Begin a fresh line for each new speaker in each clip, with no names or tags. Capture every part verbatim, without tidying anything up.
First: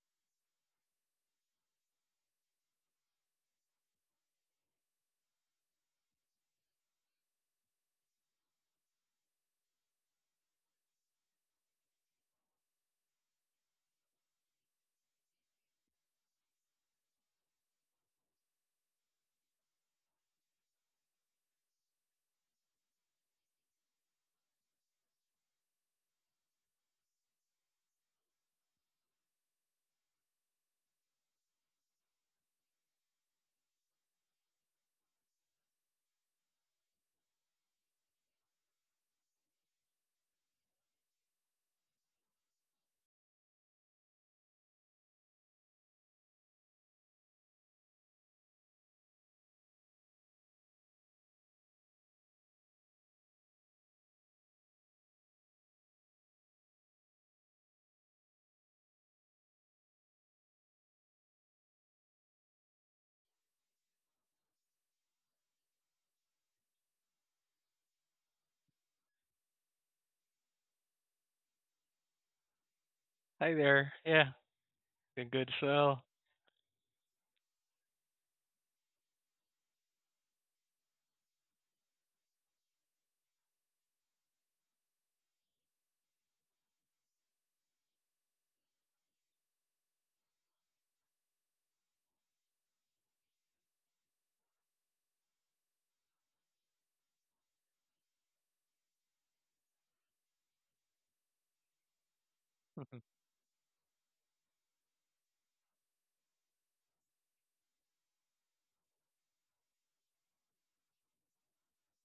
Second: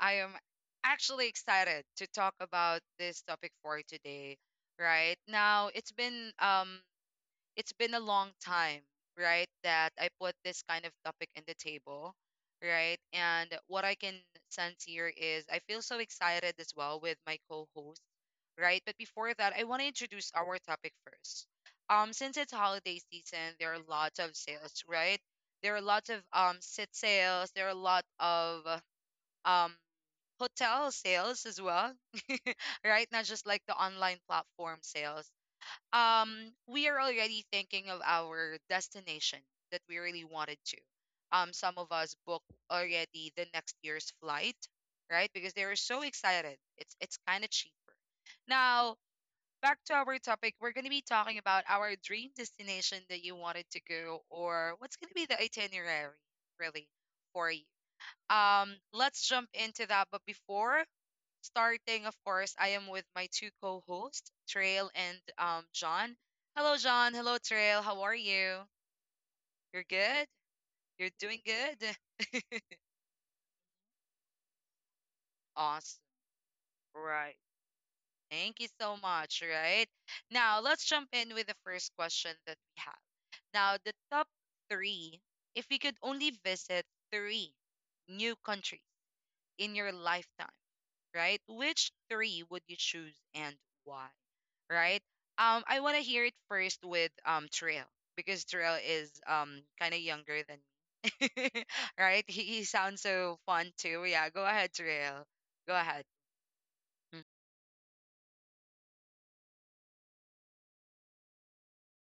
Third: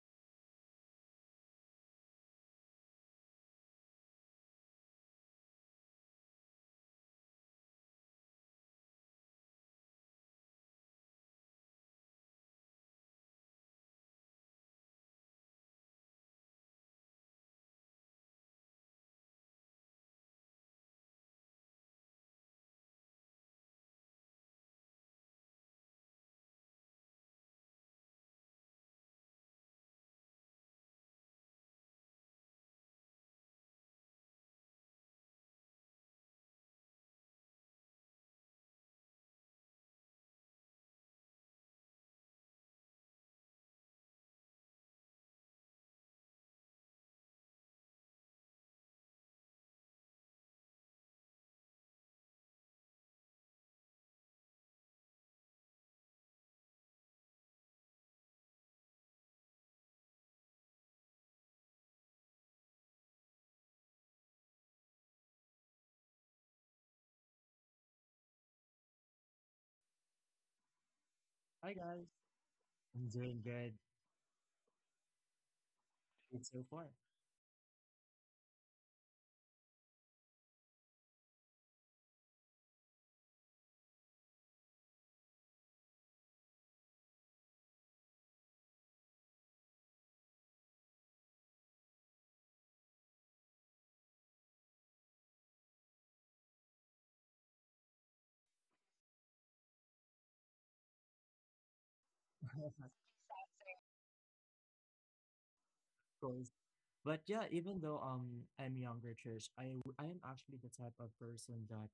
I am actually excited to talk about this topic for today. Right now, it's been um, it's been a long time, right, that I put this kind of topic in the table, right. And what I can sense here is I feel so excited as well with my co-host, right. But before that, I want to introduce our topic first. Um, since it's holiday season, there are lots of sales, right? There are lots of um sit sales. There are a lot of um hotel sales as well, right? Not just like the online platform sales. Um, we are already thinking of our destination that we really wanted to. Um, some of us booked already the next year's flight, right? Because they were so excited. It's it's kind of cheaper. Now, back to our topic, we're going to be talking about our dream destination that you wanted to go or what's going to be the itinerary really for you. Um, let's jump into that. But before starting, of course, I am with my two co-hosts, Trail and um John. Hello, John. Hello, Trail. How are you? You're good? You're doing
Hi
good?
guys, I'm doing
Hi
good
there. Yeah, been good as
Awesome.
well.
so far,
Right. Thank you so much, right? Now, let's jump in with the first question that we have. Now, the top three, if you could only visit three new countries in your lifetime, right? Which three would you choose and why? Right? Um, I want to hear it first with um Trill because Trill is um kind of younger than me, right? He, he
of
sounds so fun too. Yeah, go ahead, Trill. Go ahead.
course.
Mm.
But yeah, even though um I'm younger, Trish, I w- I am actually the type of person that,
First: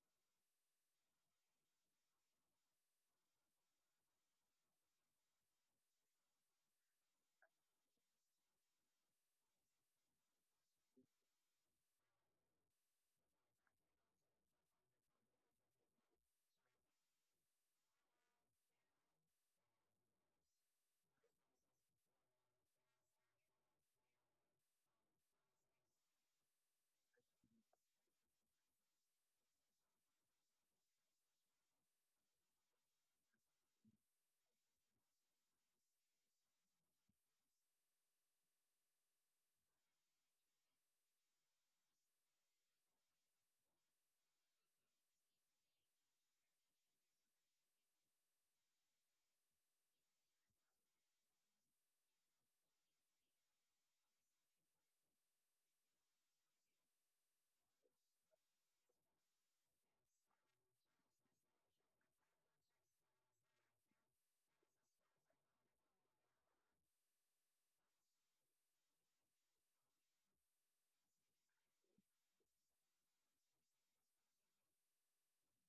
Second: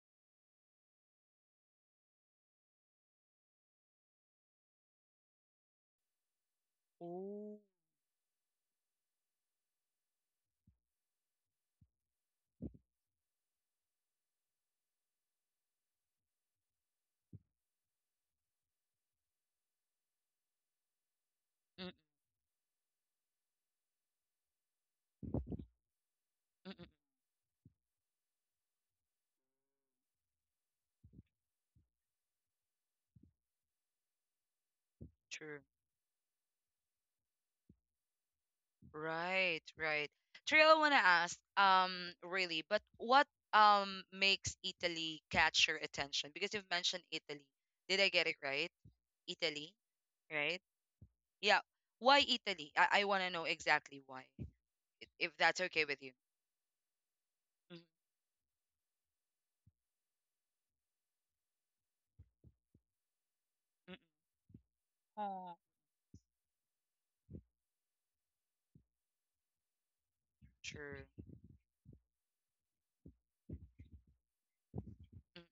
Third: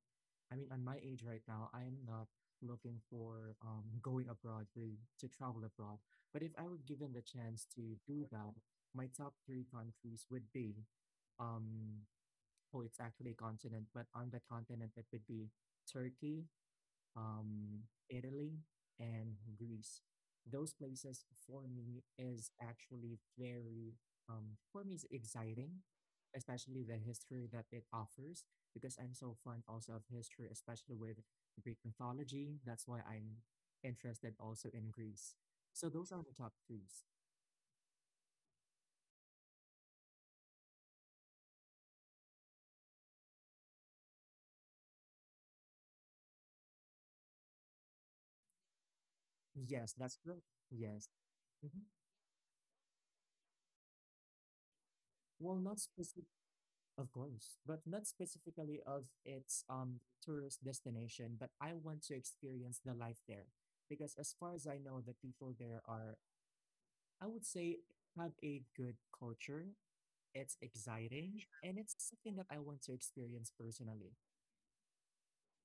I mean, at my age right now, I am not looking for um going abroad to to travel abroad. But if I were given the
Ooh,
chance to do that, my top three countries would be, um, oh, it's actually a continent, but on the continent it would be Turkey, um, Italy and Greece. Those places for
mm,
me is actually very, um, for me, is exciting,
mm,
especially
mm,
the history that it offers, because I'm so fond also of history, especially with Greek mythology. That's why I'm interested also in Greece.
true.
So those are the top threes.
Right, right. Trill, I want to ask, um, really, but what um makes Italy catch your attention? Because you've mentioned Italy. Did I get it right? Italy,
Yes, that's good.
right?
Yes.
Yeah.
Mhm.
Why Italy? I, I want to know exactly why, if
Well,
that's
not
okay with you.
specific. Of course, but
Mhm,
not specifically of its um tourist destination, but I want to experience the life there
mhm.
because as far as I know, the people
Oh,
there are, I would say, have a good culture. It's
sure.
exciting and it's something that I want to experience personally.
Mm.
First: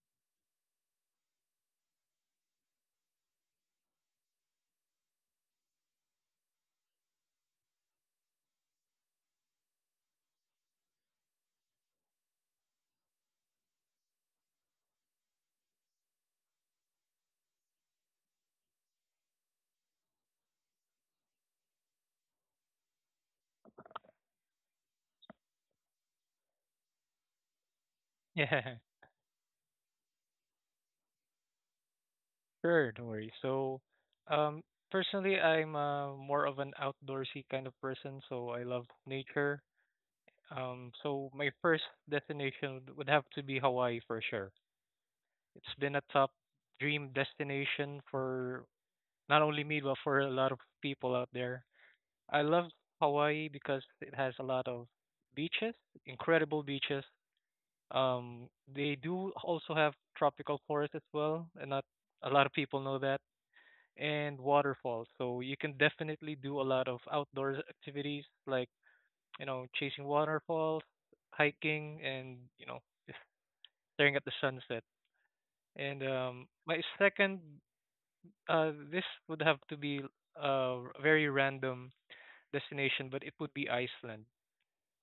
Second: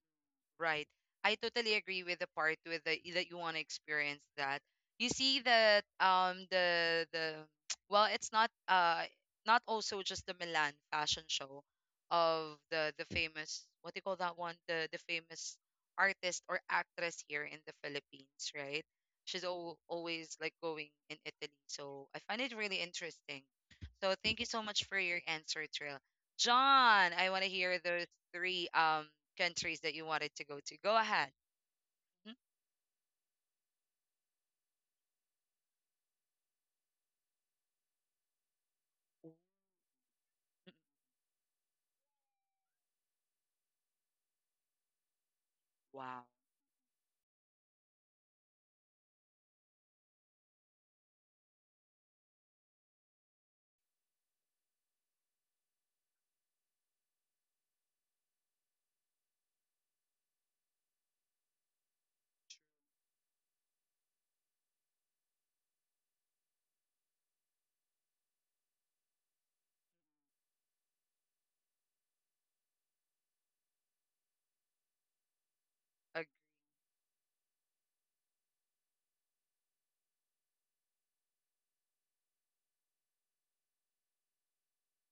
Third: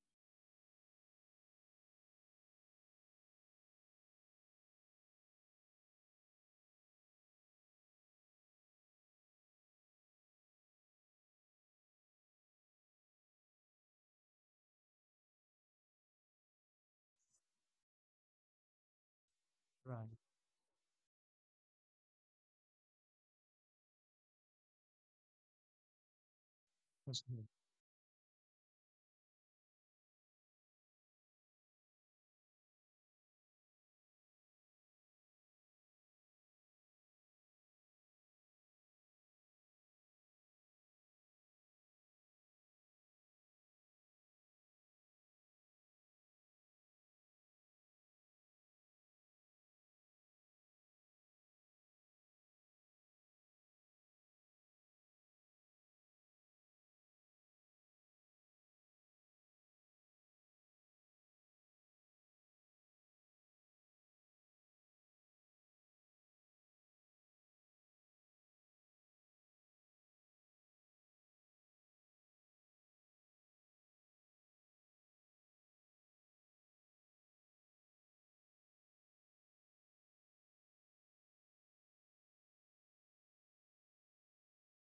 Right. I totally agree with the part, with the that you want to experience that. You see that um the the well, it's not uh not also just the Milan fashion show of the the famous, what do you call that one, the the famous artist or actress here in the Philippines, right? She's al
Right.
always like going in Italy. So I find it really interesting. So thank you so much for your answer, Trill. John, I
That's
want to
good.
hear those three
Yeah,
um countries that you wanted to go to. Go ahead. Mhm.
sure, don't worry. So, um, personally, I'm uh, more of an outdoorsy kind of person, so I love
Ooh,
nature. Um, so my first destination would would have to be Hawaii for sure. It's been a
wow.
top dream destination for not only me, but for a lot of people out there. I love Hawaii because it has a lot of beaches, incredible beaches. Um, they do also have tropical forests as well, and not a lot of people know that, and waterfalls. So you can definitely do a lot of outdoor activities like, you know, chasing waterfalls, hiking, and, you know, just staring at the sunset. And
Ag-
um, my second, uh, this would have to be uh, a very random destination, but it would be Iceland.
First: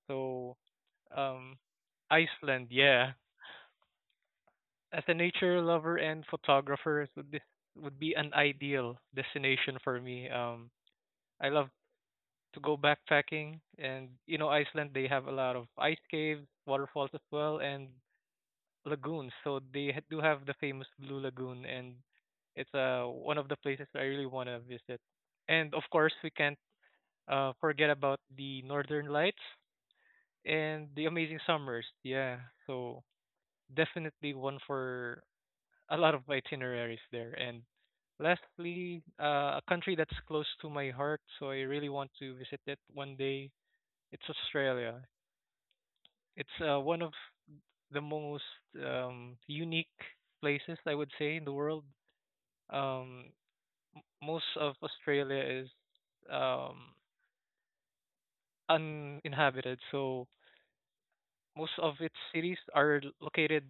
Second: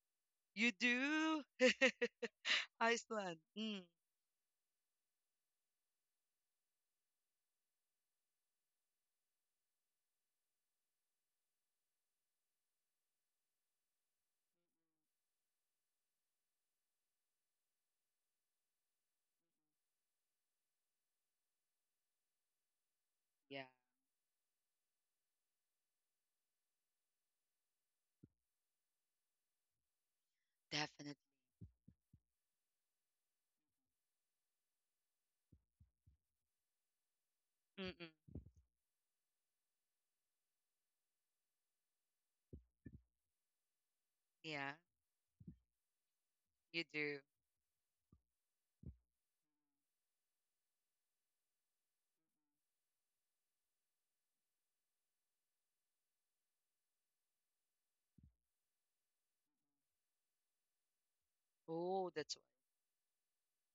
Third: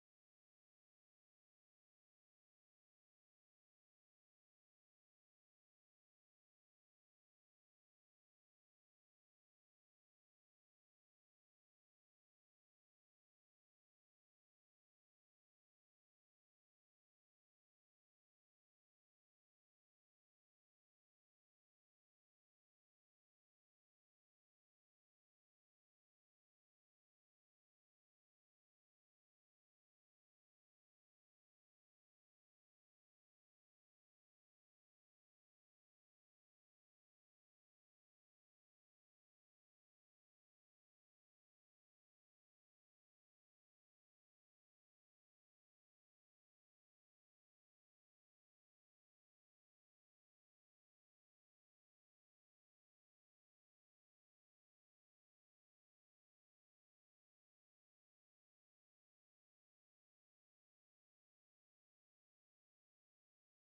So,
You do?
um, Iceland, yeah.
Iceland. Mm.
As a nature lover and photographer, it would be would be an ideal destination for me. Um, I love to go backpacking, and you know, Iceland they have a lot of ice caves, waterfalls as well, and lagoons. So they ha- do have the famous Blue Lagoon, and it's uh one of the
Yeah,
places I really want to visit. And of course, we can't uh forget about the Northern Lights and the
definitely.
amazing summers. Yeah, so definitely one for a lot of itineraries there. And
Mm-mm.
lastly, uh, a country that's close to my heart, so I really want to visit it one day. It's
Yeah,
Australia. It's
you
uh, one
do.
of the most um, unique places I would say in the world. Um, m- Most of Australia is um, uninhabited, so most of
Oh,
its
that's what.
cities are l- located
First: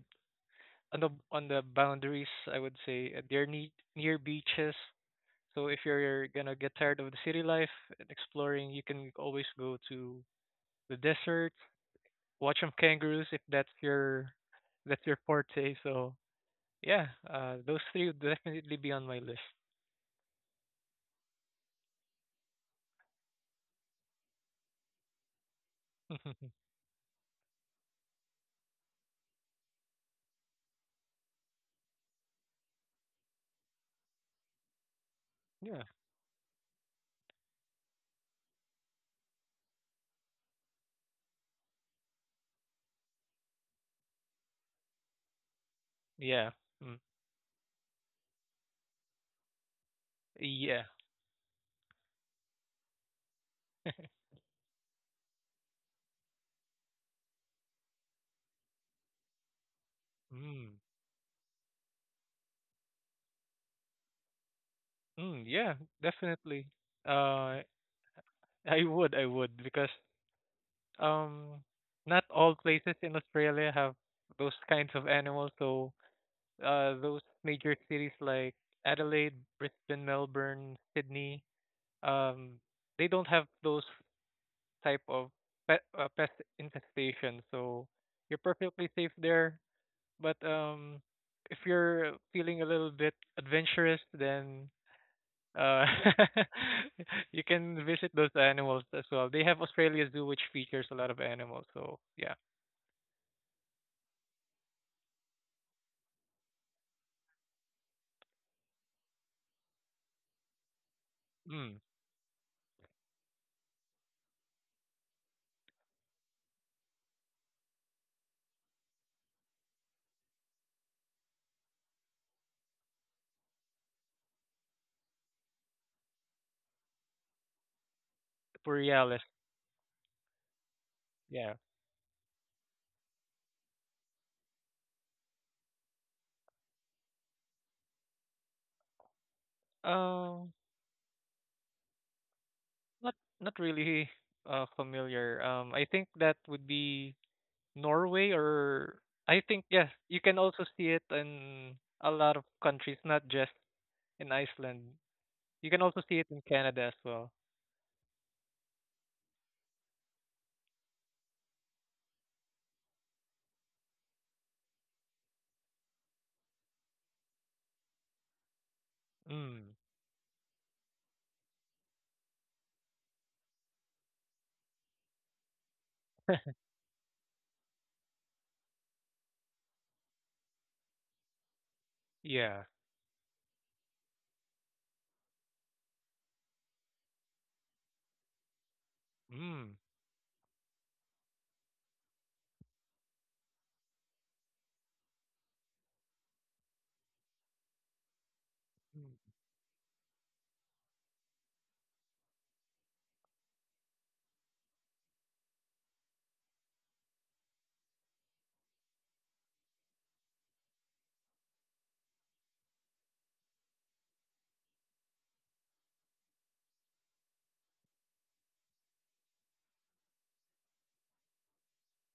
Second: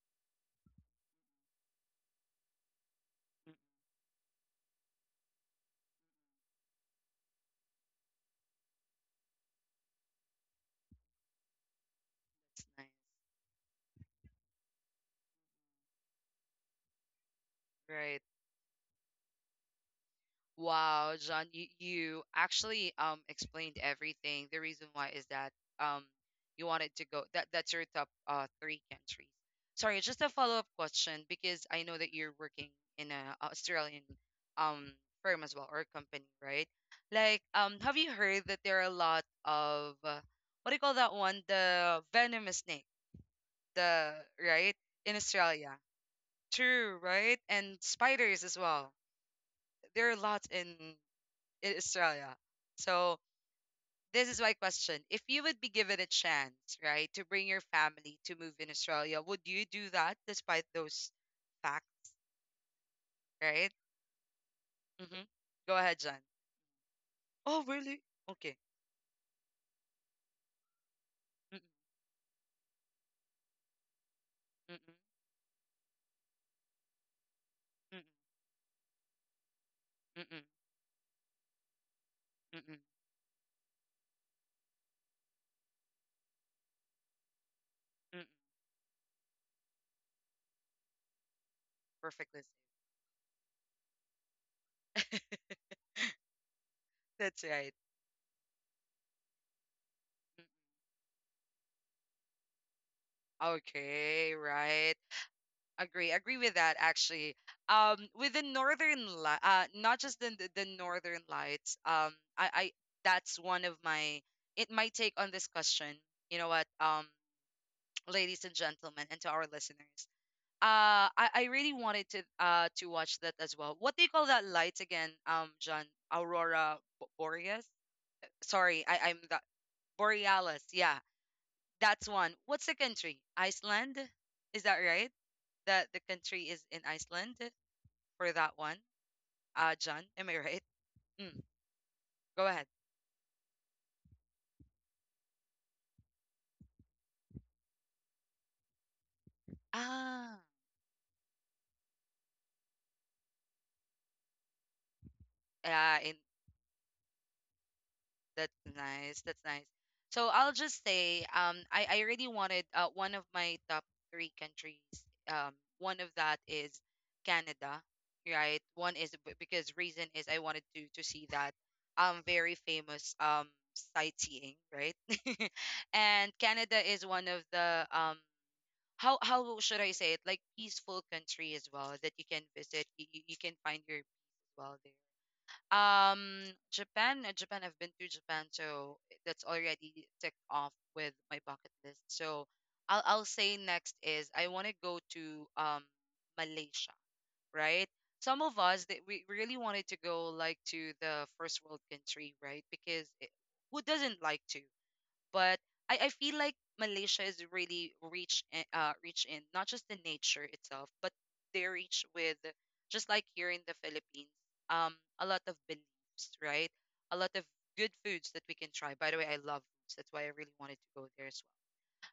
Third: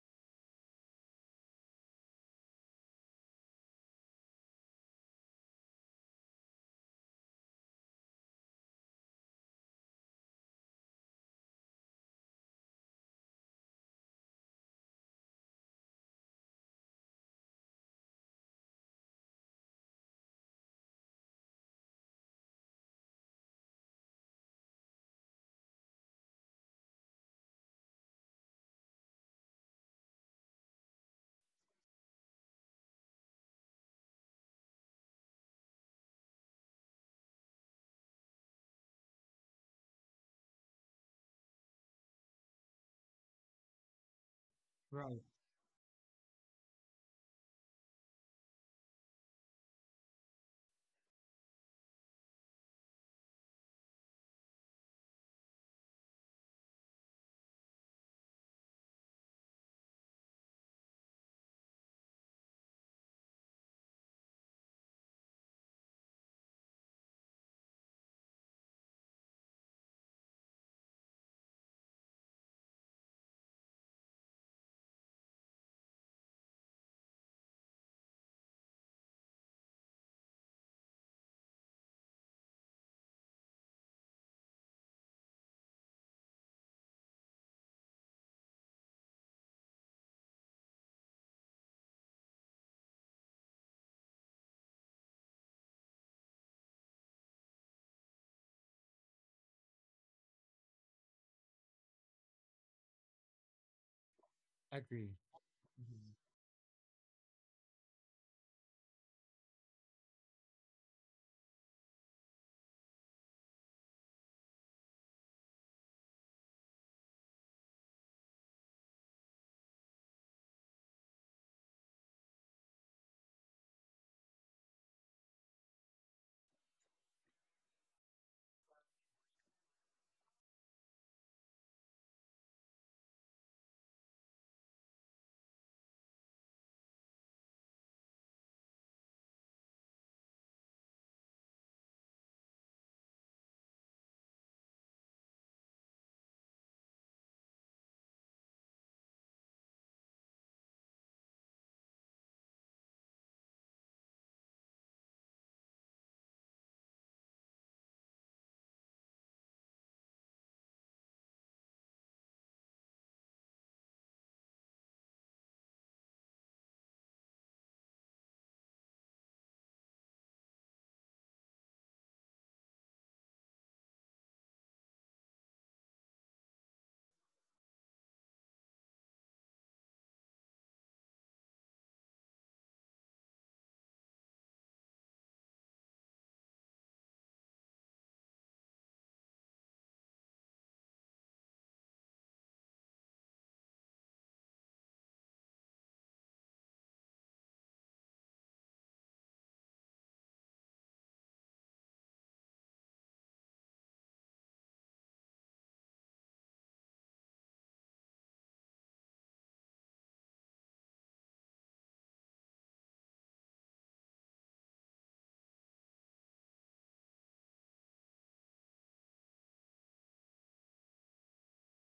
on the on the boundaries. I would say uh, they're
Mm,
ne- near beaches. So if you're gonna get tired of the city life and exploring, you can always go to the desert, watch
that's
some
nice.
kangaroos if that's your that's your forte. So yeah, uh, those three
Right.
would definitely be on my list.
Wow, John, you, you actually um explained everything. The reason why is that um you wanted to go, that that's your top uh three countries. Sorry, just a follow-up question because I know that you're working in a Australian um firm as well
Yeah,
or company, right? Like um have you heard that there are a lot of uh, what do you call that one? The venomous snake, the right, in
Right.
Australia.
yeah,
True,
mm,
right? And spiders as well. There are lots
yeah,
in in Australia. So this is my question. If you would be given a chance, right, to bring your family to move in Australia, would you do that despite
mm,
those facts, right? Mm-hmm.
mm, yeah,
Go ahead, John.
definitely. Uh,
Oh, really? Okay.
I would, I would, because
Mm-mm,
um, not all places in Australia have those kinds
mm-mm,
of animals, so uh, those major cities like Adelaide, Brisbane,
mm-mm, mm-mm,
Melbourne, Sydney, um,
mm-mm,
they don't have those type of pe- uh, pest infestation, so
mm-mm.
you're perfectly safe there. But um, if you're
Perfectly.
feeling a little bit adventurous, then uh, you
That's right.
can visit those animals as well. They have Australia Zoo, which
Mm.
features a lot of animals. So yeah,
Okay, right.
Agree.
agree
Mhm.
agree with that actually, um with the northern, li- uh not just the the the northern lights.
mm,
Um I I That's one of my, it my take on this question. You know what, um ladies and gentlemen, and to our listeners, uh i i really wanted to, uh to watch that as well. What do you call that light again, um John? Aurora Bo- boreas, sorry, i i'm
Borealis,
the borealis, yeah.
yeah.
That's one. What's the country? Iceland, is that right? That the country is in Iceland for that one. Uh, John, am I
Um.
right? Mm, go ahead.
Not not really uh familiar. Um, I think that would be Norway, or I think yeah, you can
Ah,
also see it in a lot of countries, not just in Iceland. You can
yeah,
also
and
see it in Canada as well.
that's nice. That's nice. So I'll just say, um, I, I really wanted, uh, one of my top three countries. Um, One of that is Canada, right? One is b- because
Mm.
reason is I wanted to to see that um very famous um sightseeing, right? And Canada is one of the um how how should I say it? Like peaceful country as well that you can
Yeah.
visit. You, you you can find your peace as well there. Um, Japan, uh, Japan. I've been to Japan, so eh, that's
Mm.
already ticked off with my bucket list. So I'll I'll say next is I want to go to um Malaysia, right? Some of us that
Mm.
we really wanted to go like to the first world country, right? Because it, who doesn't like to? But I, I feel like Malaysia is really rich in, uh, rich in not just the nature itself, but they're rich with, just like here in the Philippines, um, a lot of beliefs, right? A lot of good foods that we can try. By the way, I love foods. That's why I really wanted to go there as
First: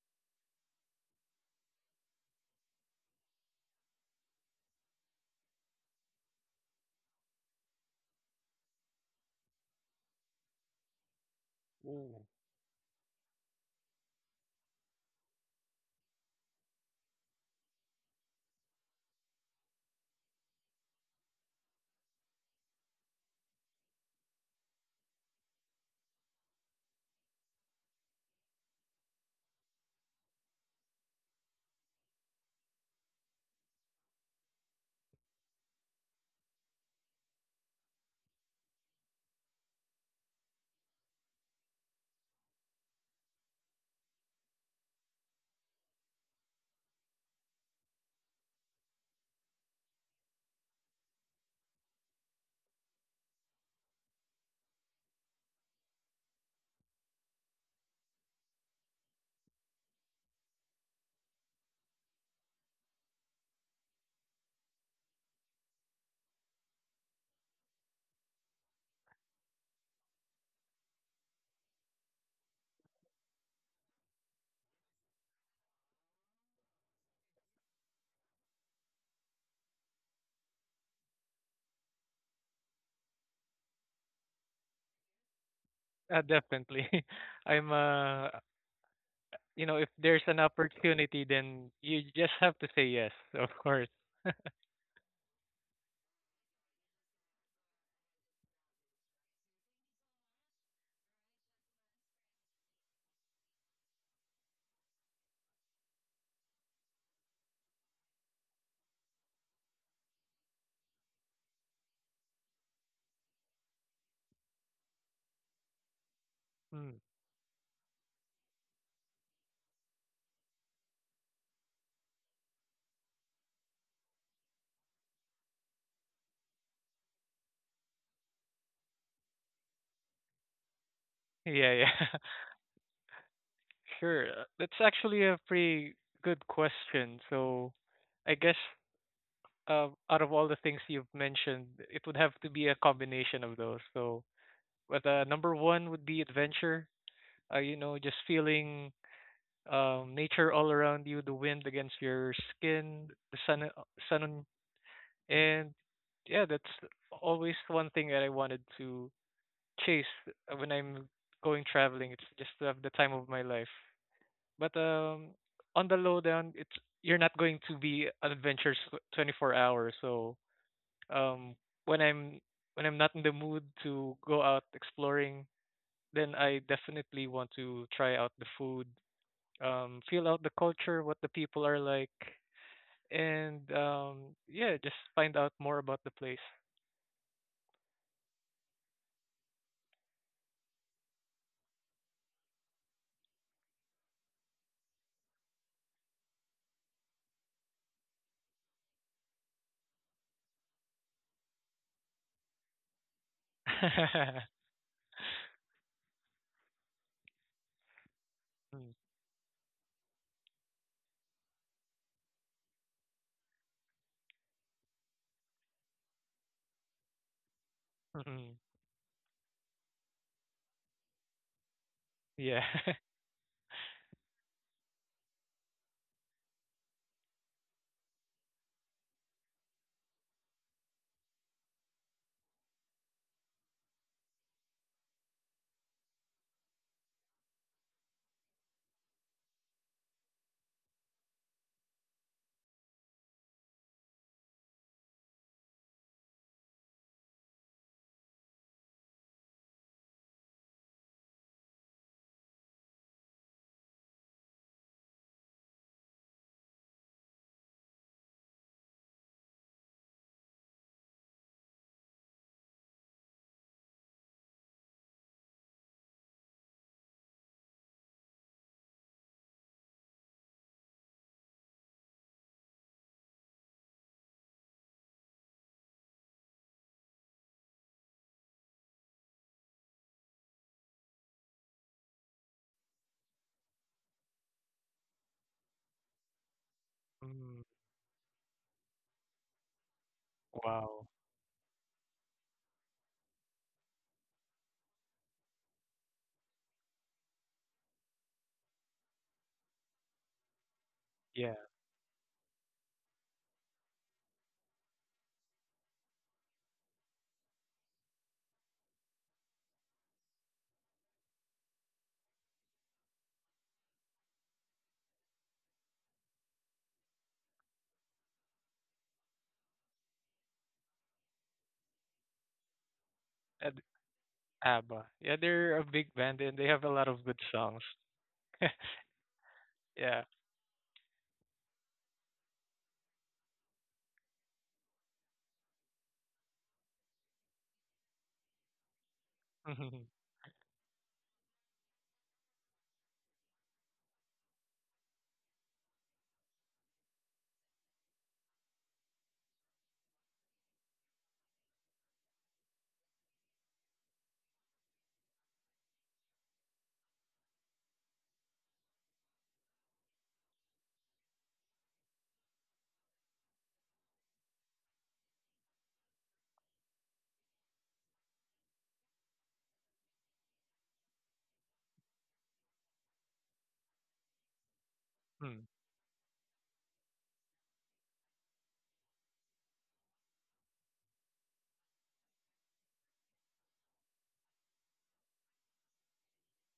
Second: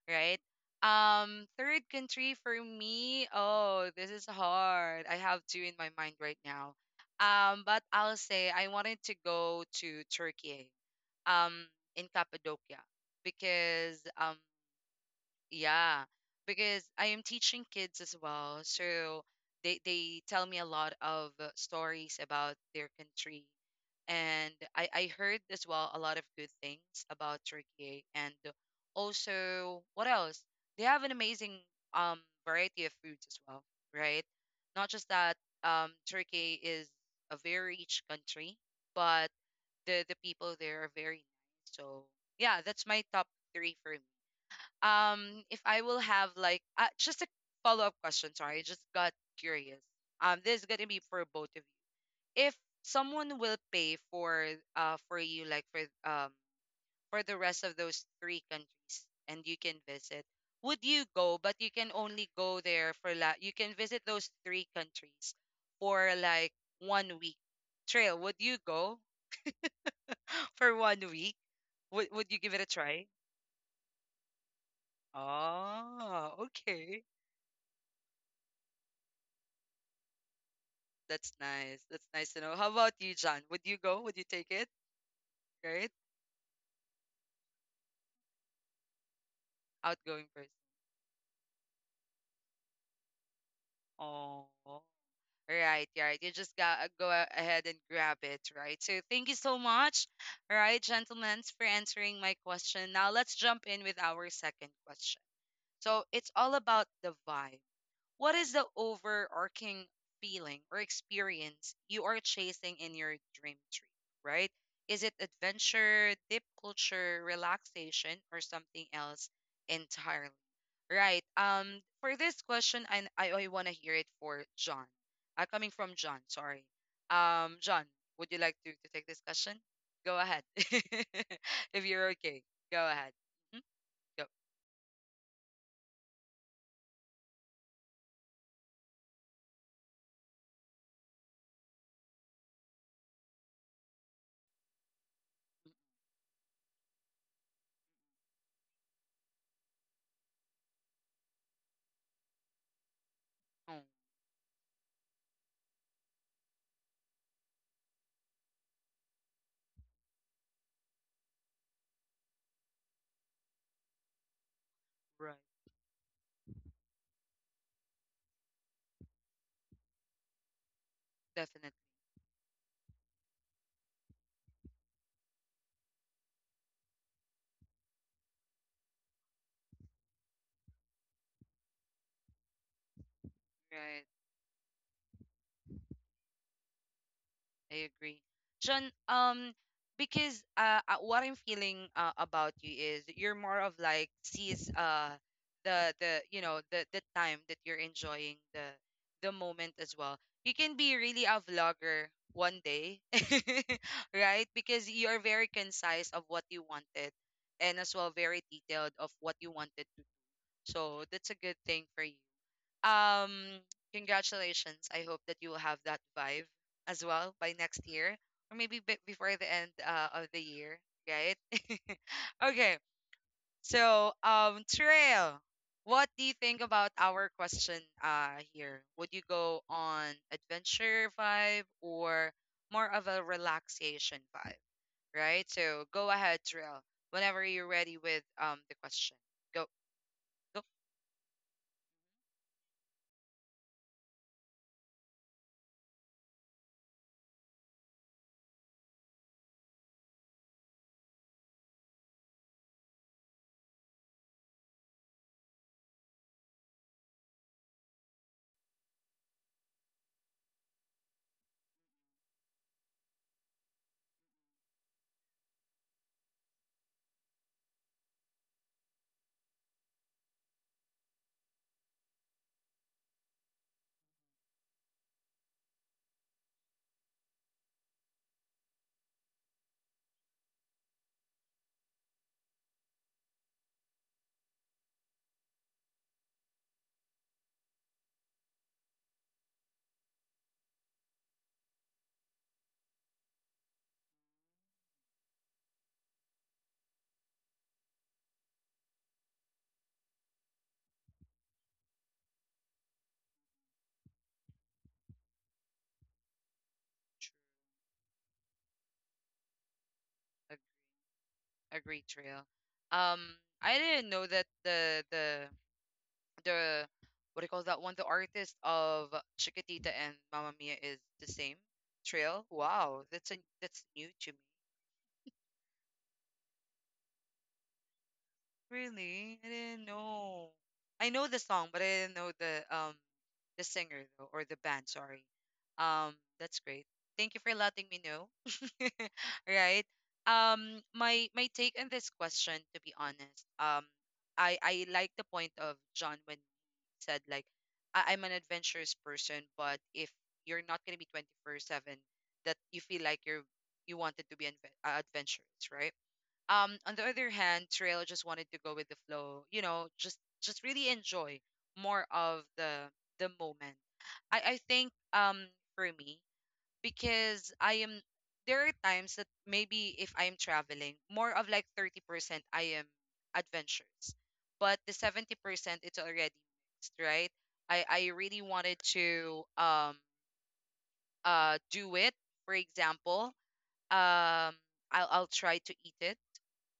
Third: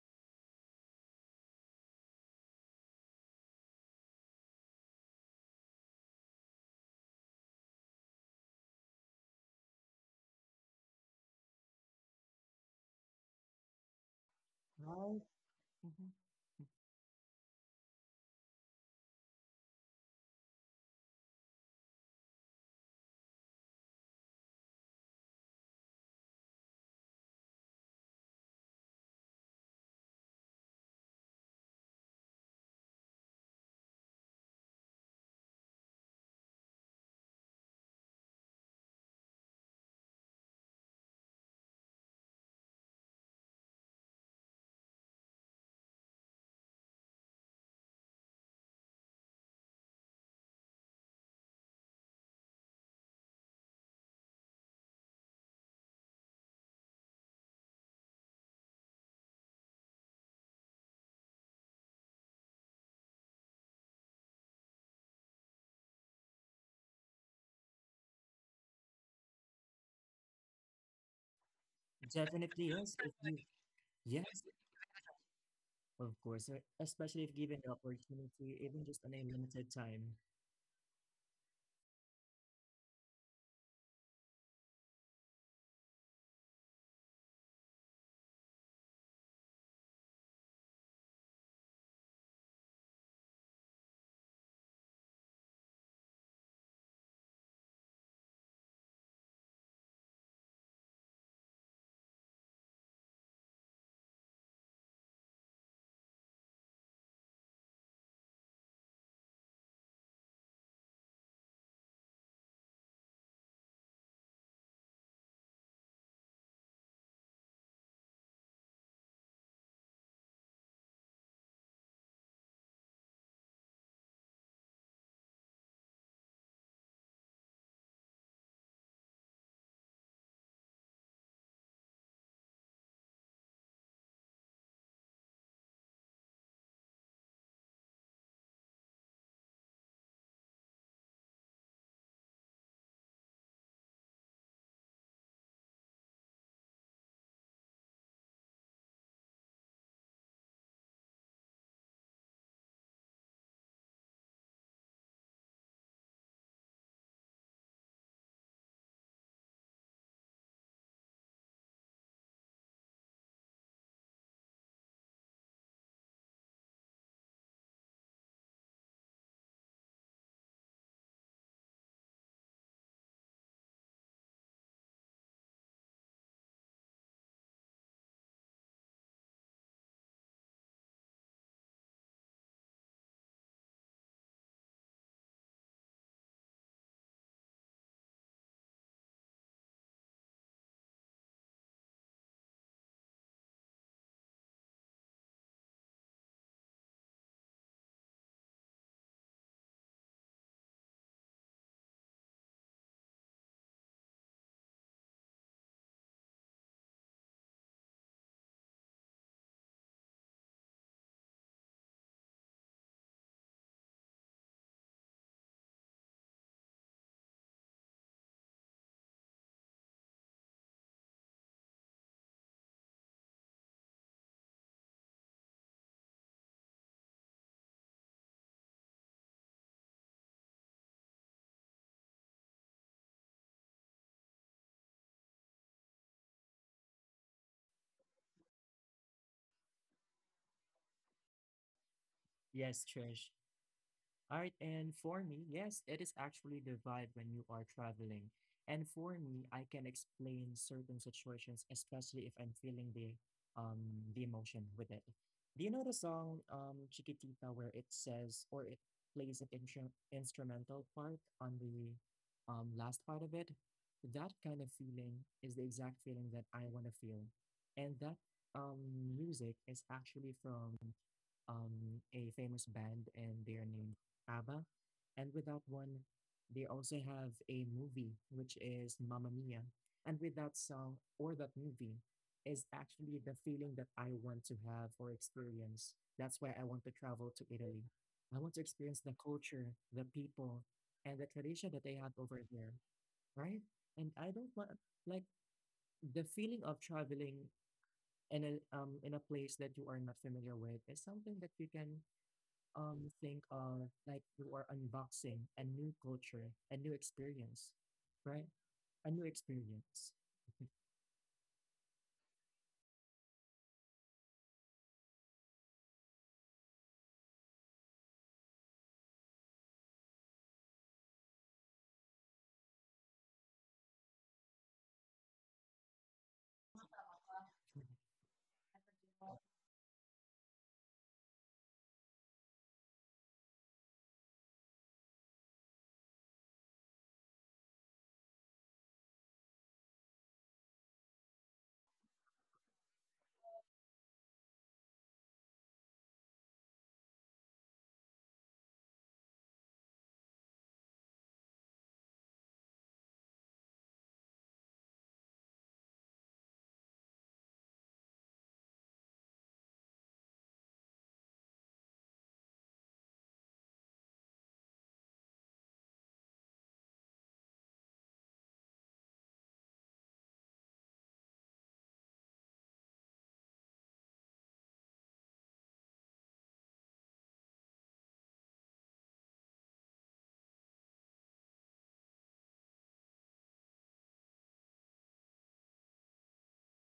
well, right? Um, third country for me. Oh, this is hard. I have two in my mind right now. Um, but I'll say I wanted to go to Turkey um in
Ooh.
Cappadocia because um
Right?
yeah,
Mhm.
because I am teaching kids as well, so they they tell me a lot of uh, stories about their country. And I I heard as well a lot of good things about Turkey. And also, what else, they have an amazing um variety of foods as well, right? Not just that, um Turkey is a very rich country, but the the people there are very nice. So yeah, that's my top three for me. Um, if I will have like uh, just a follow up question, sorry, I just got curious. Um, this is gonna be for both of you. If someone will pay for, uh for you, like, for um for the rest of those three countries and you can visit, would you go? But you can only go there for la. You can visit those three countries for like one week. Trail, would you go for one week? Would would you give it a
Definitely,
try?
yes. If you, yes, of
Ah,
course, uh,
okay.
especially if given the opportunity, even just on a limited time.
That's nice. That's nice to know. How about you, John? Would you go? Would you take it? Right?
Uh, definitely. I'm uh you know, if there's
Outgoing
an
person.
opportunity then you just have to say yes, of course.
Oh. Right, right. You just got, uh, go a- ahead and grab it, right? So thank you so much, all right, gentlemen, for answering my question. Now let's jump in with our second question. So it's all about the vibe. What is the overarching feeling or experience you are chasing in your dream trip, right? Is it adventure, deep
Mm.
culture, relaxation, or something else entirely? Right. Um, for this question, I I, I want to hear it for John. Uh, coming from John, sorry. Um, John, would you like to, to take this question? Go ahead.
Yeah,
If you're
yeah.
okay, go ahead. Mhm. Go.
Sure. uh, That's actually a pretty good question. So I guess uh, out of all the things you've mentioned, it would have to be a combination of those. So but, uh, number one would be adventure. Uh, you know, just feeling um, nature all around you, the wind against your skin, the sun, uh,
Oh,
sun, on- and yeah, that's always one thing that I wanted to chase uh, when I'm going traveling. It's just to have the time of my life. But
right.
um, on the low down, it's you're not going to be an adventure twenty-four hours. So um,
Definitely.
when I'm when I'm not in the mood to go out exploring, then I definitely want to try out the food, um, feel out the culture, what the people are like, and um, yeah, just find out more about the place.
I agree. Sean, um, because uh, uh, what I'm feeling, uh, about you is you're more of like sees uh the the you know the the time that you're enjoying the the moment as well. You can be really a vlogger one day, right? Because you're very concise of what you wanted, and as well very detailed
Mm,
of what you wanted to do. So that's a good thing for you. Um, Congratulations. I hope that you will have that vibe as well by next year, or
mhm.
maybe b- before the end, uh, of the year, right?
Yeah.
Okay, so um, Trail, what do you think about our question uh here? Would you go on adventure vibe or more of a relaxation vibe, right? So go ahead, Trail, whenever you're ready with um the question. Go, go.
Yes, Trish. Alright, and for me, yes, it is actually the vibe when you are traveling. And for me, I can explain certain situations, especially if I'm feeling the um the emotion with it. Do you know the song um Chiquitita where it says or it plays an intru- instrumental part on the um last part of it? That kind of feeling is the exact feeling that I want to feel. And that um music is actually from um, a famous band and they are named ABBA. And with that one, they also have a movie, which is Mamma Mia. And with that song or that movie is actually the feeling that I want to have or experience. That's why I want to travel to
Mm,
Italy. I want to experience the culture, the people, and
wow.
the tradition that they have over there, right? And I don't want, like, the feeling of traveling in a um in a place that you are not familiar with is something that you
Yeah.
can um think of, like you are unboxing a new culture, a new experience, right? A new experience.
Agreed, Trail. Um, I didn't know that the the the what do you call that one? The artist of Chiquitita and Mamma Mia is the same. Trail. Wow, that's a
Ad-
that's new to me.
ABBA. Yeah, they're a big band and they have a lot of good songs.
Really? I didn't
Yeah.
know. I know the song, but I didn't know the um the singer though, or the band, sorry. Um, that's great. Thank you for letting me know. Right.
Mhm.
Um, my my take on this question, to be honest, um, I I like the point of John when he said like, I, I'm an adventurous person. But if you're not gonna be twenty-four seven, that you feel like you're you wanted to be adve- uh, adventurous, right? Um on the other hand, Trail just wanted to go with the flow you know just just really enjoy more of the the moment. I i think um for me, because I am, there are times that maybe if I'm traveling, more of like thirty percent I am adventurous, but the
Mm.
seventy percent it's already mixed, right? I i really wanted to um uh do it. For example, um I'll I'll try to eat it.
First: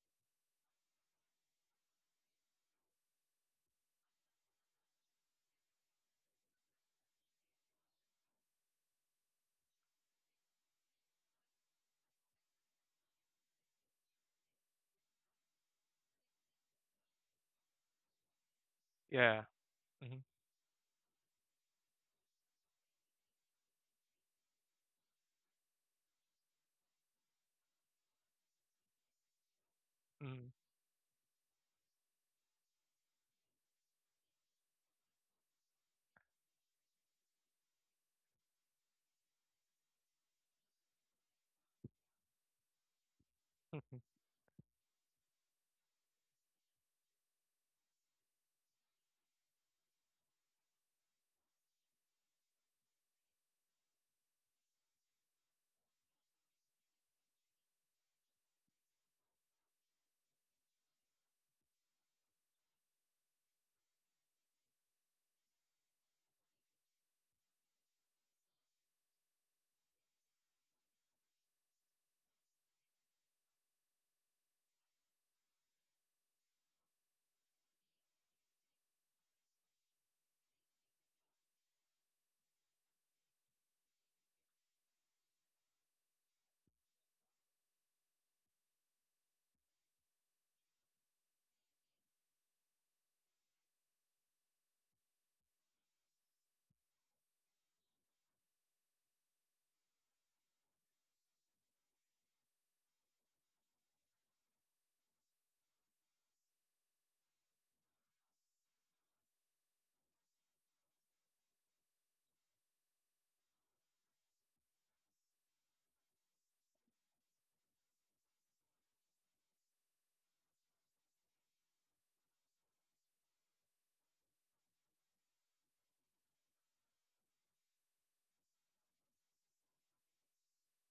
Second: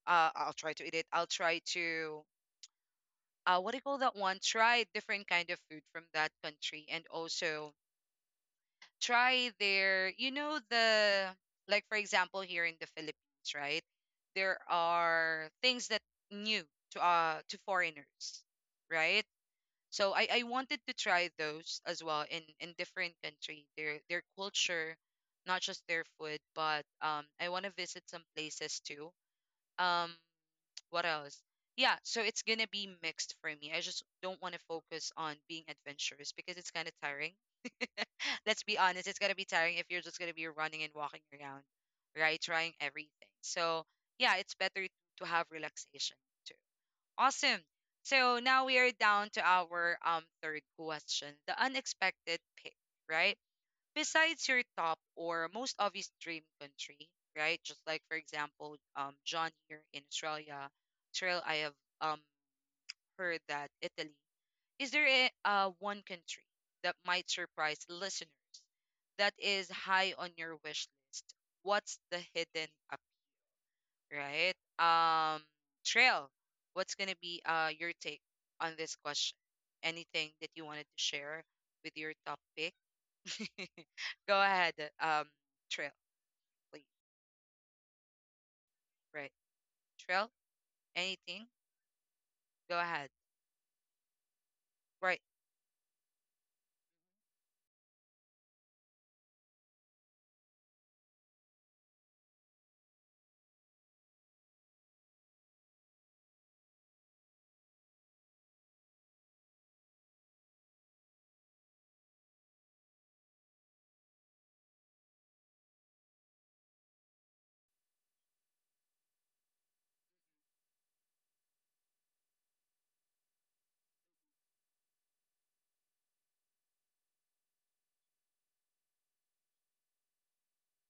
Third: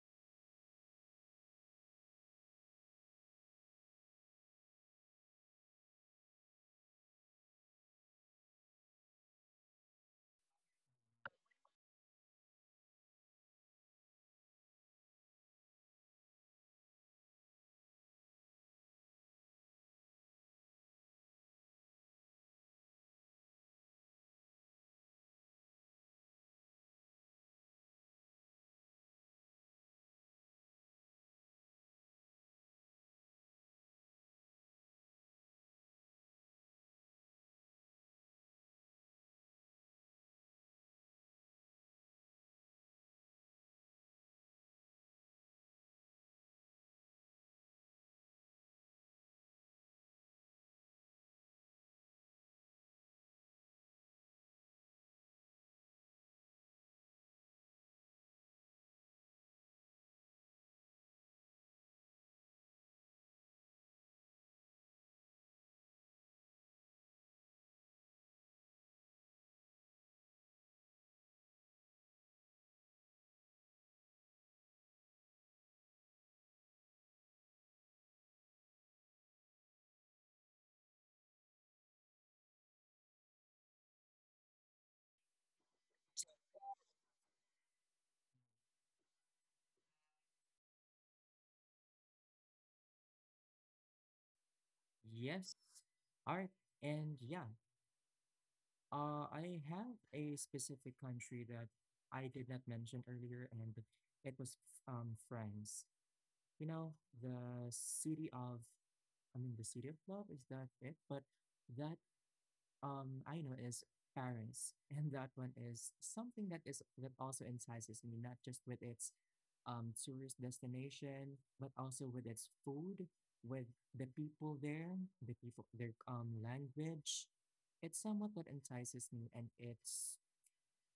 Uh, I'll try to eat it. I'll try to uh, what do you call that one? Try different kind of food from that country, and also try their, you know, the, like for example here in the Philippines, right? There are things that new to uh to foreigners, right?
Yeah.
So
Mhm.
I I wanted to try those as well, in in different country, their their culture, not just their food, but um I want to visit some places too. um
Mm.
what else? Yeah, so it's gonna be mixed for me. I just don't want to focus on being adventurous because it's kind of tiring. Let's be honest, it's gonna be tiring if you're just gonna be running and walking around, right, trying everything. So
Mhm.
yeah, it's better to have relaxation too. Awesome. So now we are down to our um third question, the unexpected pick, right? Besides your top or most obvious dream country, right? Just like for example, um, John here in Australia, Trail, I have um heard that Italy. Is there a uh, one country that might surprise listeners that is high on your wish list? What's the hidden up, right? Um, Trail, what's gonna be uh your take on this question? Anything that you wanted to share with your top pick? Go ahead, um, Trail, please. Right. Trail? Anything? Go ahead. Right.
Yes. All right. And yeah, uh, I have a specific country that I did not mention earlier, and it was um France. You know, the city of, I mean, the city of love, is that it? But that um I know is Paris, and that one is something that is that also entices me, not just with its um tourist destination, but also with its food, with the people there, the people their um language. It's somewhat what entices me, and it's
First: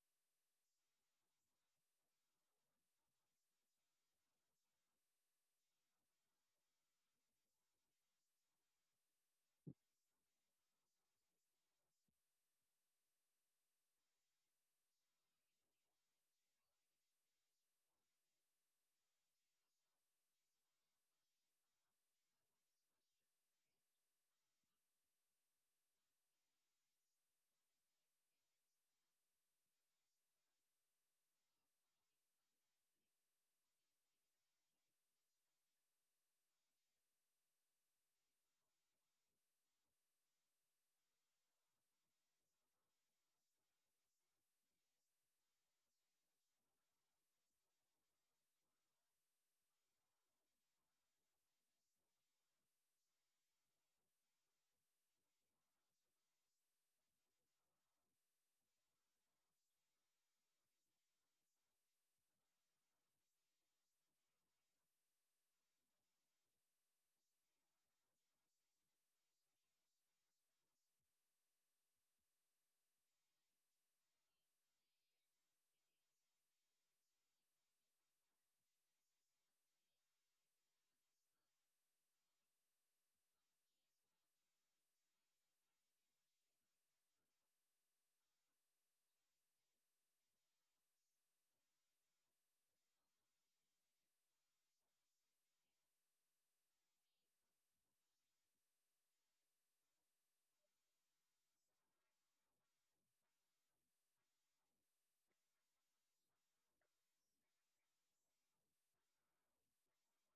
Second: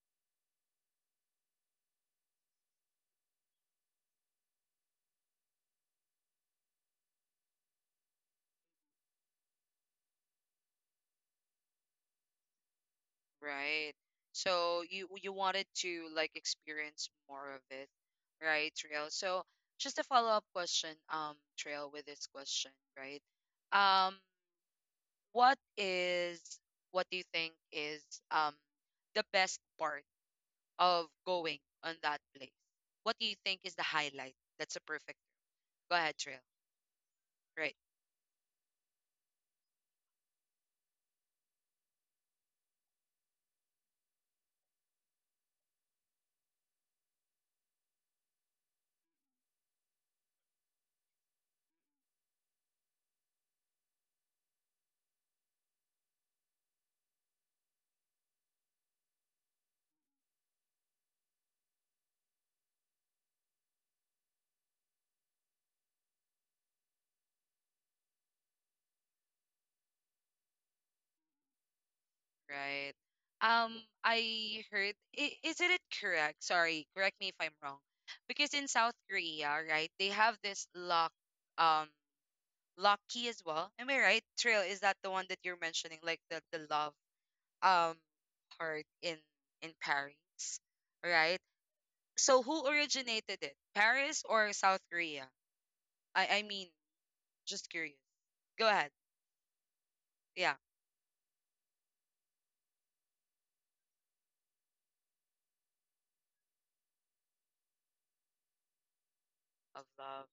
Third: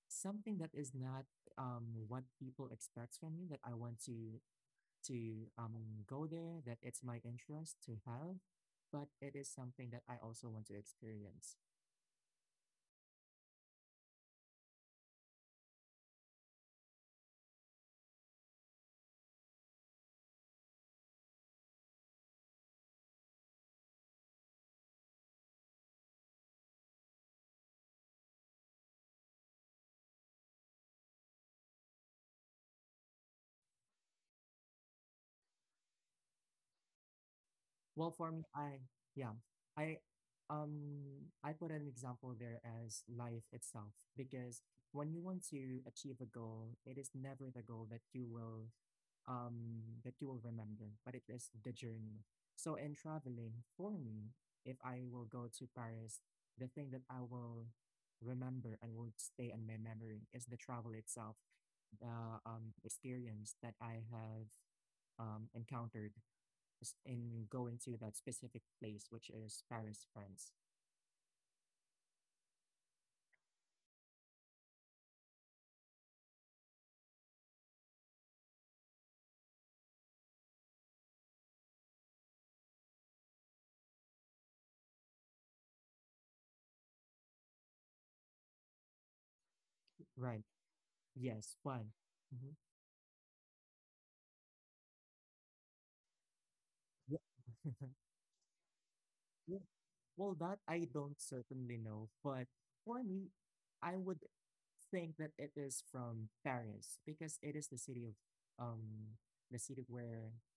something that is not um what people expect from me that I want to to um go there, that it's my interest to have, but it is something that I also want to experience.
Right. So you you wanted to like experience more of it, right, Trail? So just a follow-up question, um, Trail, with this question, right? Um, what is, what do you think is um the best part of going on that place? What do you think is the highlight? That's a perfect. Go ahead, Trail. Right.
Well, for me, I yeah, I um I put an example there as life itself because when you want to achieve a goal, it is never the goal that you will um that you will remember, but it is the journey. So in traveling, for me, if I will go to Paris, the thing that I will remember and will stay in my memory is the travel itself, the um experience that I have um encountered and going to that specific place, which is Paris, France.
Right. Um, I heard, i- isn't it correct? Sorry, correct me if I'm wrong. Because in South Korea, right, they have this lock, um, lock key as well. Am I right? Trail, is that the one that you're mentioning, like the the love, um, part in in Paris,
Right. Yes,
right?
fun. Mhm.
So who originated it? Paris or South Korea? I I mean,
Yeah.
just curious. Go ahead.
Well, well, that
Yeah.
I don't certainly know, but for me, I would think that it is from Paris because it is the city of um the city
Of
where
love.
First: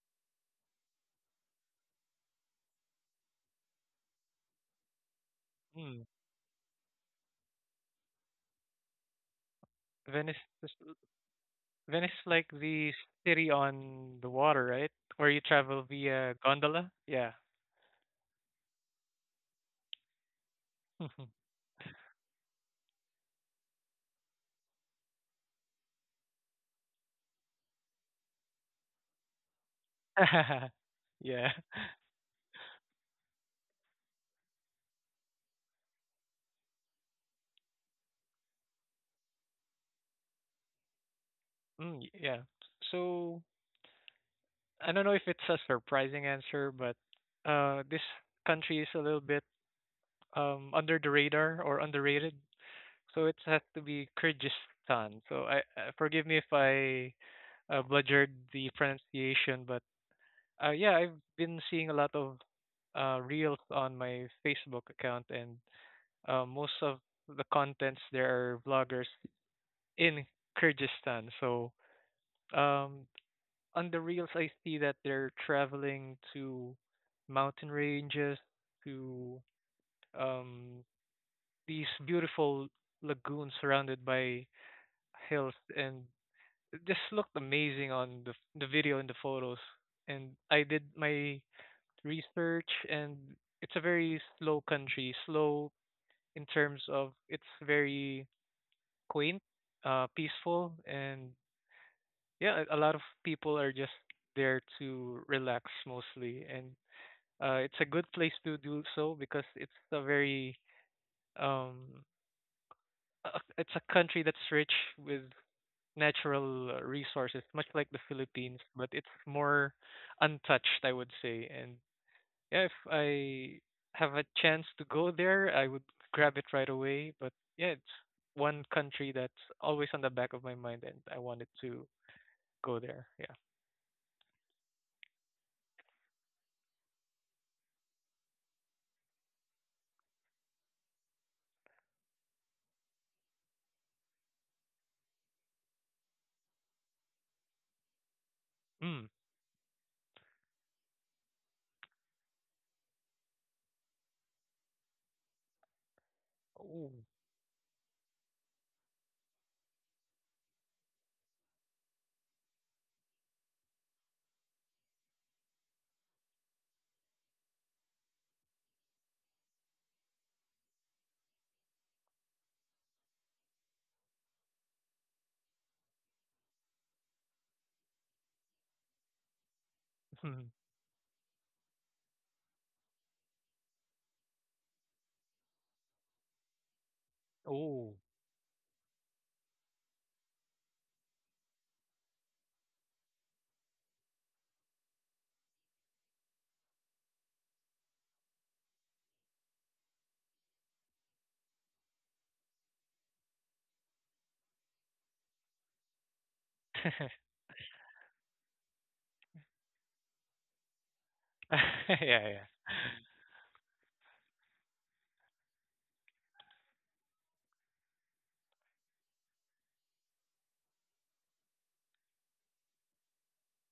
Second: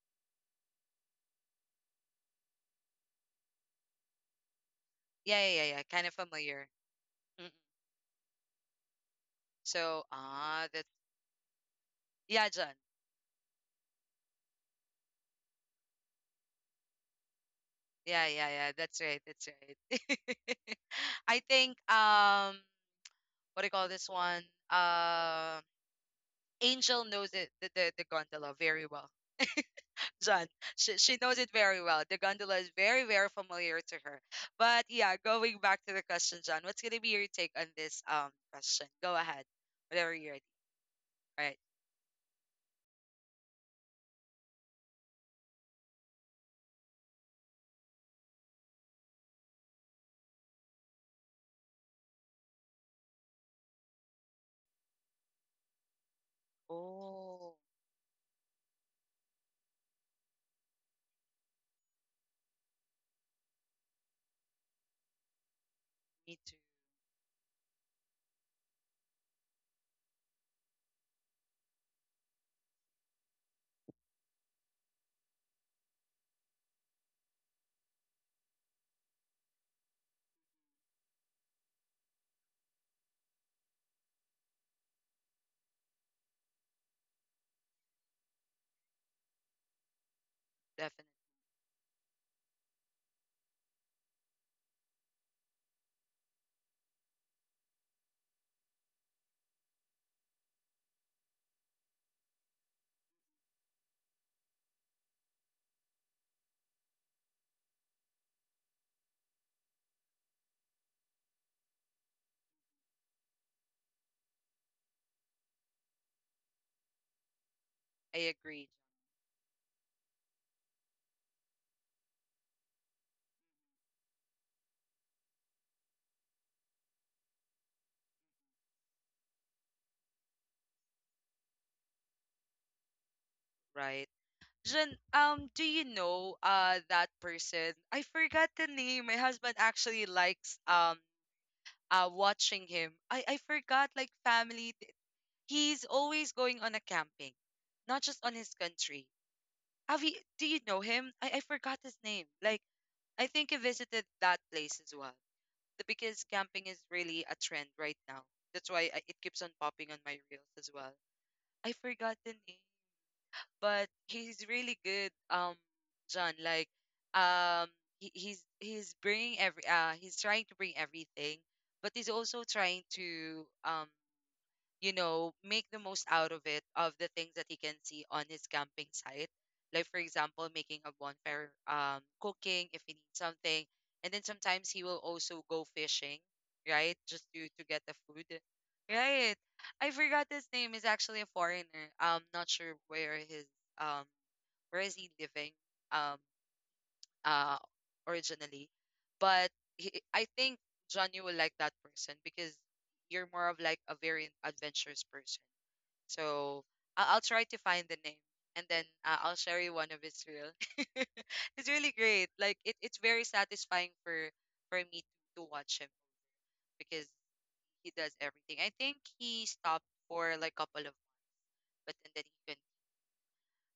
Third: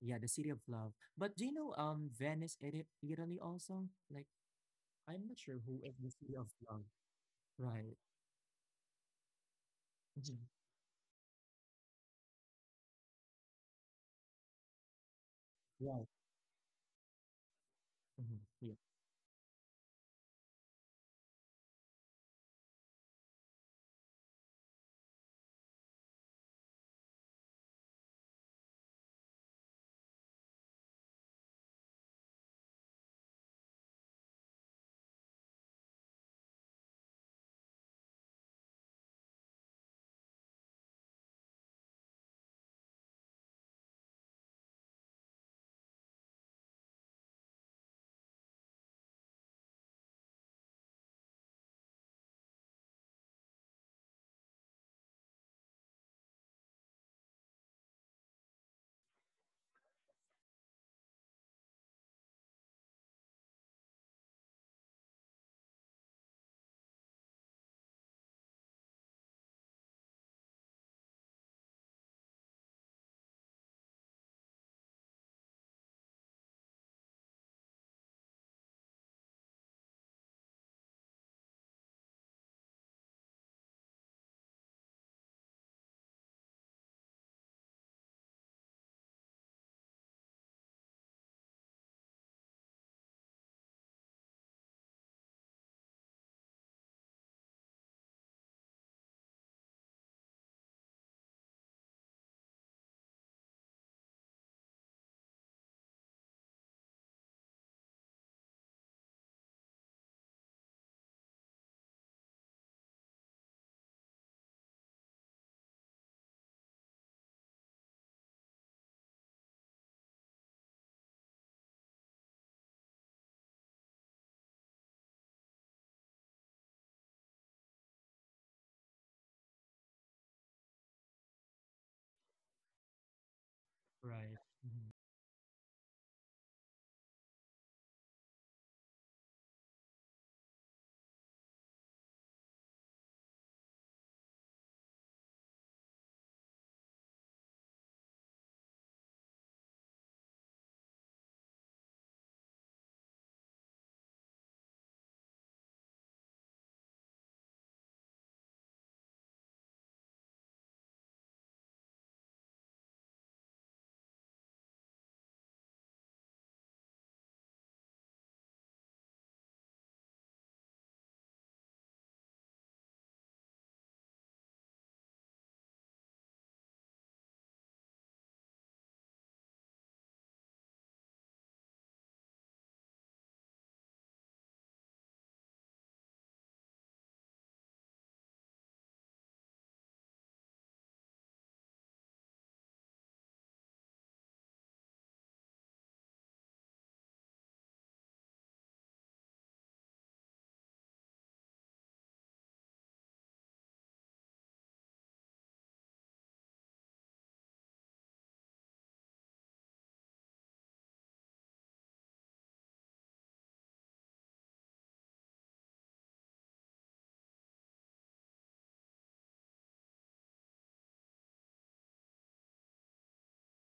yeah, the city of love. But do you know um Venice, Ita- Italy also? Like I'm not
Yeah, yeah,
sure
yeah,
who
yeah.
is
Mm.
Kind
the
of
city of
familiar.
love.
Mm-mm.
Right.
So,
Venice
Mhm.
ah,
is
that's
Venice is like
yeah, John.
the city on the water, right? Where you travel
Right.
via gondola? Yeah.
Yeah,
Mhm.
yeah, yeah.
Yeah.
That's right. That's right.
Mhm.
I think um what do you call this one? Uh Angel knows it, the, the, the gondola very well. John, she, she knows it
Yeah.
very well. The gondola is very, very familiar to her. But yeah, going back to the question, John, what's gonna be your take on this um question? Go ahead. Whatever you're ready. All right.
Mm, y- yeah. So I don't know if it's a surprising answer, but uh, this country is a little bit um under the radar or underrated. So it has to be Kyrgyzstan. So I uh, forgive me if I
Oh,
uh, bludgered the pronunciation, but uh, yeah, I've been seeing a lot of uh, reels on my Facebook account, and
me
uh,
too.
most of the contents there are vloggers in Kyrgyzstan. So um, on the reels, I see that they're traveling to mountain ranges, to um, these beautiful lagoons surrounded by hills, and it just looked amazing on the the video and the photos. And I did
Definitely.
my research, and it's a very slow country, slow in terms of it's very quaint, uh, peaceful, and yeah, a a lot of people are just there to relax mostly, and uh, it's a good place to do so because it's a very um, a- a- it's a country that's rich with natural uh, resources, much like the
I
Philippines,
agree,
but it's more untouched, I would say. And yeah, if I have a chance to go there, I would grab it right away. But yeah, it's one country that's always on the back of my mind, and I wanted to go there. Yeah.
right?
Right. Mhm.
Jen, um, do you know uh that person? I forgot the name. My husband actually likes um uh watching him. I I forgot like family. th- He's always going on a camping, not just on his country.
Mm.
Have you? Do you know him? I I forgot his name. Like I think he visited that place as well. The- Because camping is
Oh.
really a trend right now. That's why I, it keeps on popping on my reels as well. I forgot the name. But he's really good. um John, like, um he, he's he's bringing every uh he's trying to bring everything, but he's also trying to um you know, make the most out of it, of the things that he can see on his camping site. Like, for example,
Mm.
making a bonfire, um, cooking if he needs something. And then sometimes he will also go fishing, right? Just to, to get the
Oh.
food. Right. I forgot his name. He's actually a foreigner. I'm not sure where his, um, where is he living, um, uh, originally. But he, I think Johnny will like that person because you're more of like a very adventurous person. So I'll, I'll try to find the name, and then uh, I'll share you one of his reel. It's really
Yeah.
great.
Yeah.
Like it, it's very satisfying for for me to, to watch him because he does everything. I think he stopped for like a couple of months, but and then he couldn't.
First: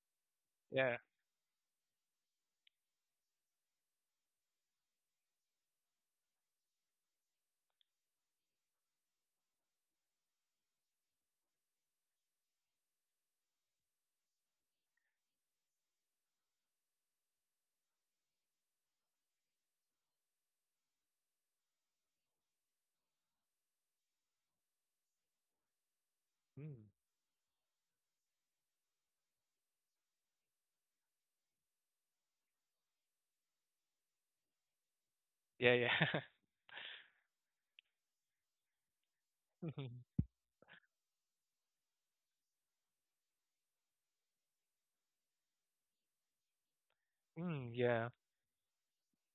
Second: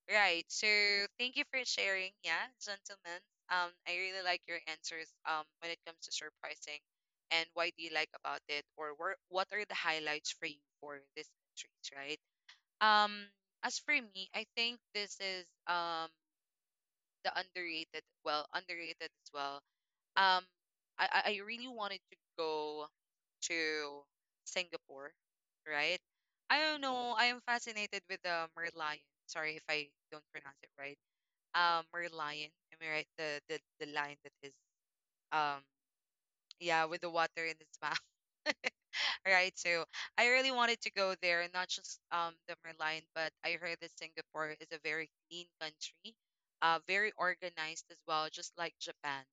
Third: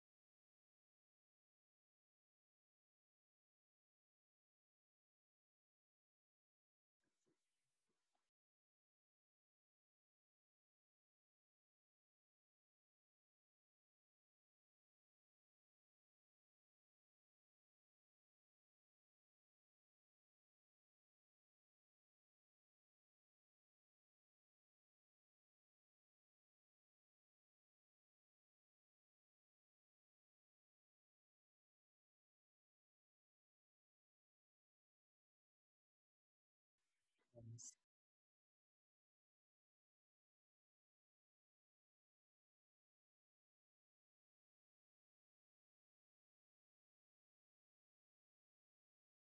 Right. So
Yeah.
thank you for sharing. Yeah, gentlemen. Um, I really like your answers. Um, when it comes to surprising, and why do you like about it, or where, what are the highlights for you for this series, right? Um, as for me, I think this is um the underrated, well, underrated as well. Um, I I I really wanted to go to Singapore, right? I
Mm.
don't know. I am fascinated with the Merlion. Sorry if I don't pronounce it right. Um, Merlion. Am I right? The the the lion that is um
Yeah. Yeah.
yeah, with the water in
Yes.
its mouth. Right. So I really wanted to go there, not just um the Merlion, but I heard that Singapore is a very clean country, uh, very
Mm.
organized as
Yeah.
well, just like Japan,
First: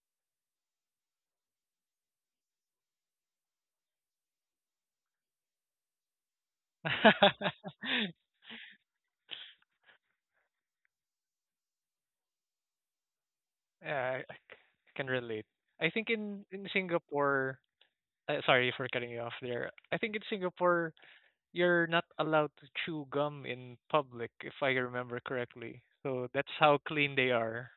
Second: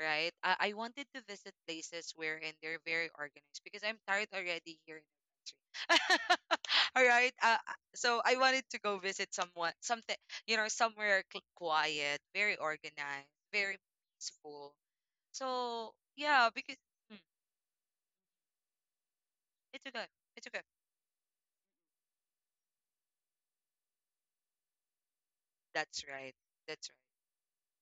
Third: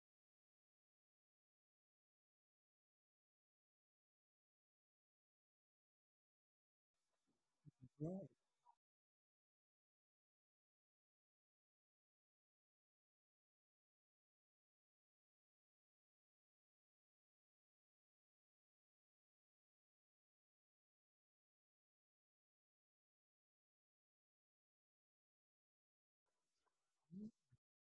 right? I, I wanted to visit places wherein they're very organized because I'm tired already here in the country. All right. Uh, uh, so
Right.
I wanted to go visit someone, something, you know, somewhere cl- quiet, very organized, very
Yeah, I I
peaceful.
can relate. I
So
think in
yeah,
in
because mm,
Singapore, uh, sorry for cutting you off there.
it's
I
okay.
think in
It's okay.
Singapore, you're not allowed to chew gum in public, if I remember correctly.
That's
So
right.
that's how
That's right.
clean they are.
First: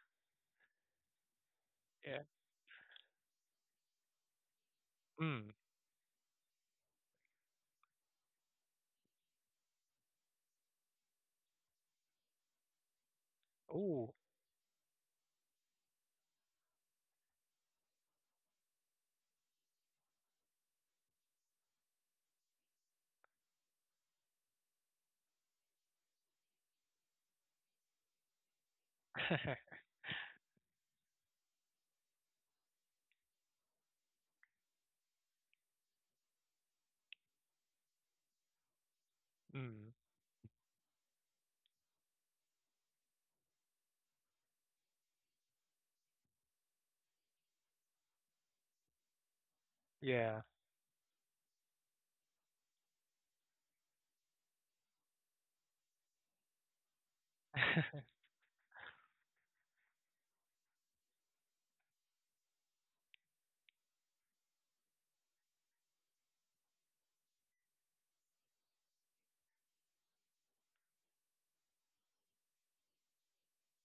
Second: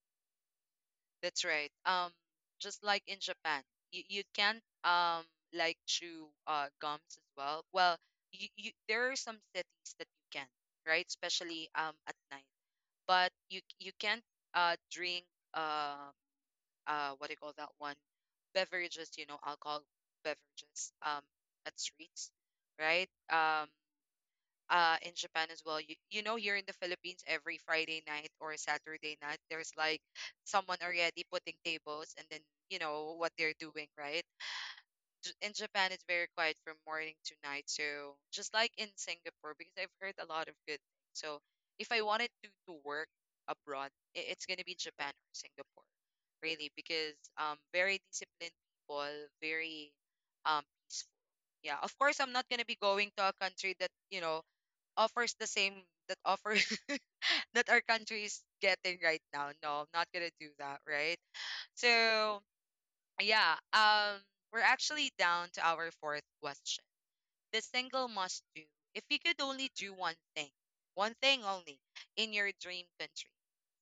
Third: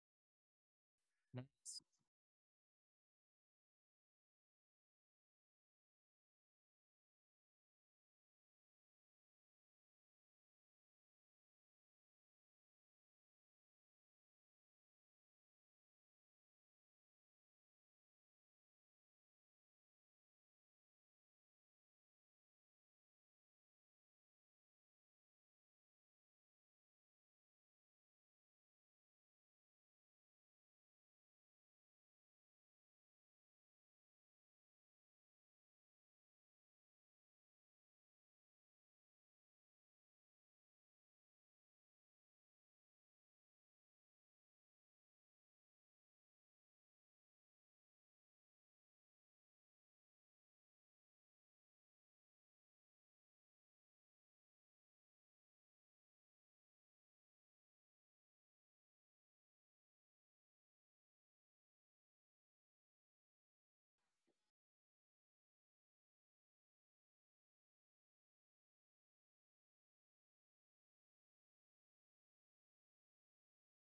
That's right.
Nice.
Um,
Yeah.
just like in Japan, you, you can't um
Mm.
like chew uh gums as well. Well, you, you there are some cities that you can, right? Especially um at night. But you you
Ooh.
can't uh drink uh uh what do you call that one? Beverages, you know, alcohol beverages um at streets, right? Um uh in Japan as well. You, you know, here in the Philippines every Friday night or Saturday night there's like someone already putting tables and then you know what they're doing, right? J- In Japan it's very quiet from morning to night. So just like in Singapore, because
Mm.
I've heard a lot of good things. So if I wanted to to work abroad, i- it's going to be Japan or Singapore, really, because um very disciplined people, very
Yeah.
um peaceful. Yeah, of course I'm not going to be going to a country that, you know, offers the same, that offer that our country is getting right now. No, I'm not gonna do that, right? So yeah, um, we're actually down to our fourth question. The single must do. If you could only do one thing, one thing only, in your dream country,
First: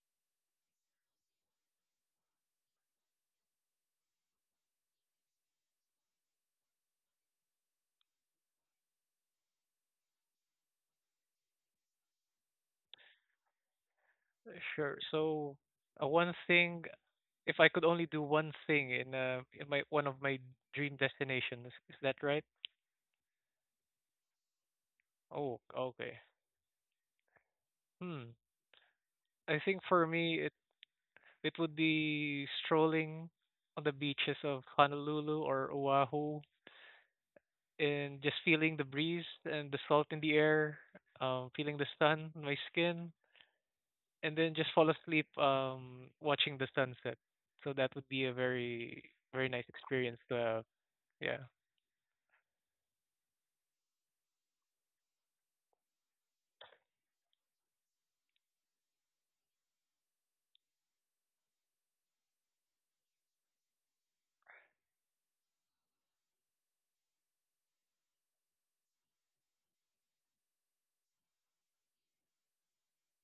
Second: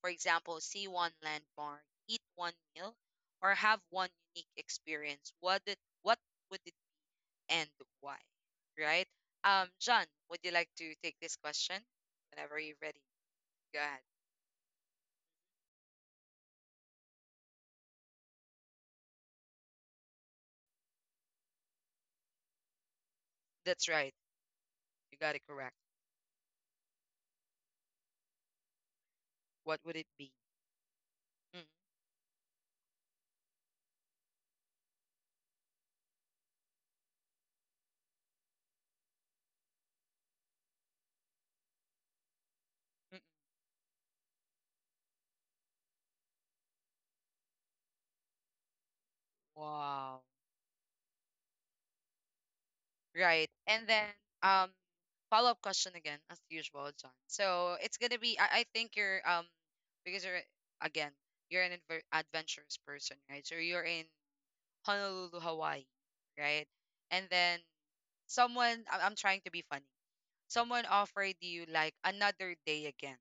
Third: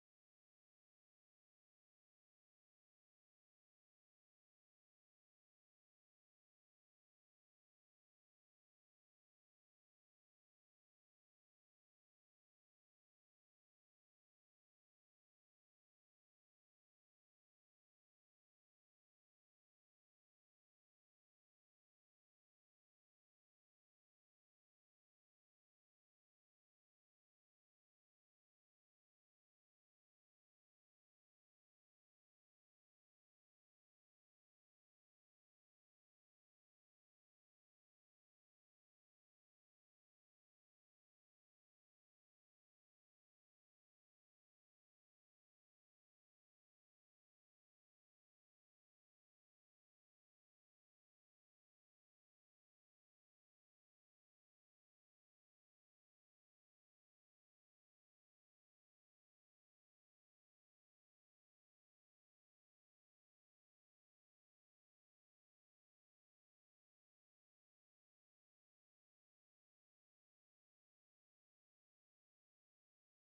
for example, see one landmark, eat one meal, or have one unique experience, what did, what would it and why? Right? Um, John, would you like to take this question whenever you're ready? God.
Sure. So, uh, one thing, if I could only do one thing in uh in my one of my dream destinations, is that right?
That's right. You got it
Oh,
correct.
okay. Hmm. I
What
think
would
for
it be?
me, it it
Mm,
would be strolling on the beaches of Honolulu or Oahu and just feeling the breeze and the salt in the air, um, feeling the sun on my skin,
mm,
and then just fall asleep um, watching the sunset. So that would be a very, very nice experience
wow.
to have. Yeah.
Right. And then um follow-up question again, as usual, John. So it's gonna be I, I think you're um because you're again, you're an adver- adventurous person, right? So you're in Honolulu, Hawaii, right? And then someone, I- I'm trying to be funny. Someone offered you like another day again,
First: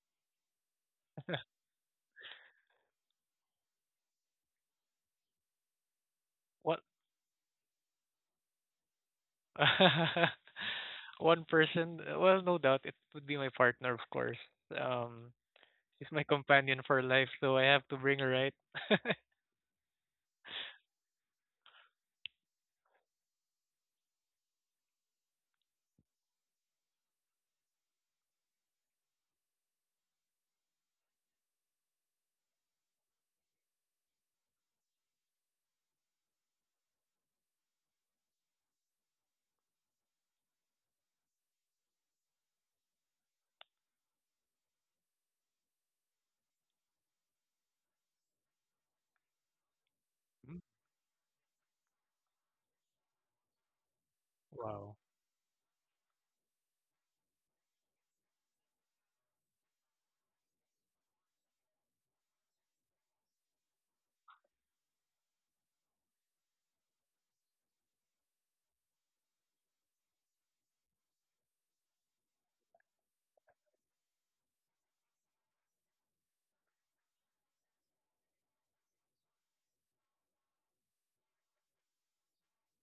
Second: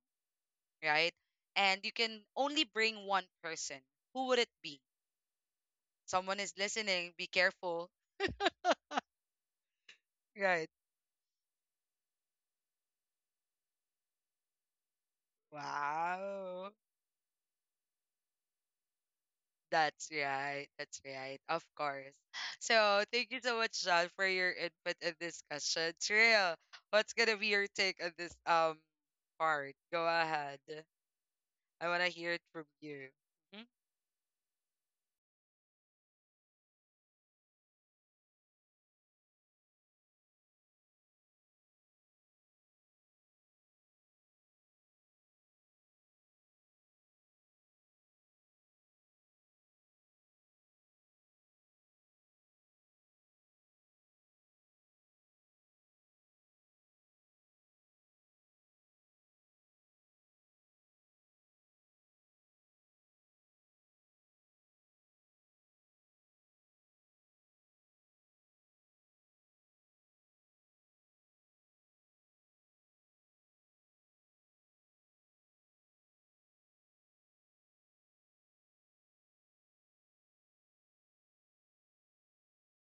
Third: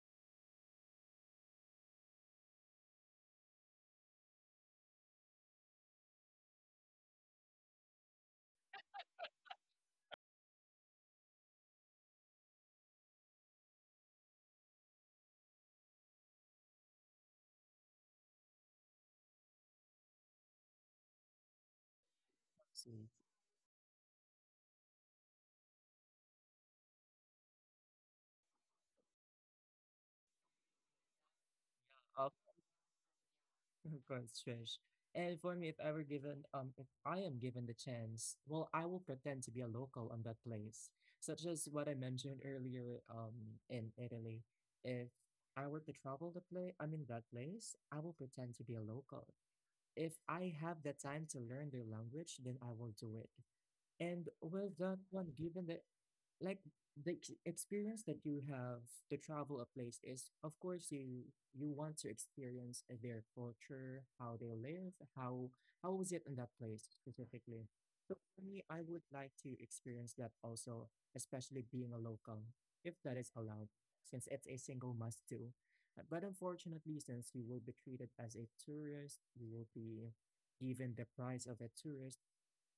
right? And you can only bring one person. Who would it be? Someone is
What?
listening. Be careful. Right.
One person, uh, well, no doubt it would be my partner, of course. Um, she's my
Wow.
companion for life, so I have to bring her right.
That's right. That's right. Of course. So
See,
thank you so much, John, for your input and discussion. Trill, what's gonna be your take on this um part? Go ahead. I wanna
uh,
hear it from you. Mhm.
Congrats, Trish. And for me, if ever given, um, if I am given the chance, well, I will pretend to be a local on that place, such as what I mentioned earlier, um, in Italy. If I were to travel the place, I mean that place, I will pretend to be a local. If I
Mm.
have the time to learn their language, then I will do it. And with
Wow.
that one, given the, like, the ex- experience that you have to travel a place is, of course, you you want to experience their culture, how they live, how how is it in that place specifically. So for me, I would like to experience that also, especially being a local, if that is allowed, since it's a single must do Uh, but unfortunately, since you will be treated as a tourist, you will be given the price of a tourist,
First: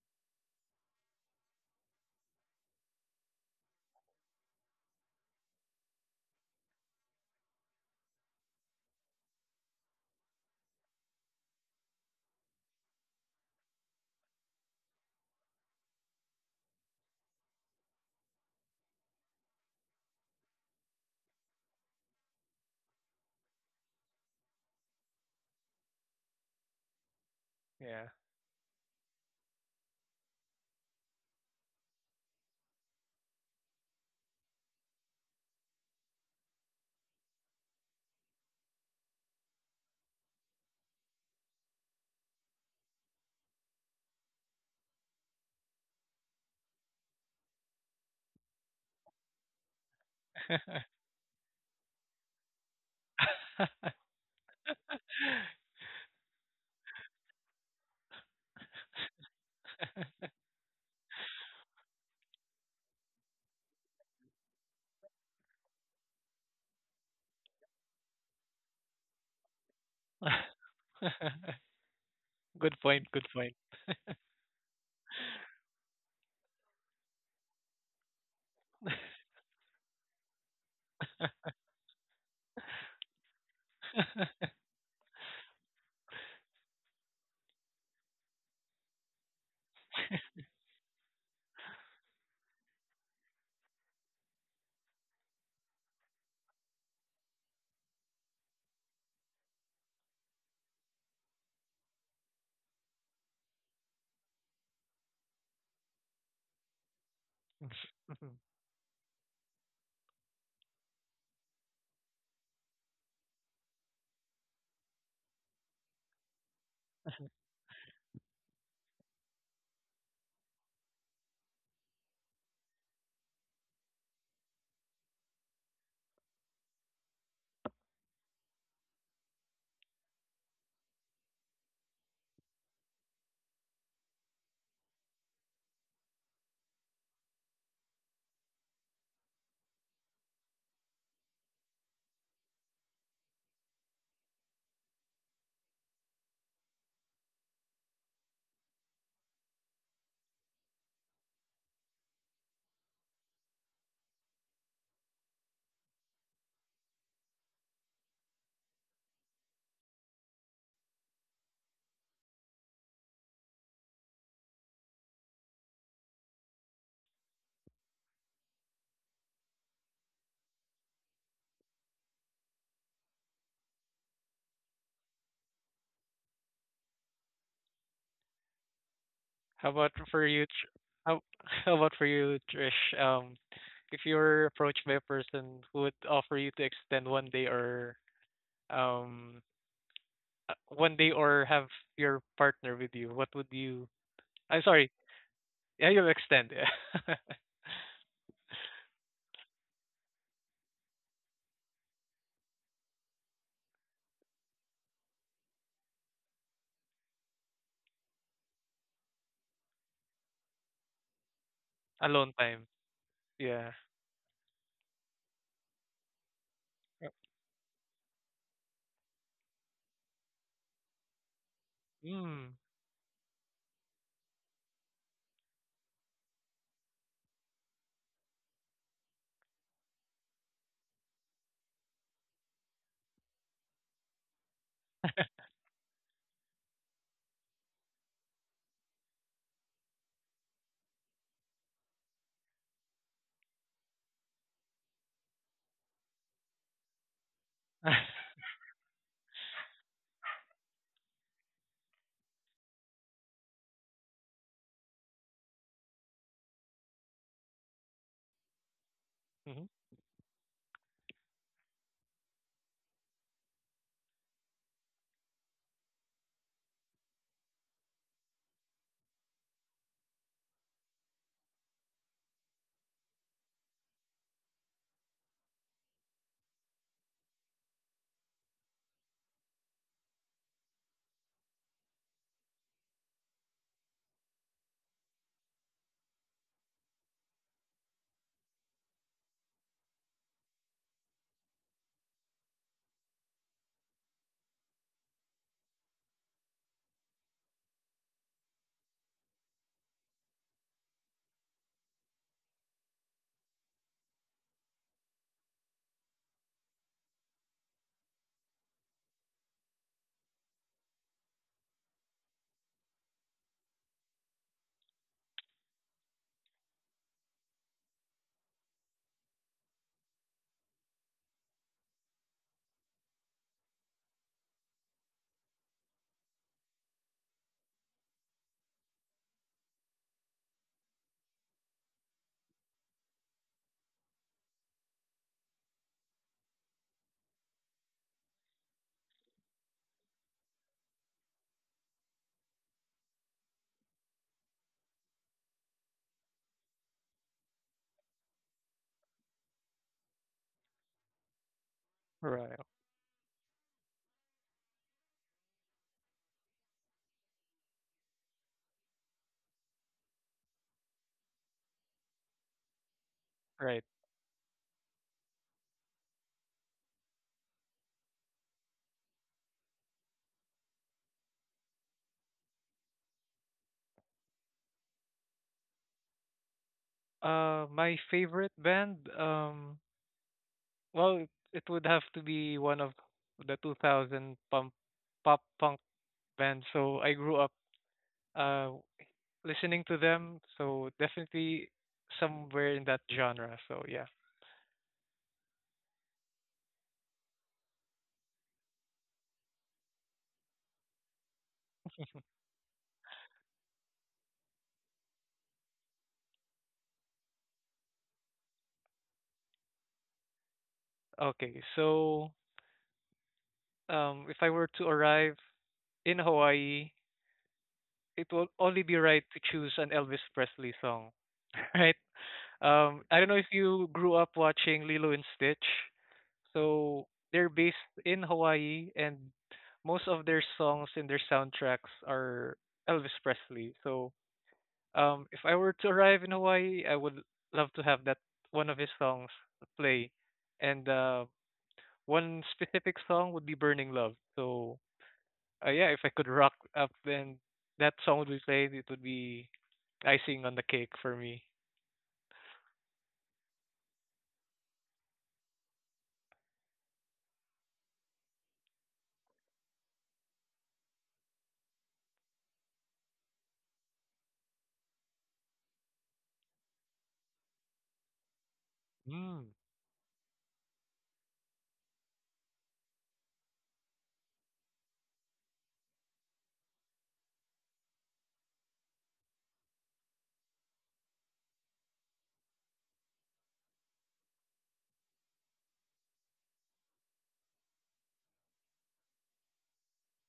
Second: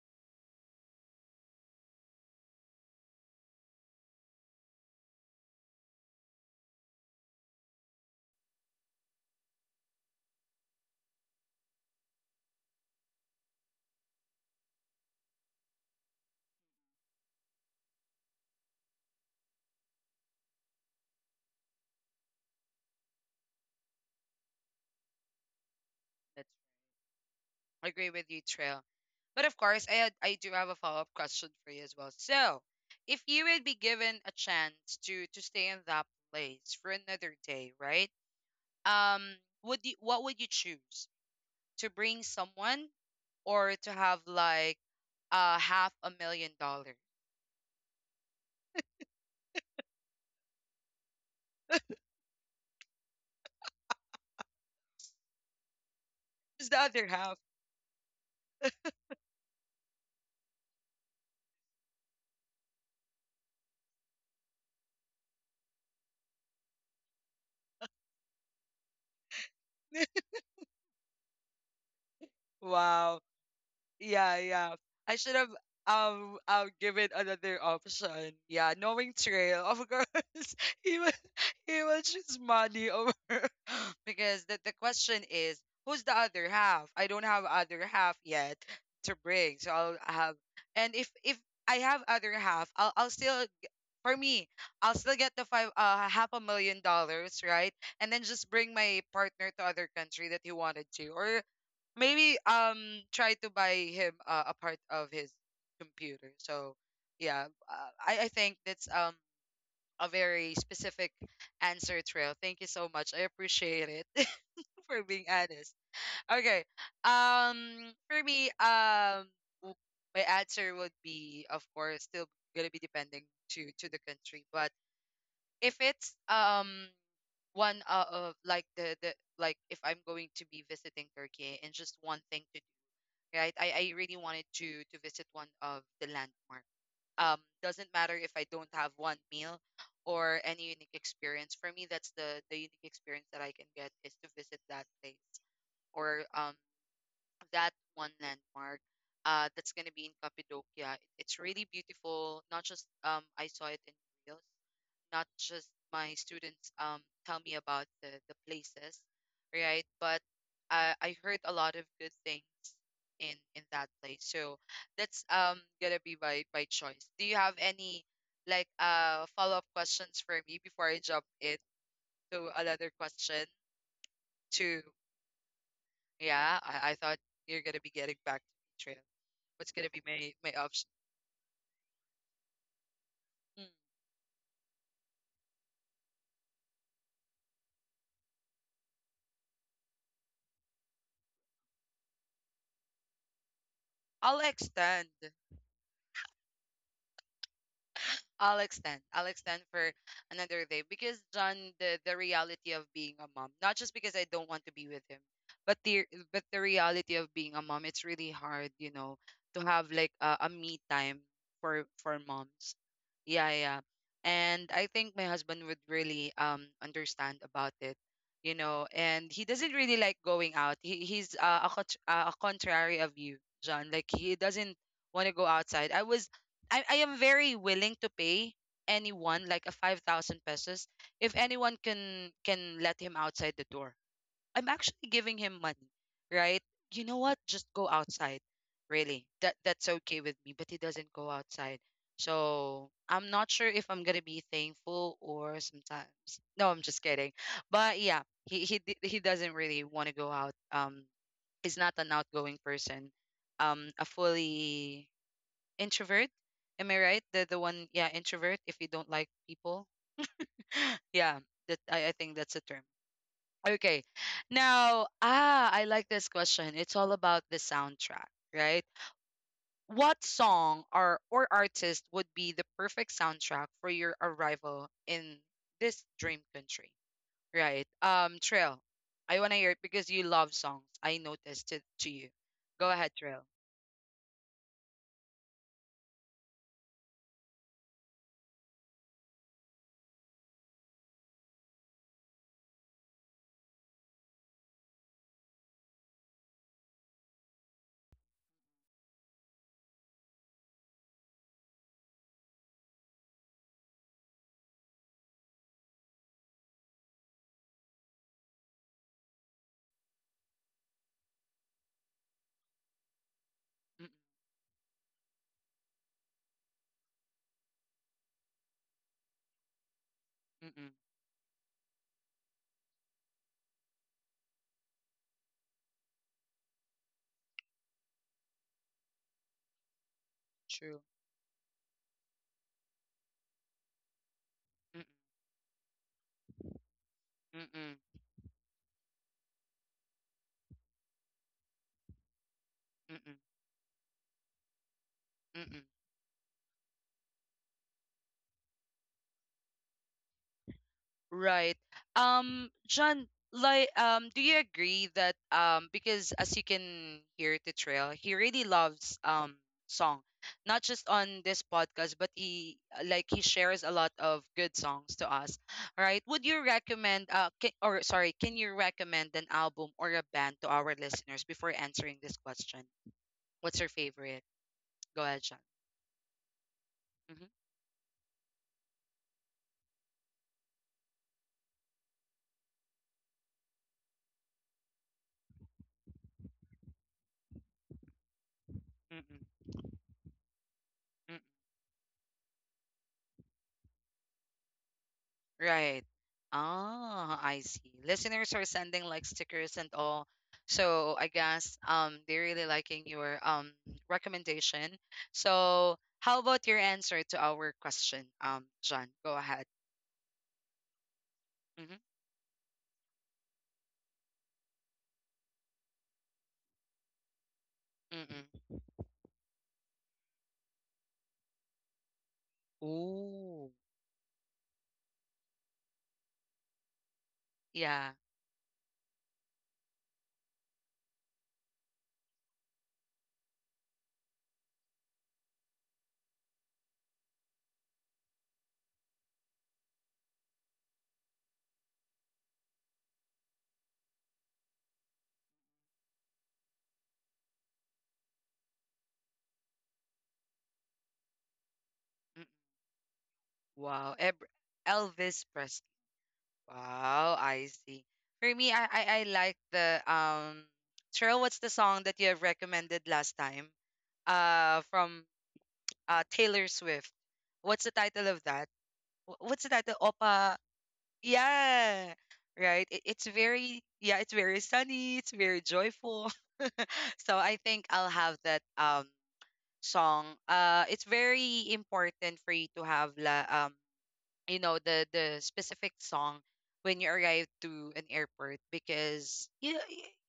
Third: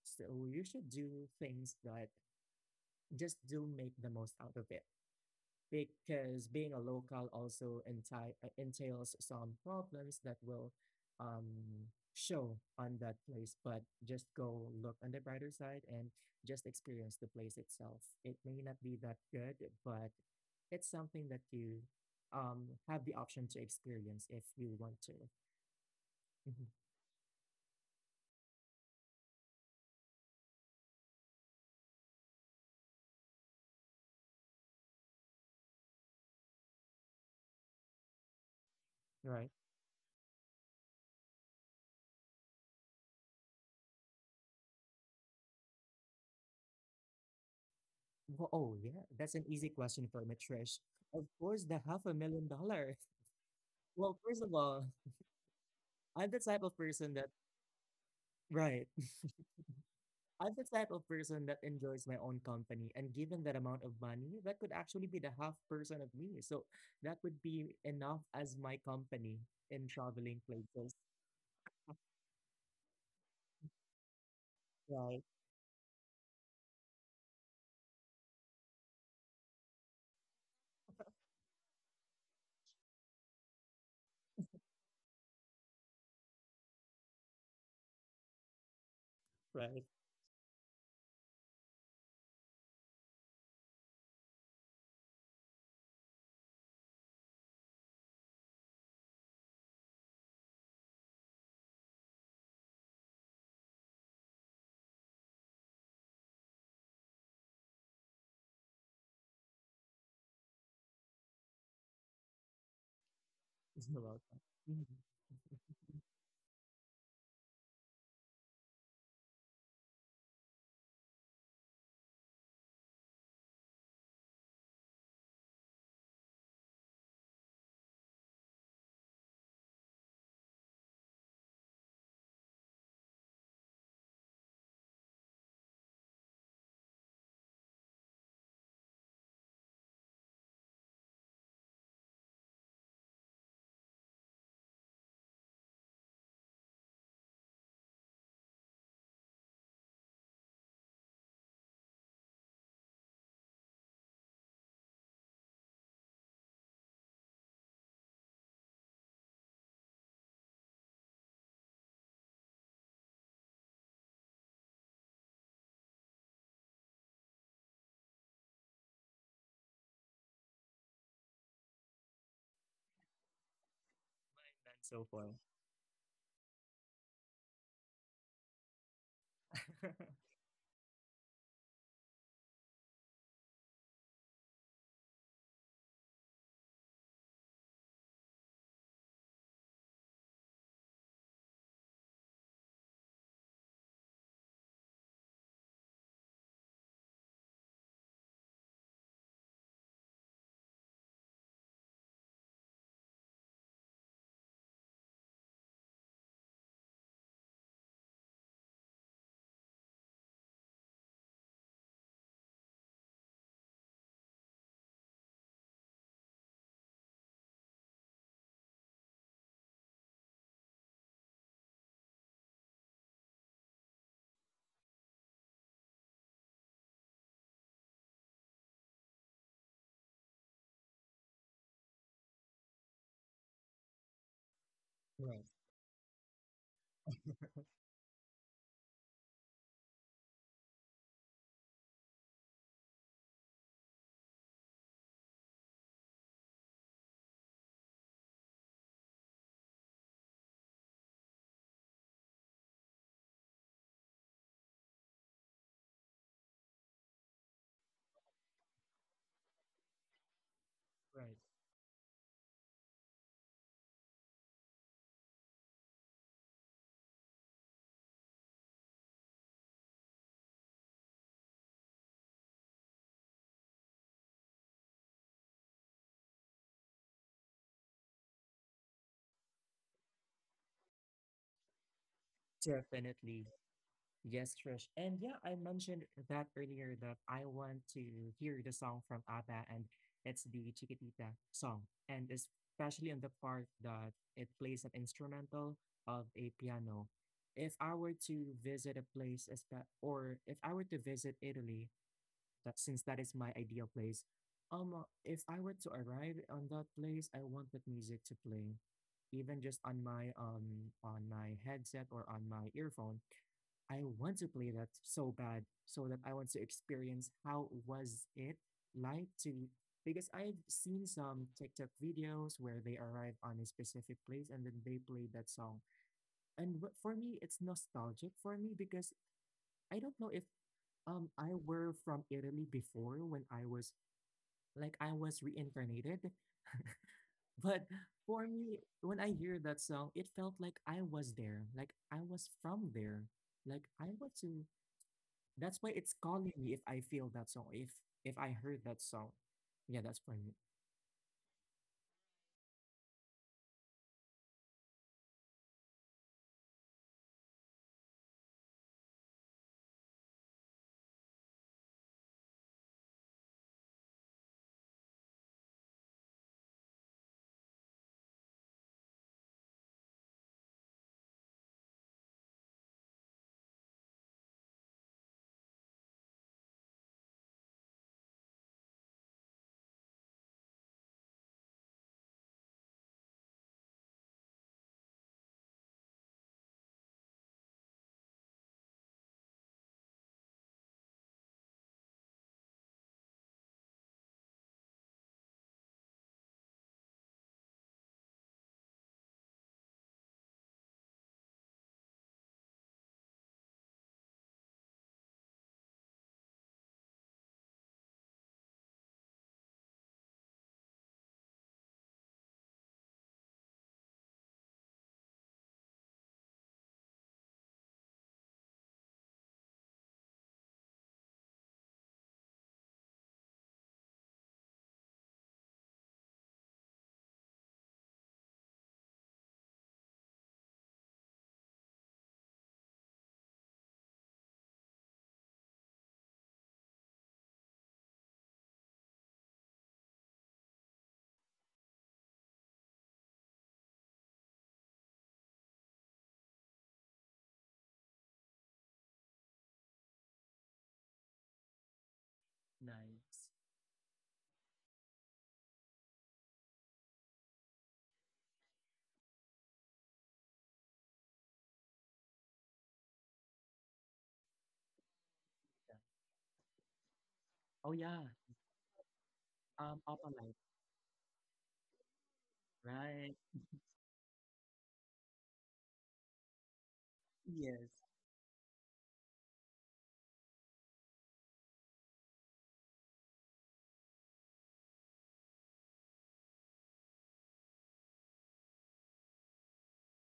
so you should do things that just do make the most out of it, because being a local also enti- uh, entails some problems that will um, show on that place. But just go look on the brighter side and just experience the place itself. It may not be that good, but it's something that you um, have the option to experience if you want to.
That's
Mhm.
I
Yeah.
agree with you, Trill. But of course, I had, I do have a follow up question for you as well. So, if you would be given a chance to to stay in that place for another day, right? um
Right.
would you, what would you choose, to bring someone or to have like uh half a million dollars,
Wh- oh yeah, that's an easy question for me, Trish. Of course, the half a million dollars. Well, first of all, I'm the type
is
of
the other
person that,
half?
right. I'm the type of person that enjoys my own company. And given that amount of money, that could actually be the half person of me. So that would be enough as my company in traveling places.
Good point.
Wow.
Good point.
Yeah, yeah, I
Right,
should have, um I'll give it another option. Yeah, knowing Trail, of course, he will, he will choose money over, because the, the question is who's the other half? I don't have other half yet to bring. So
right.
I'll have, and if if I have other half, I'll I'll still, for me, I'll still get the five uh half a million dollars, right? And then just bring my partner to other country that he wanted to, or maybe um try to buy him uh, a part of his computer. So yeah, uh, I I think that's um a very specific answer, Trail. Thank you so much. I appreciate
You're
it.
welcome. Mhm.
For being honest. Okay, um for me, um w- my answer would be, of course, still gonna be depending to to the country, but if it's um one uh, of like the the, like if I'm going to be visiting Turkey, and just one thing to do, right? I I really wanted to to visit one of the landmark. Um, doesn't matter if I don't have one meal or any unique experience. For me, that's the the unique experience that I can get, is to visit that place or um that one landmark. Uh, that's gonna be in Cappadocia. It's really beautiful. Not just um I saw it in reels, not just my students um tell me about the, the places, right? But I I heard a lot of good things in in that place. So that's um gonna be by by choice. Do you have any like uh follow-up questions for me before I jump in to another question?
And
To
so forth.
Yeah, I, I thought you're gonna be getting back to me, Trail.
How
What's gonna
about
be
for
my
you?
my
Tr-
option?
How how about for you, Trish? Um,
Mm,
if you were approached by a person who would offer you to extend one day or um uh, one day or have your partner with you, what would you?
I'll
I'm sorry.
extend.
Yeah, you'll extend. Yeah.
I'll extend. I'll extend for another day because, John, the the reality of being a mom, not just because I don't want to be with him, but the but the reality of being a mom, it's really hard, you know, to have like a, a me time for for
Alone time.
moms. Yeah,
Yeah.
yeah. And I think my husband would really um
Uh,
understand about it, you know, and he doesn't really like going out. He he's uh, a contr- uh, a
mm.
contrary of you, John. Like he doesn't want to go outside. I was I, I am very willing to pay anyone like a five thousand pesos if anyone can can let him outside the door. I'm actually giving
Right,
him money, right? You know what, just go outside, really. That that's okay with me, but he doesn't go outside. So I'm not sure if I'm gonna be thankful or sometimes, no, I'm just kidding. But yeah, he he, d- he doesn't really want to go out. Um he's not an outgoing person, um a fully introvert. Am I right? The the one, yeah, introvert. If you don't like
Mhm.
people,
right.
yeah, that I, I think that's a term. Okay, now ah, I like this question. It's all about the soundtrack, right? What song or or artist would be the perfect soundtrack for your arrival in this dream country, right? Um, Trail, I want to hear it because you love songs. I noticed to to you. Go ahead, Trail.
Definitely. Yes, Trish. And yeah, I mentioned that earlier that I want to hear the song from ABBA and it's the Chiquitita song. And especially on the part that it plays an instrumental of a piano. If I were to visit a place, espe- or if I were to visit Italy, that since that is my ideal place, um, uh, if I were to arrive on that place, I want that music to play, even just on my um on my headset or on my earphone.
Mm-mm,
I want to play that so bad so that I want to experience how was it like to, because I've
mm-mm,
seen some TikTok videos where they arrive on a specific place and then they play that song. And wh- for me, it's nostalgic for me because I don't know if
true.
um I were from Italy before when I was, like,
Mm-mm,
I was reincarnated, but
mm-mm,
for me, when I hear that song, it felt like I was there, like I was from there,
mm-mm,
like I want to. That's
mm-mm.
why it's calling me, if I feel that song, if if I heard that song. Yeah, that's for me.
Right.
Right.
Um, John, like, um, do you agree that um, because as you can hear the Trail, he really loves um song, not just on this podcast, but he uh, like he
Right.
shares a lot of good songs to us, right? Would you recommend uh, can, or sorry, can you recommend an album or a band to our listeners before answering this question? What's your favorite? Go ahead, John.
Uh, my favorite band. Um, Well, it it would have to be one of the two thousand pump, pop punk bands. So I grew up uh,
Mm-hmm.
listening to them. So definitely somewhere in that genre. So yeah.
Right. Ah, I see. Listeners are sending like stickers and all. So I guess um they're really liking your um recommendation. So how about your answer to our question? Um, John, go ahead.
Okay.
Mm-hmm.
So um, if I were to arrive in Hawaii, it will
Mm-mm.
only be right to choose an Elvis Presley song, right? Um, I don't know if
Ooh,
you grew up watching Lilo and Stitch. So they're based
yeah.
in Hawaii, and most of their songs and their soundtracks are Elvis Presley. So um, if I were to arrive in Hawaii, I would love to have that one of his songs play, and uh, one specific song would be "Burning Love." So uh, yeah, if I could rock up, then that song would be played. It would be icing on the cake for me.
Mm-mm.
Nice.
Wow. Eb- Elvis Presley. Wow, I see. For me, I, I I like the um Cheryl, what's the song that you have recommended last time? Uh, from
Yeah.
uh Taylor Swift. What's the
Oh yeah.
title of that? Wh-
Mm,
What's the title?
Um,
Opa.
Opalite,
Yeah. Right. It, it's
right?
very yeah, it's very sunny, it's very joyful. So I think
Yes.
I'll have that um song. Uh, it's very important for you to have la um you know the the specific song when you arrive to an airport, because you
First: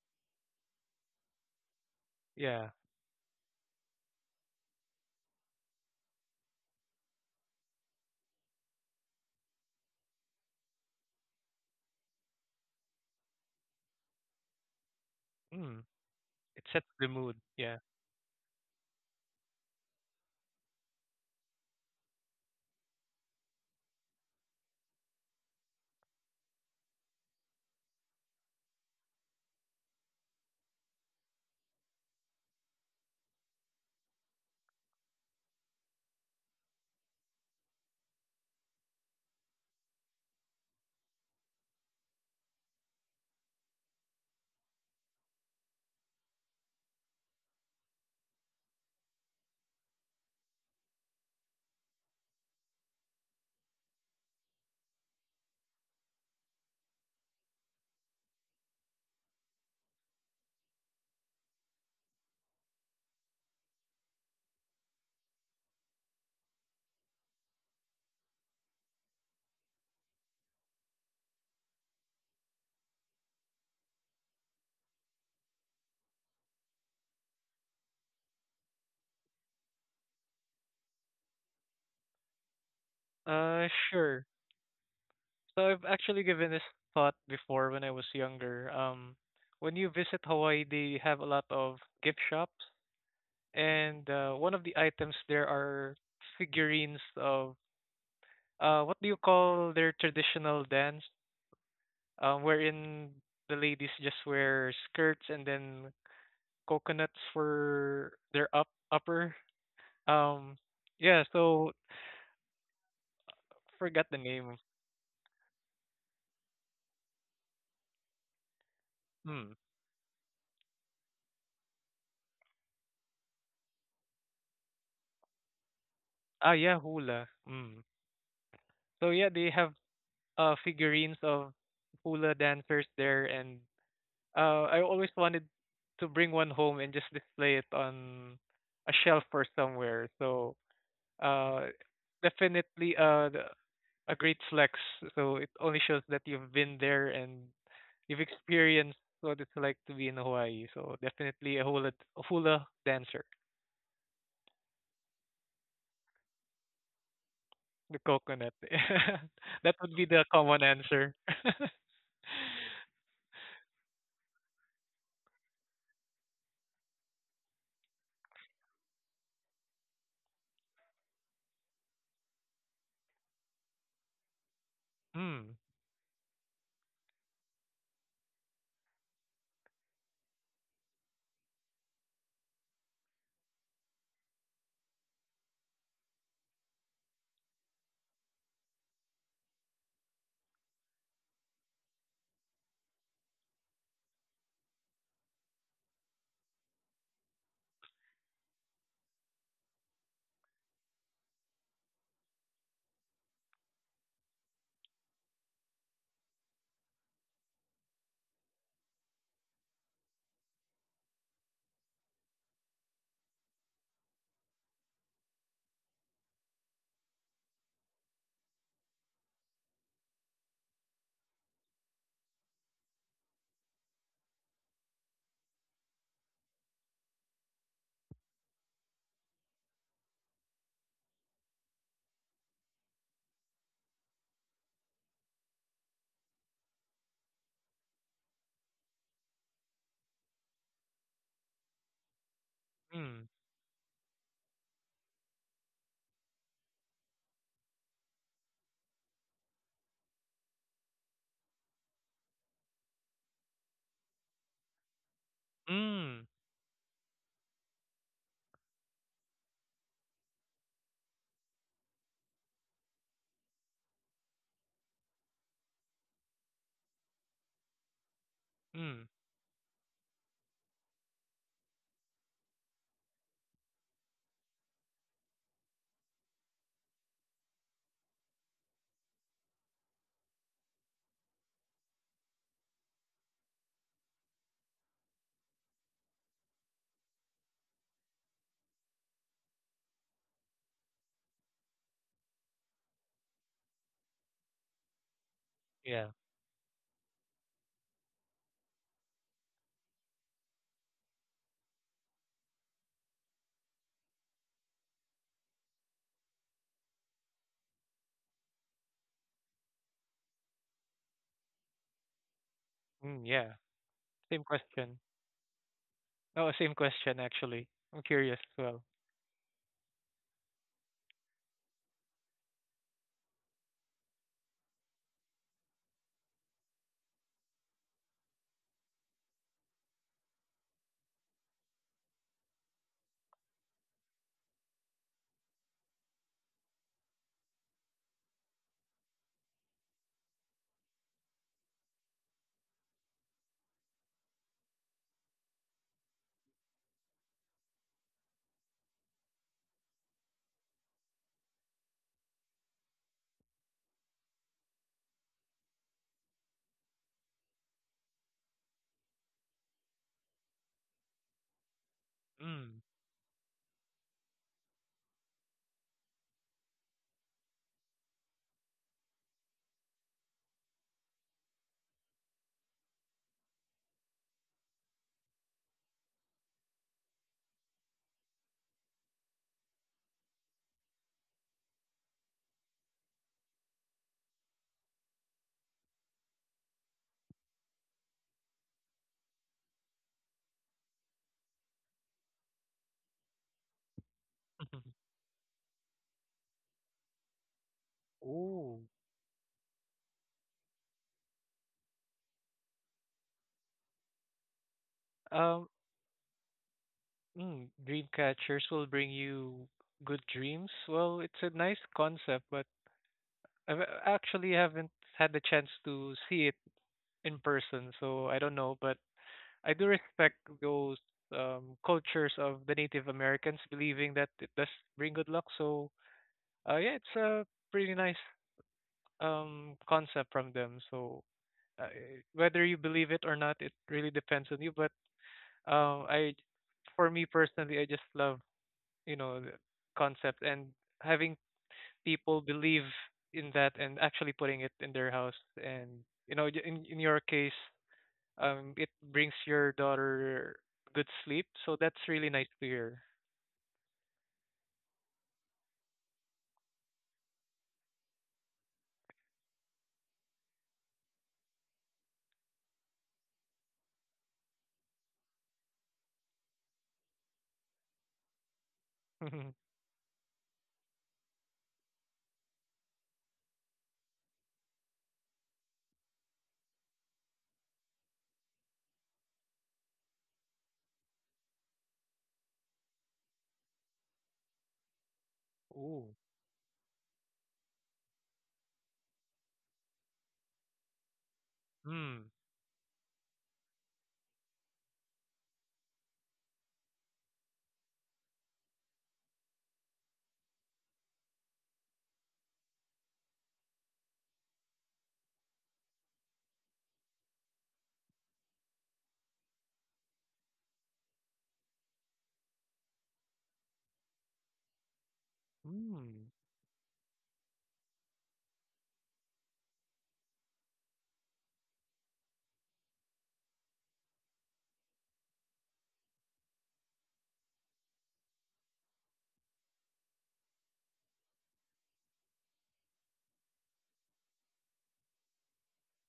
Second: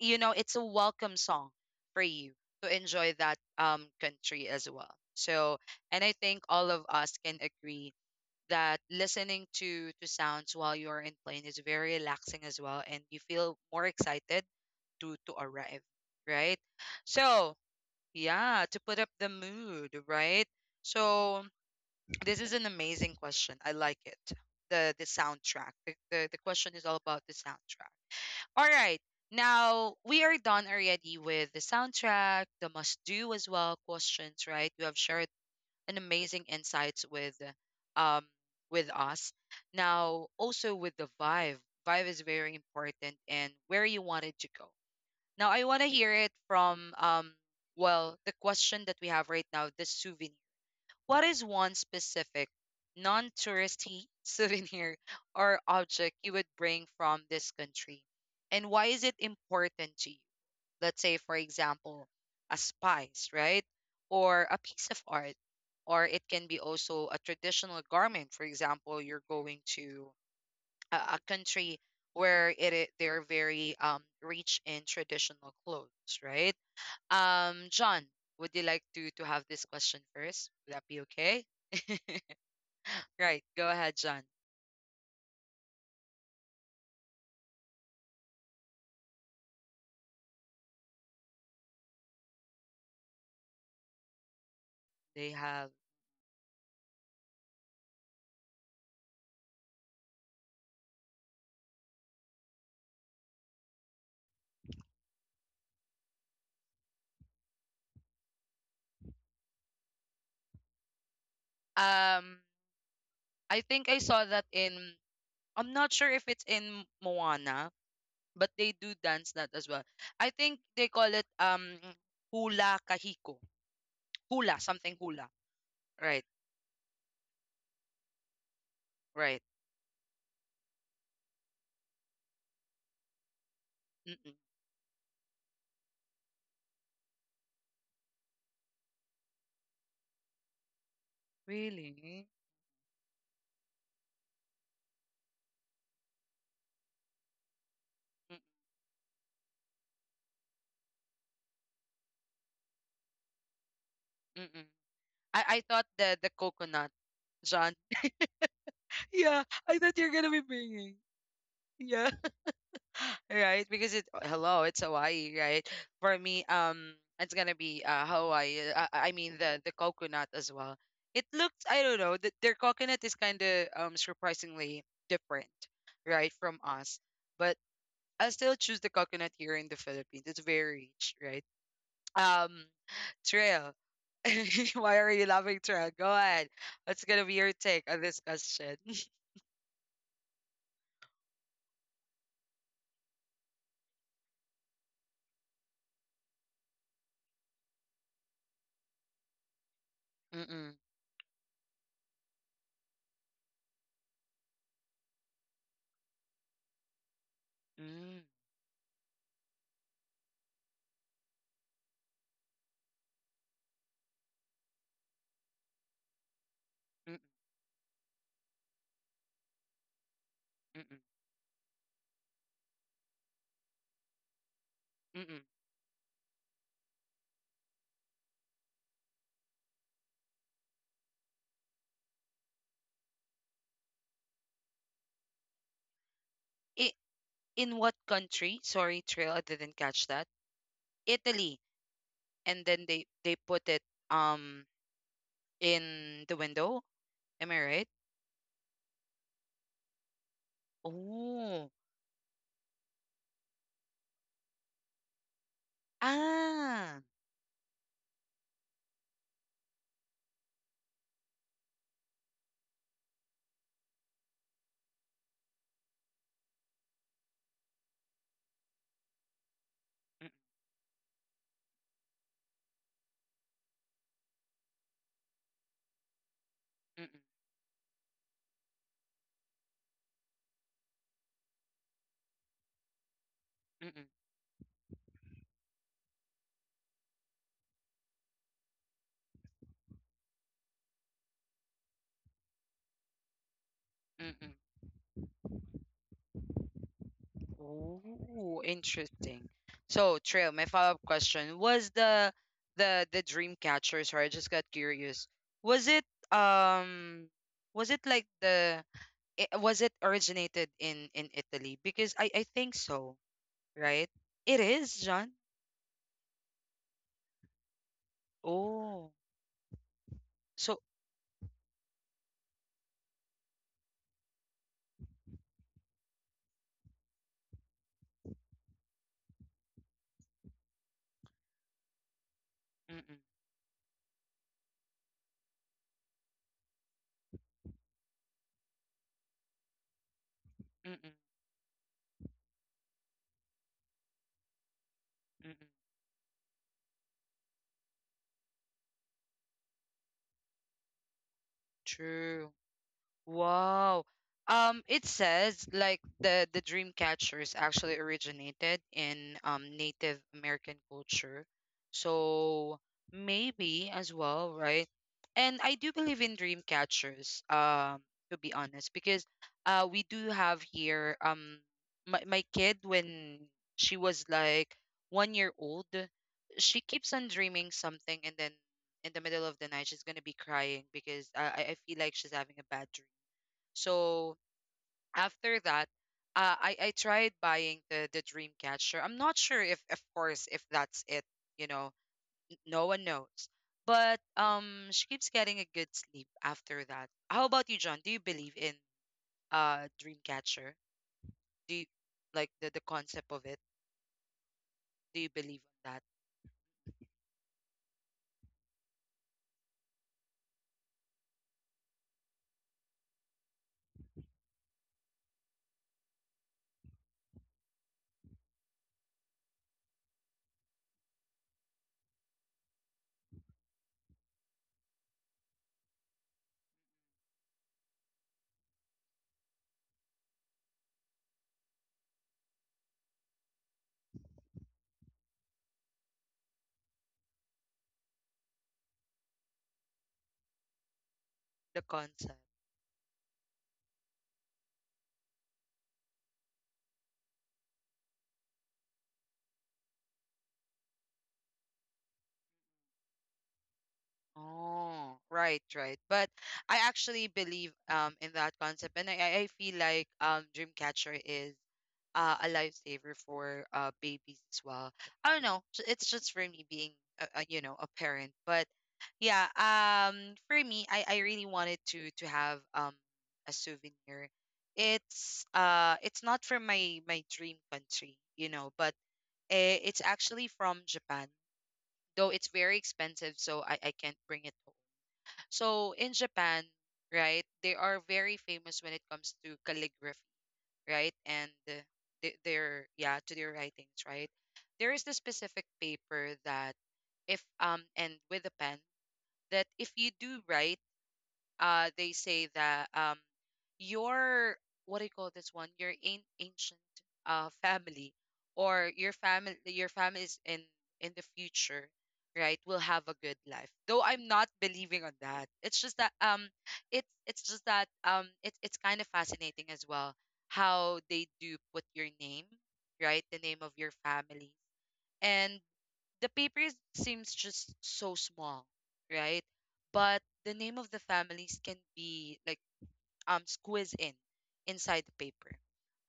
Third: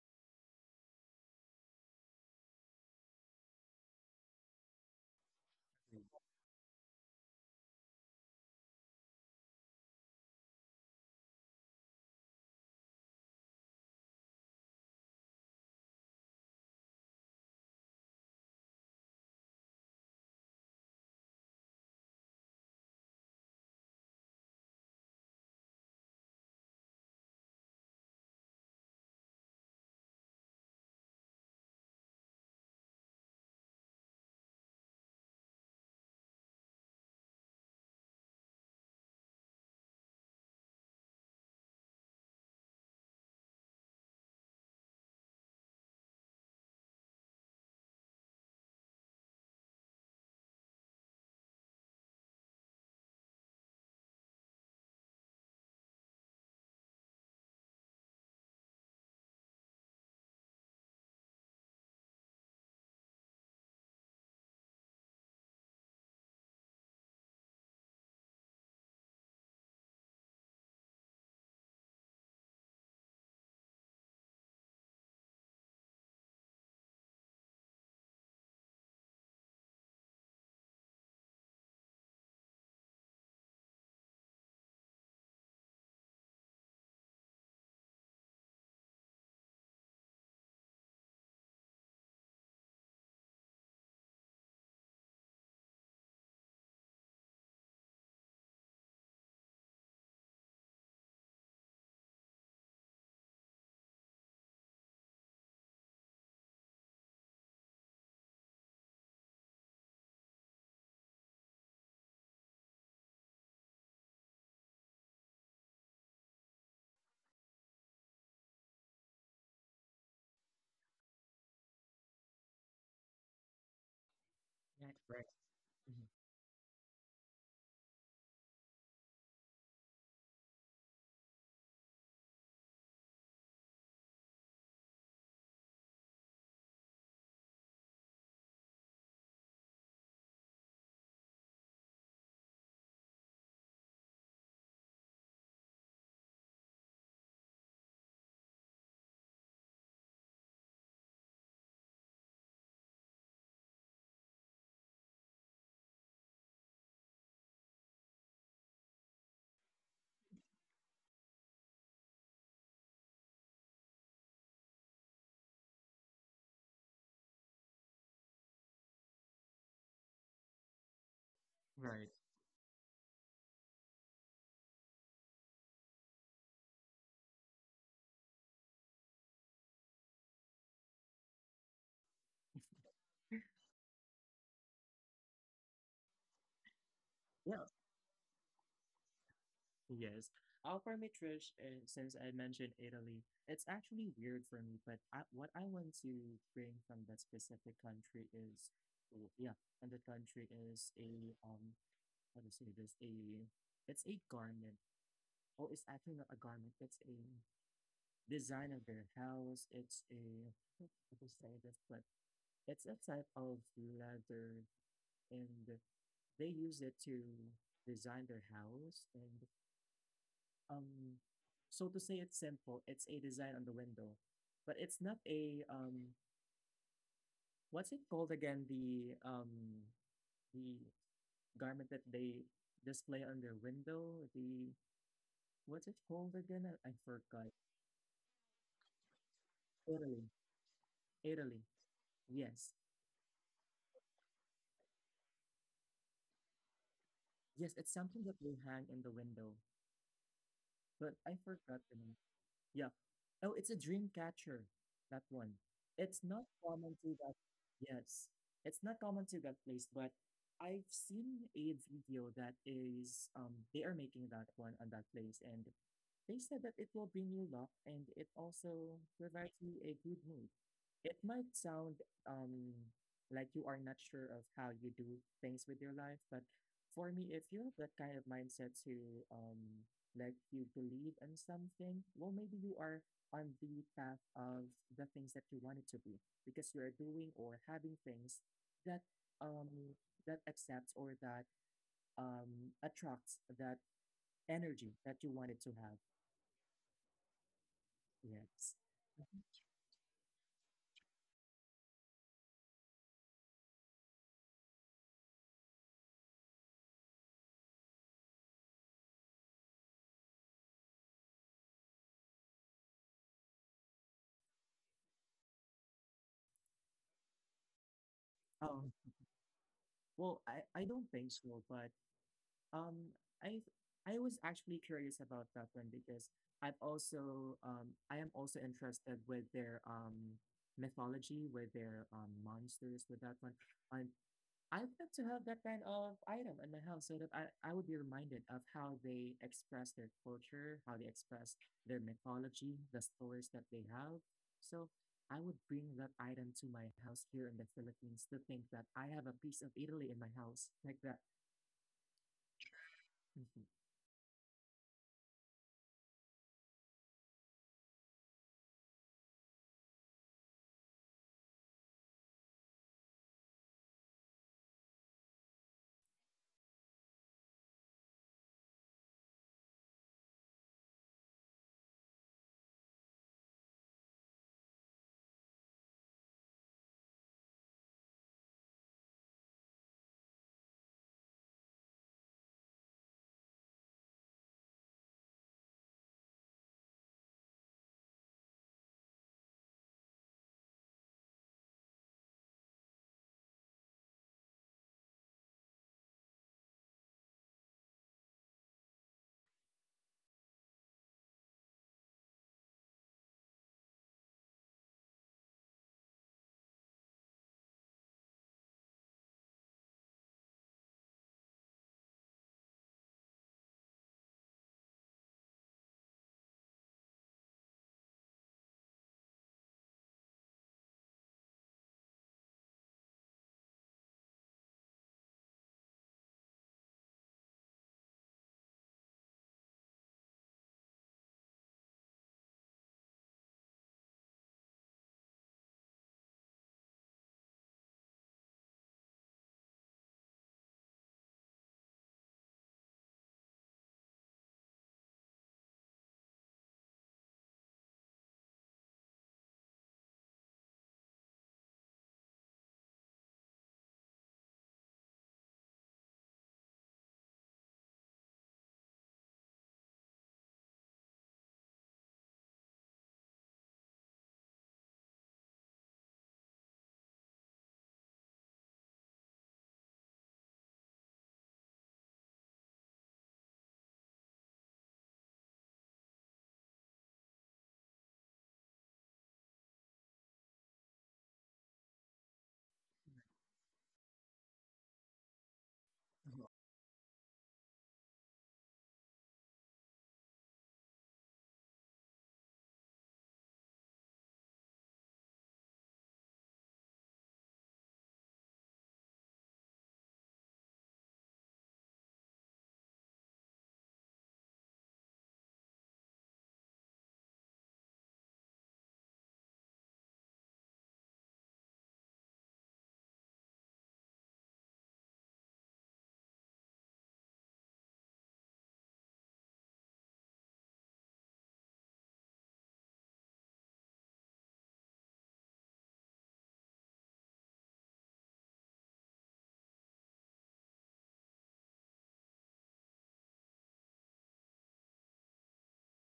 you know it's a welcome song for you to
yeah.
enjoy that um country as well. So, and I think all of us can agree that listening to to sounds while you're in plane is very relaxing as well, and you feel more excited to to
Hmm.
arrive, right?
It sets the mood,
So
yeah.
yeah, to put up the mood, right? So this is an amazing question. I like it. The the soundtrack. The, the, the question is all about the soundtrack. All right. Now we are done already with the soundtrack, the must do as well questions, right? You have shared an amazing insights with um with us. Now also with the vibe. Vibe is very important and where you wanted to go. Now I wanna hear it from um well, the question that we have right now, the souvenir. What is one specific non touristy souvenir or object you would bring from this country? And why is it important to you? Let's say, for example, a spice, right? Or a piece of art. Or it can be also a traditional garment. For example, you're going to a, a country where it, i- they're very, um, rich in traditional clothes, right? Um, John, would you like to to have this question first? Would that be okay? Right.
Uh,
Go ahead, John.
sure. So I've actually given this thought before when I was younger. Um, when you visit Hawaii, they have a lot of gift shops, and uh, one of the items
They
there
have.
are figurines of uh, what do you call their traditional dance, um, wherein the ladies just wear skirts and then coconuts for their up upper. Um, yeah. So
Um, I think
forgot
I
the
saw that
name.
in. I'm not sure if it's in Moana, but they do dance
Hmm.
that as well. I think they call it um hula kahiko, hula
Yeah.
something
Right.
hula.
Mhm.
Right.
Ah, yeah, hula. Mm, so yeah, they
Right.
have uh figurines of hula dancers there, and
Mm-mm.
uh I always wanted to bring one home and just display it on a shelf or somewhere. So uh
Really? Mm-mm,
definitely uh the- a great flex. So it only shows that you've been there and you've
mm.
experienced what it's like to be in Hawaii. So definitely a hula a hula dancer,
Mm-mm. I I thought the the coconut. John?
the coconut.
Yeah. I
That
thought
would be
you're going
the
to be
common
bringing.
answer.
Right? Because it, hello, it's Hawaii, right? For me, um, it's gonna be uh Hawaii. Uh, I mean the the coconut as well. It looks, I don't
Right.
know, that their coconut is kind of um surprisingly different,
Mm,
right, from us. But I still choose the coconut here in the Philippines. It's very rich, right? Um, Trail, why are you laughing, Trail? Go ahead. What's gonna be
Yeah.
your take on this question?
Yes. Uh, for me, Trish, uh, since I mentioned Italy, it's actually weird for me, but I, what I want to bring from that specific country is, oh yeah, and the country
Mm-mm.
is a, um, how to say this? A, it's a garment. Oh, it's actually not a garment. It's a
Mm,
design of their house. It's a, how to say this, but it's a type of leather, and they use it to
mm-mm.
design their house. And
Mm-mm.
um, so to say, it's simple. It's a design on the window, but it's not
Mm-mm.
a, um. What's it called again? The um the garment that they display on their window. The, what's it called again? I, I forgot.
In what country? Sorry, Trail, I didn't catch
Italy.
that.
Italy.
Italy. And
Yes.
then they
mm,
they put it um in the window. Am I
Yes, it's
right?
something that will hang in the window. But I
Oh.
forgot the name. Yeah. Oh, it's a dream catcher. That one. It's
mm.
not common
Ah.
to that. Yes, it's not common to that place, but I've seen a video that is um they are making that one on that place, and they said that it will bring you luck and it also
Mm,
provides you a good
Mm,
mood. It might sound um like you are not sure of how you do things with your life, but for
mm,
me, if you have that kind of mindset to um like you believe in something, well, maybe you are on the
mm,
path
mm,
of the things that you want it to be, because you are doing or having things that um that accepts or that um attracts that
mm, mm.
energy that you wanted to have.
yeah.
Oh,
Yes.
interesting. So, Trail, my follow-up question was the the the dream catcher. Sorry, I just got curious. Was it um was it like the i- was it originated in in Italy? Because I I think so,
Mm, yeah.
right?
Same
It is,
question.
John.
Oh, same question actually. I'm curious as well.
Um,
Oh,
well, I, I
so
don't think so, but um, I I was actually curious about that one because I've also um I am also interested with their um mythology, with their um monsters, with
mm-mm,
that one. I I would love to have that kind of item in my house so that I, I would be reminded of how they express their culture, how they
mm-mm,
express their mythology, the stories that they have. So I would
mm-mm.
bring that item to my house here in the Philippines to think that I have a piece of Italy in my house like that.
True.
Mhm.
Wow. Um, it says like the the dream catchers actually originated in um Native American culture.
Mm.
So maybe as well, right? And I do believe in dream catchers, um, to be honest, because uh, we do have here um my, my kid when she was like one year old, she keeps on dreaming something, and then in the middle of the night she's gonna be crying, because I, I I feel like she's having a bad dream. So after that, uh, I I tried buying the the dreamcatcher. I'm not sure if, of course, if that's it. You know, n- no one knows. But um, she keeps getting a good sleep after that. How about you, John? Do you believe in
Ooh.
uh dreamcatcher? Do you like the the concept of it? Do you believe
Um,
in that?
mm, dream catchers will bring you good dreams. Well, it's a nice concept, but I have actually haven't had the chance to see it in person, so I don't know, but I do respect those um cultures of the Native Americans believing that it does bring good luck. So, uh, yeah, it's a pretty nice um concept from them. So uh, whether you believe it or not, it really depends on you. But um, I, for me personally, I just love you know the concept and having
The concept.
people believe in that and actually putting it in their house. And you know, j- in in your case, um, it brings your daughter good sleep. So that's really nice to hear.
Oh, right, right. But I actually believe um in that concept, and I I I feel like um dreamcatcher is uh, a lifesaver for uh babies as well. I don't know. j- It's just for me being a, a, you know, a parent, but yeah. Um, for me, I I really wanted to to have um a souvenir. It's uh, it's not from my my dream country, you know, but eh, it's actually from Japan. Though it's very expensive, so I I can't bring it home. So
Ooh.
in Japan, right, they are very famous when it comes to calligraphy, right? And uh,
Hmm.
th- their, yeah, to their writings, right? There is this specific paper that if um and with a pen, that if you do write uh they say that um your, what do you call this one, your an- ancient uh family, or your family, your family is in in the future, right, will have a good life. Though I'm not believing on that. It's just that
Hmm.
um it's it's just that um it's it's kind of fascinating as well, how they do put your name, right, the name of your family, and the paper seems just so small, right? But the name of the families can be like um squeezed in inside the paper.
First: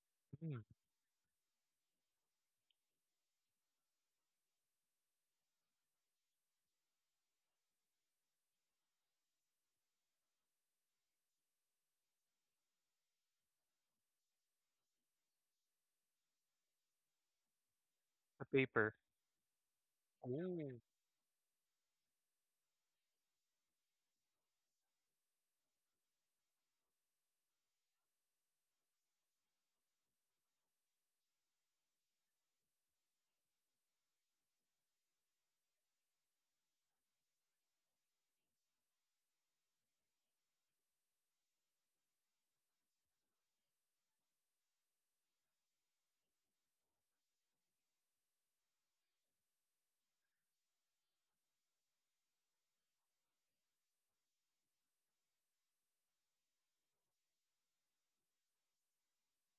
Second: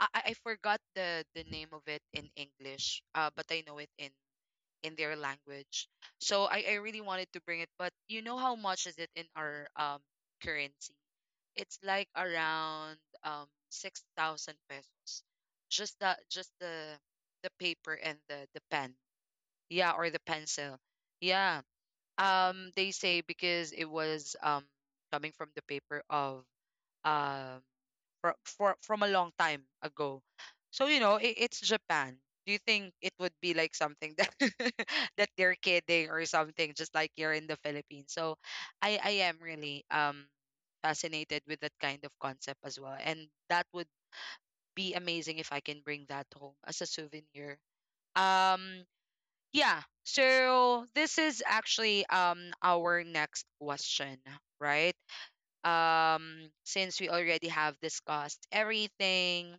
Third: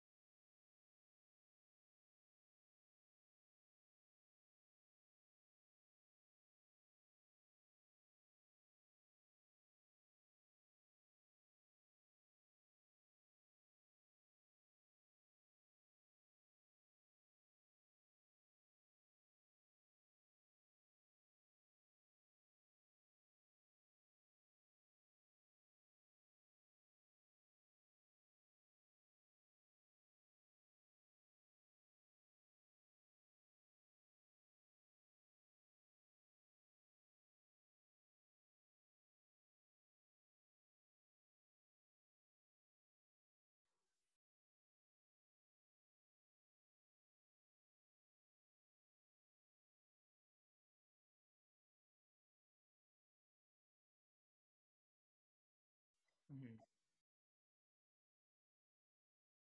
I, I I
Hmm.
forgot the the name of it in English, uh, but I know it in in their language. So I, I really wanted to bring it, but you know how much is it in our um currency? It's like around um six thousand pesos. Just the just the the paper and
The
the the pen,
paper.
yeah, or the pencil.
Ooh.
Yeah. Um, they say because it was um coming from the paper of um for, for from a long time ago. So you know, it, it's Japan. Do you think it would be like something that that they're kidding or something, just like you're in the Philippines? So I I am really um fascinated with that kind of concept as well, and that would be amazing if I can bring that home as a souvenir. Um, yeah. So this is actually um our next question, right? Um,
Mhm.
since we already have discussed everything,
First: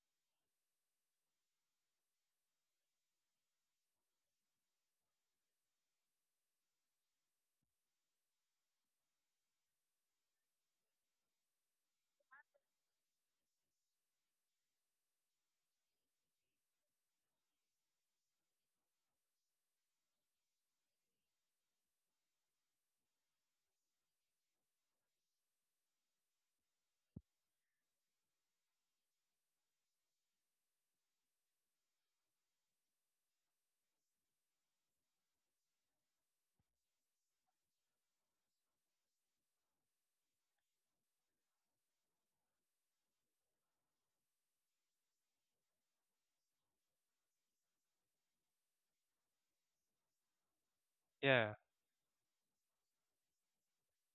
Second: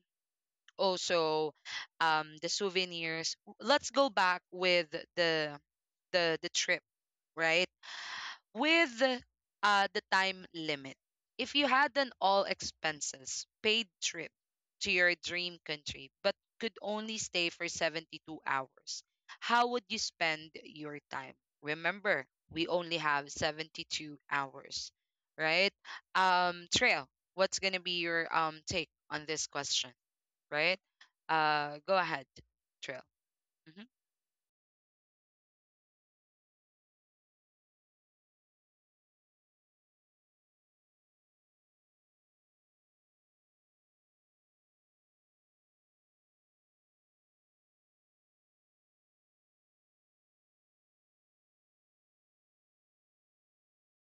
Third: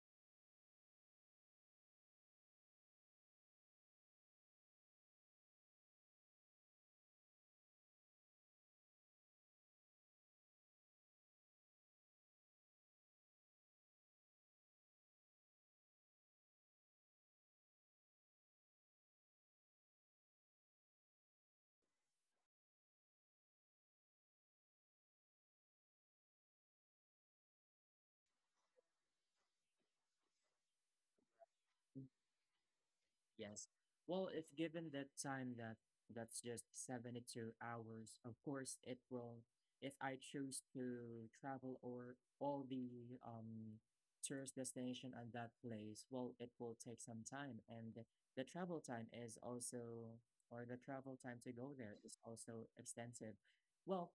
also um the souvenirs, let's go back with the the the trip, right? With uh, the time limit. If you had an all expenses paid trip to your dream country but could only stay for seventy two hours, how would you spend your time? Remember, we only have seventy two hours, right? Um, Trail, what's going to be your um take on this question, right? Uh, go ahead, Trail.
Yes.
Mm-hmm.
Well, if given that time that that's just seventy-two hours, of course it will, if I choose to travel or all the um tourist destination at that place, well, it will take some time, and the, the travel time is also, or the travel time to
Yeah.
go there is also extensive. Well,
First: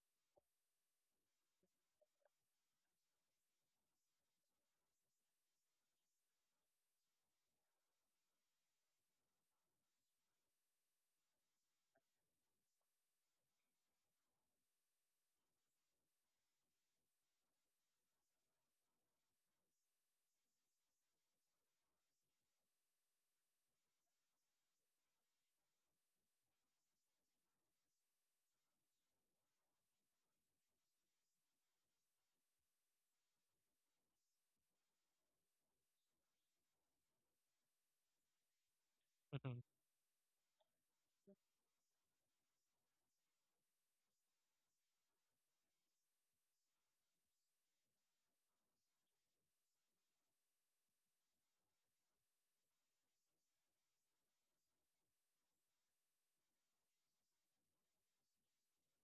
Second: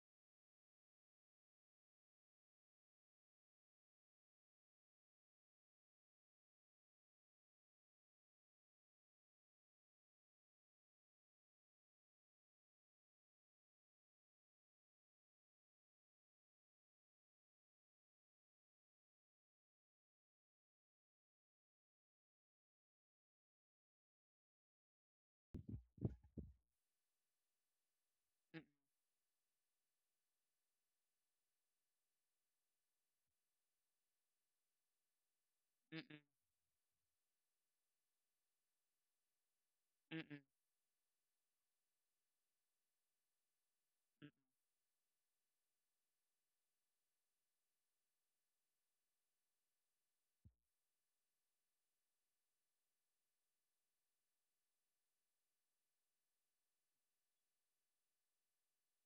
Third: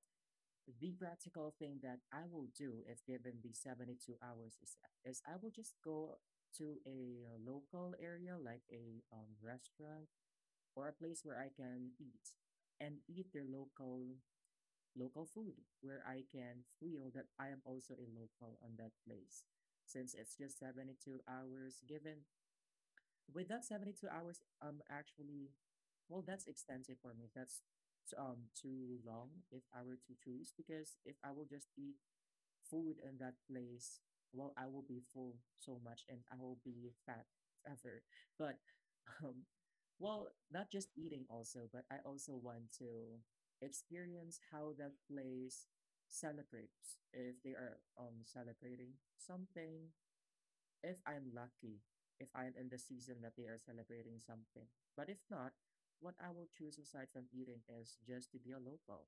the practical thing that I will do if given the seventy-two hours is, is I will just go to a uh, local area, like a um, restaurant or a place where I can eat and eat their local local food where I can feel that I am also a local on that place, since it's just seventy-two hours given. With that seventy-two hours, um actually, well, that's extensive for me, that's um too long, if I were to choose, because if I will just eat food in that place, well, I will be full so much
Mm-mm,
and I will be fat forever. But, um,
Mhm.
well,
mm-mm,
not just eating also, but I also want to
mm-mm,
experience how that place celebrates, if they are um celebrating something, if I'm lucky, if I'm in the season that they are celebrating something. But if not, what I will choose aside from eating is just to be a local,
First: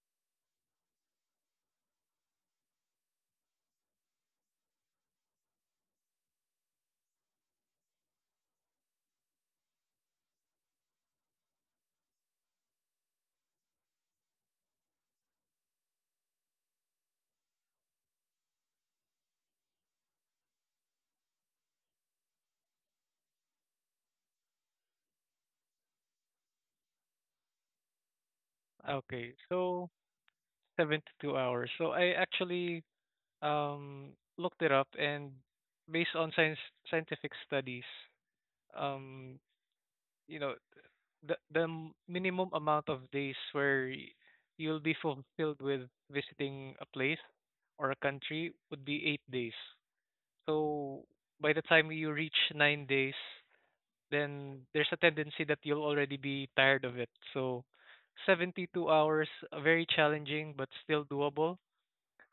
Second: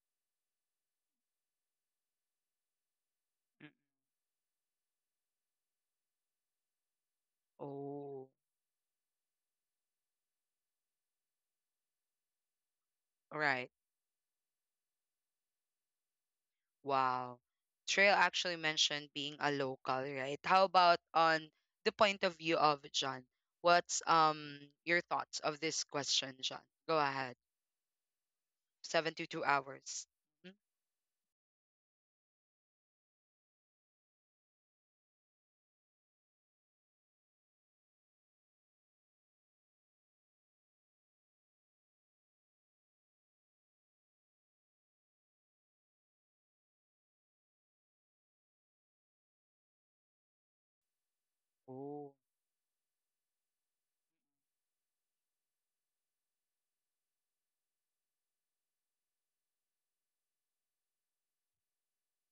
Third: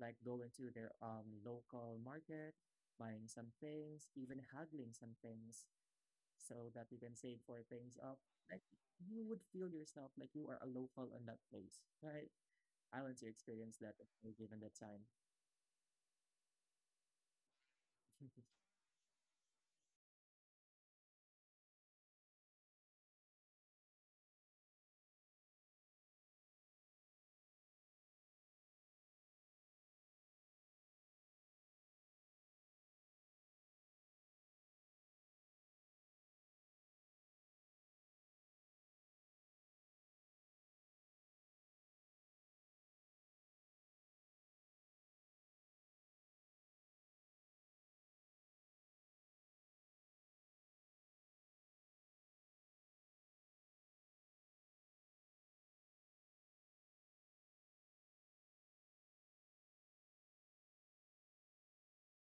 like going to their um local market, buying some
mm-mm.
things, even haggling some things so that you can save for things up.
Oh,
Like, you would feel yourself like you are a local in that place, right? I want to
right.
experience that if we're given the time.
Wow. Trail actually mentioned being a local, right? How about on the point of view of John? What's um your thoughts of this question, John? Go ahead.
Okay.
seventy two
So
hours. Mhm.
seventy-two hours. So I actually um, looked it up, and based on science scientific studies, um, you know, the the m- minimum amount of days where y- you'll be fulfilled with visiting a place or a country would be eight days. So by the time you
Oh,
reach nine days, then there's a tendency that you'll already be tired of it. So seventy-two hours, uh, very challenging but still doable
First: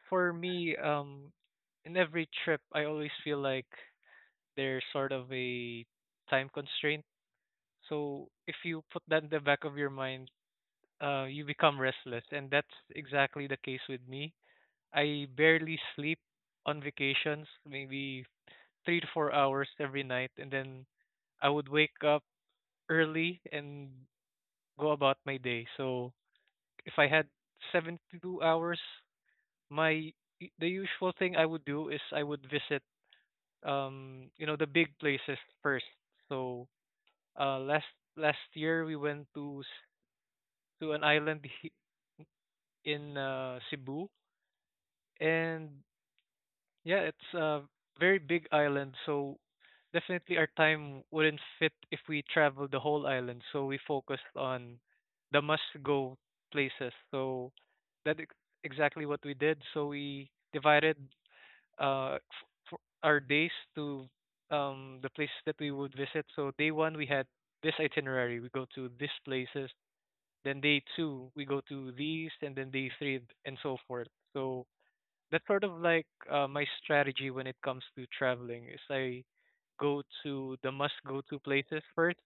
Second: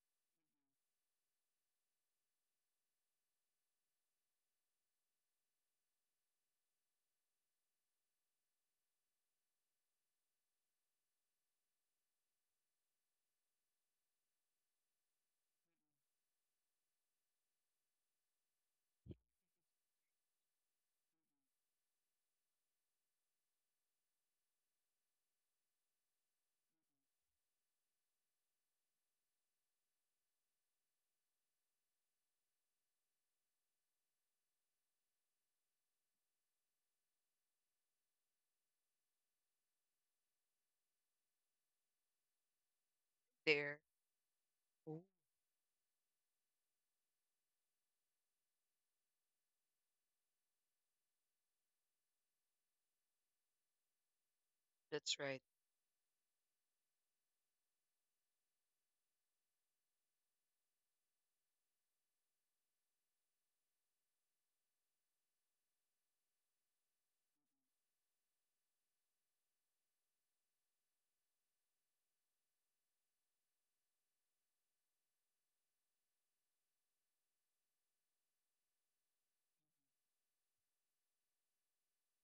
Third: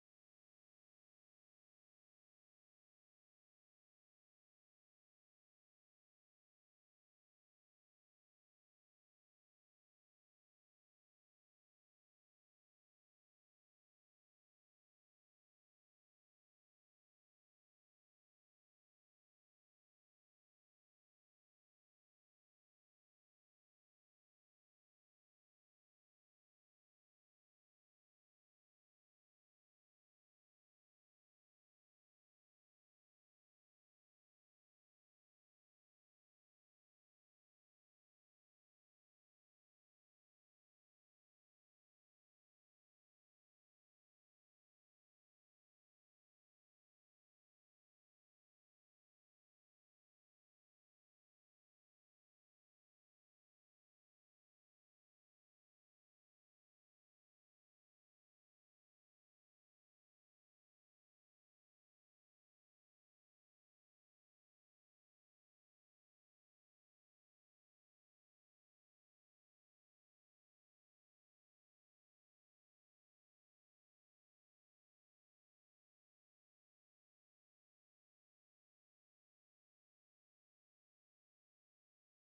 for me. Um, in every trip, I always feel like there's sort of a time constraint. So if you put that in the back of your mind, uh, you become restless, and that's exactly the case with me. I barely sleep on vacations, maybe three to four hours every night, and then I would wake up early and go about my day. So if I had seventy-two hours, my the usual thing I would do is I would visit um you know the big places first. So uh last last year we went to s- to an island he- in uh,
there.
Cebu,
Oh,
and yeah, it's a very big island, so definitely our time wouldn't fit if we traveled the whole island, so we focused on
that's
the
right.
must go places. So that ex- exactly what we did. So we divided uh, f- for our days to um, the places that we would visit. So day one, we had this itinerary. We go to these places. Then day two, we go to these, and then day three, and so forth. So that's sort of like uh, my strategy when it comes to traveling. Is I go to the must go to places first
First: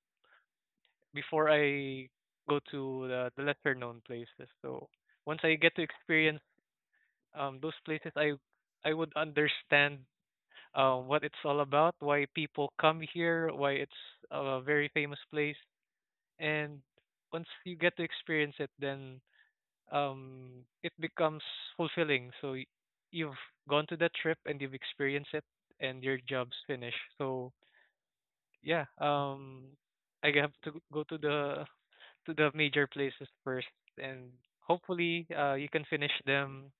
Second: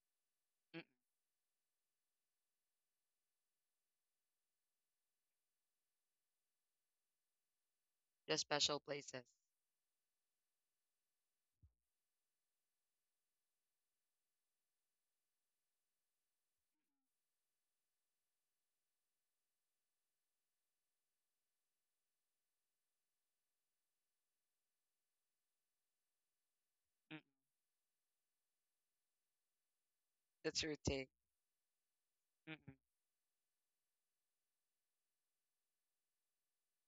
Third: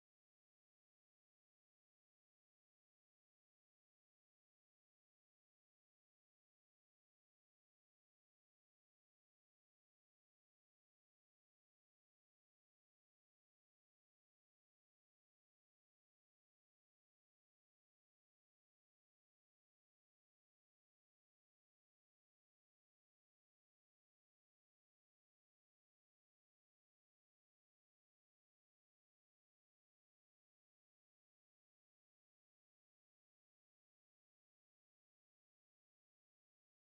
Mm-mm.
before I go to the, the lesser known places. So once I get to experience um, those places, I
The special
I would
places.
understand uh, what it's all about, why people come here, why it's a very famous place. And once you get to experience it, then um, it becomes fulfilling. So y- you've gone to that trip and you've experienced it, and your job's finished.
Mm-mm.
So yeah, um, I have
That's your
to
take.
go to the to the
Mm-mm.
major places first, and hopefully uh, you can finish them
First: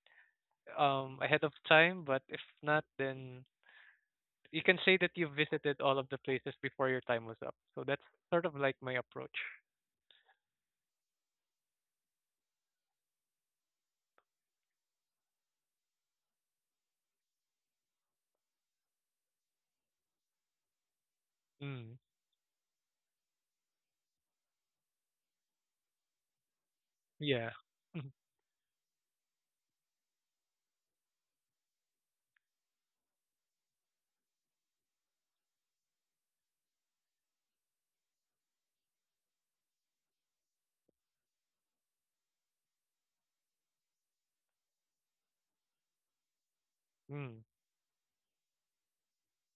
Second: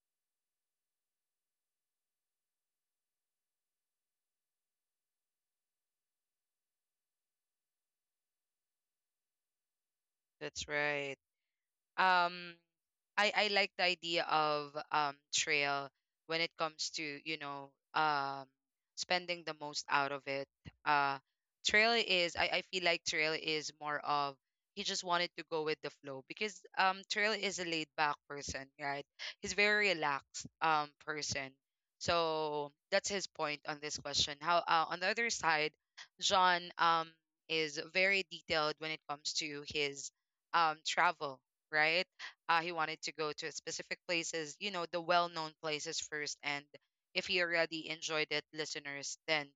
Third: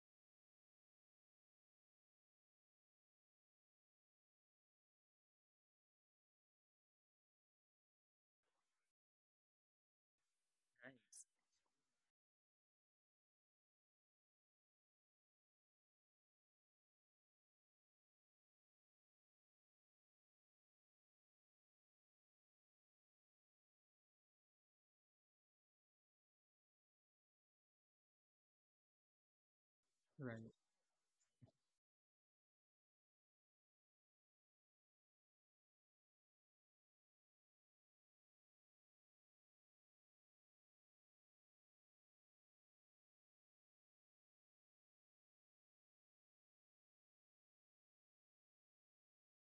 um, ahead of time. But if not, then you can say that you've visited all of the places before your time was up. So that's sort of like my approach.
That's right.
Nice.
um I I like the idea of um trail when it comes to you know um spending the most out of it. Uh, Trail
Mm.
is, I I feel like trail is more of, he just wanted to go with the flow, because um trail
Yeah.
is a laid back person, right? He's very relaxed
Right.
um person. So that's his point on this question. How uh, On the other side, john, um is very detailed when it comes to his um travel, right? Uh, he wanted to go to specific places, you know, the well known places first. And
Mm.
if he
Mm.
already enjoyed it, listeners, then,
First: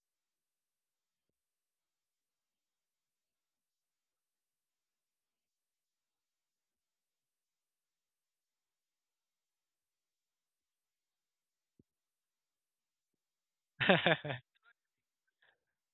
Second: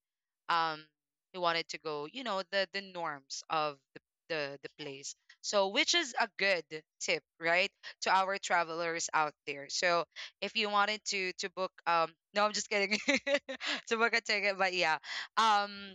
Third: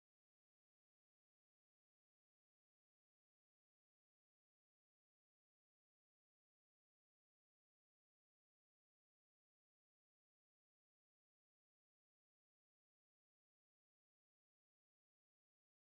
um, he wanted to go, you know, the, the norms of the, the, the place. So, which is a good tip, right, to our travelers out there. So, if you wanted to to book, um, no, I'm just kidding, to book a ticket, but yeah, um,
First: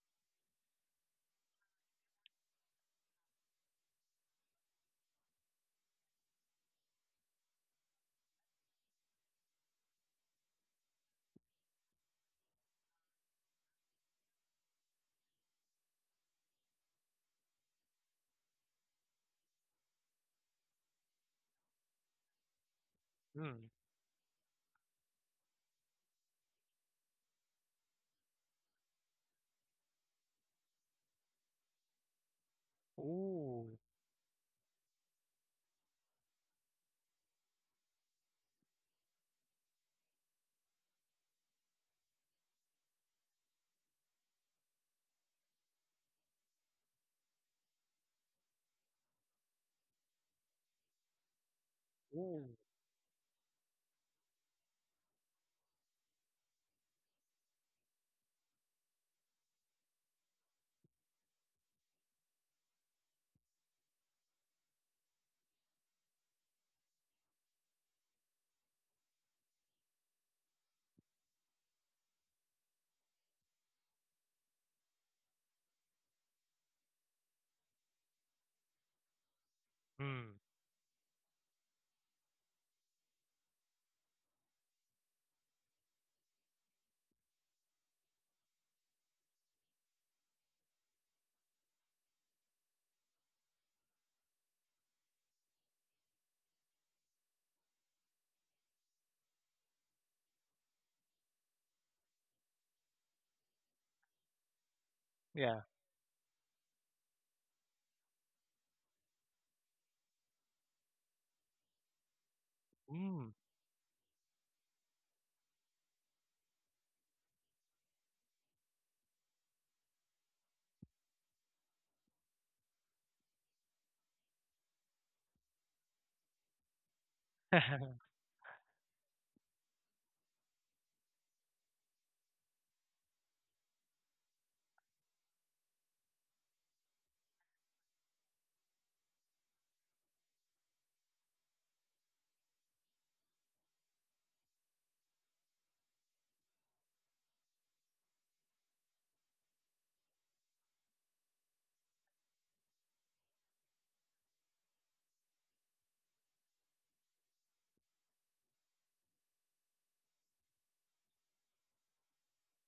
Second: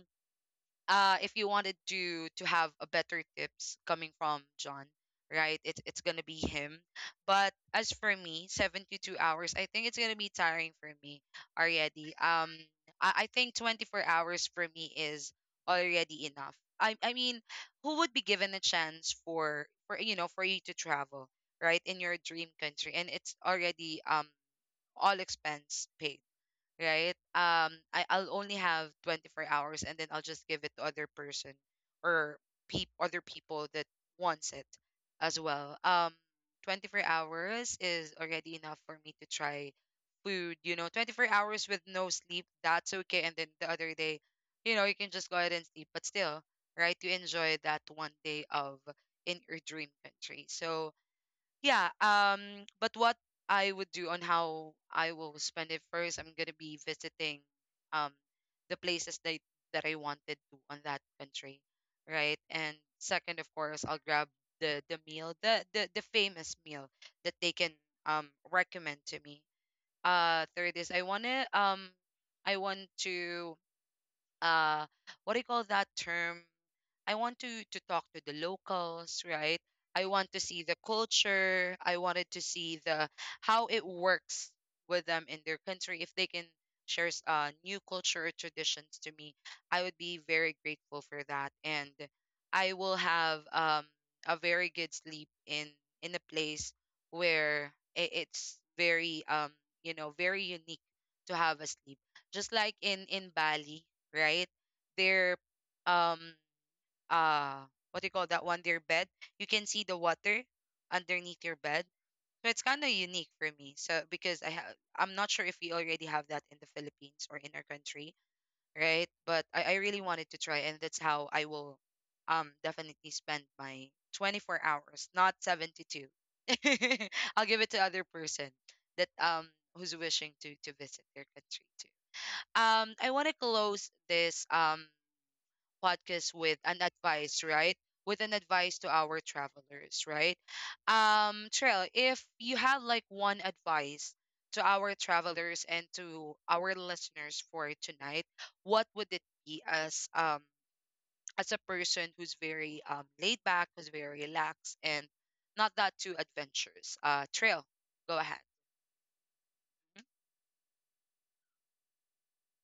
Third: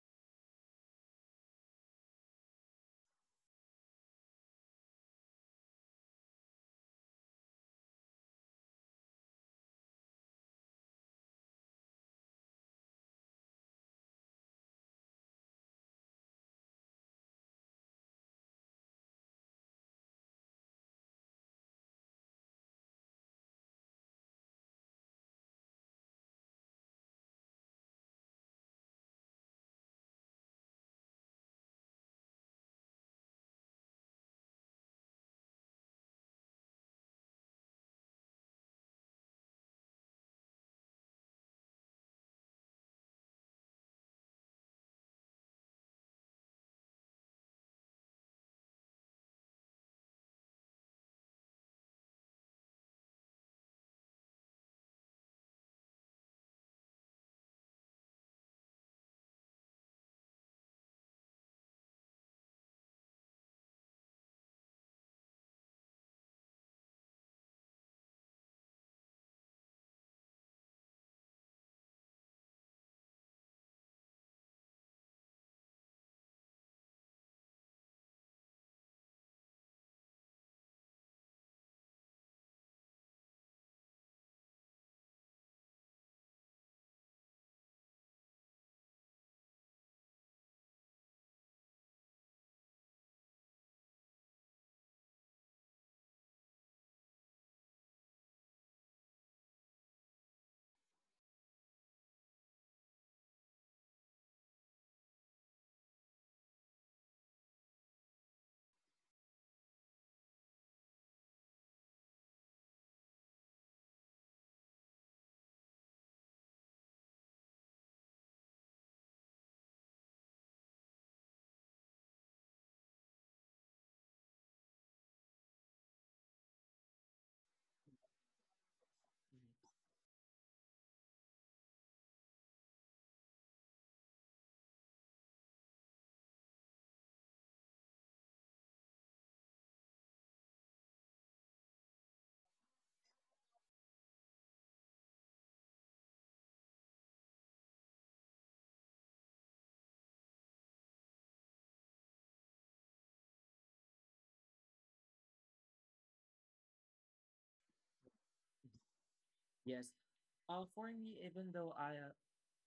uh, if you wanted to to have a better tips coming from John, right? It's it's gonna be him. But as for me, seventy two hours, I think it's gonna be tiring for me already. Um, I, I think twenty four hours for me is already enough. I I mean, who would be given a chance for for you know for you to travel, right, in your dream country, and it's
mm.
already um all expense paid, right? Um, I, I'll only have twenty four hours, and then I'll just give it to other person or peop other
Ooh.
people that wants it as well. Um, twenty four hours is already enough for me to try food. You know, twenty four hours with no sleep, that's okay. And then the other day, you know, you can just go ahead and sleep, but still, right, you enjoy that one day of in your dream country. So, yeah um
Ooh.
but what I would do on how I will spend it, first I'm gonna be visiting um the places that that I wanted to on that country, right? And second, of course, I'll grab the the meal, the the, the famous meal that they can um recommend to me. Uh third is i want to um I want to, uh, what do you call that term, I want to to talk to the locals, right? I want
Mm.
to see the culture. I wanted to see the how it works with them in their country. If they can share s- uh, new culture or traditions to me, I would be very grateful for that, and I will have, um, a very good sleep in in a place where i- it's very um you know very unique to have a sleep. Just like in in Bali, right? they
Yeah.
um uh what do you call that one, their bed, you can see the water underneath your bed. So it's kind of unique
Mm.
for me, so, because I have, I'm not sure if we already have that in the philippines or in our country, right? but i, I really wanted to try, and that's how I will um definitely spend my twenty four hours, not seventy two. I'll give it to other person that
Mhm.
um who's wishing to to visit their country too. um I want to close this um podcast with an advice, right? With an advice to our travelers, right? Um, Trail, if you have like one advice to our travelers and to our listeners for tonight, what would it be as um as a person who's very um laid back, who's very relaxed and not that too adventurous? Uh Trail, go ahead.
Yes. Uh, for me, even though I uh,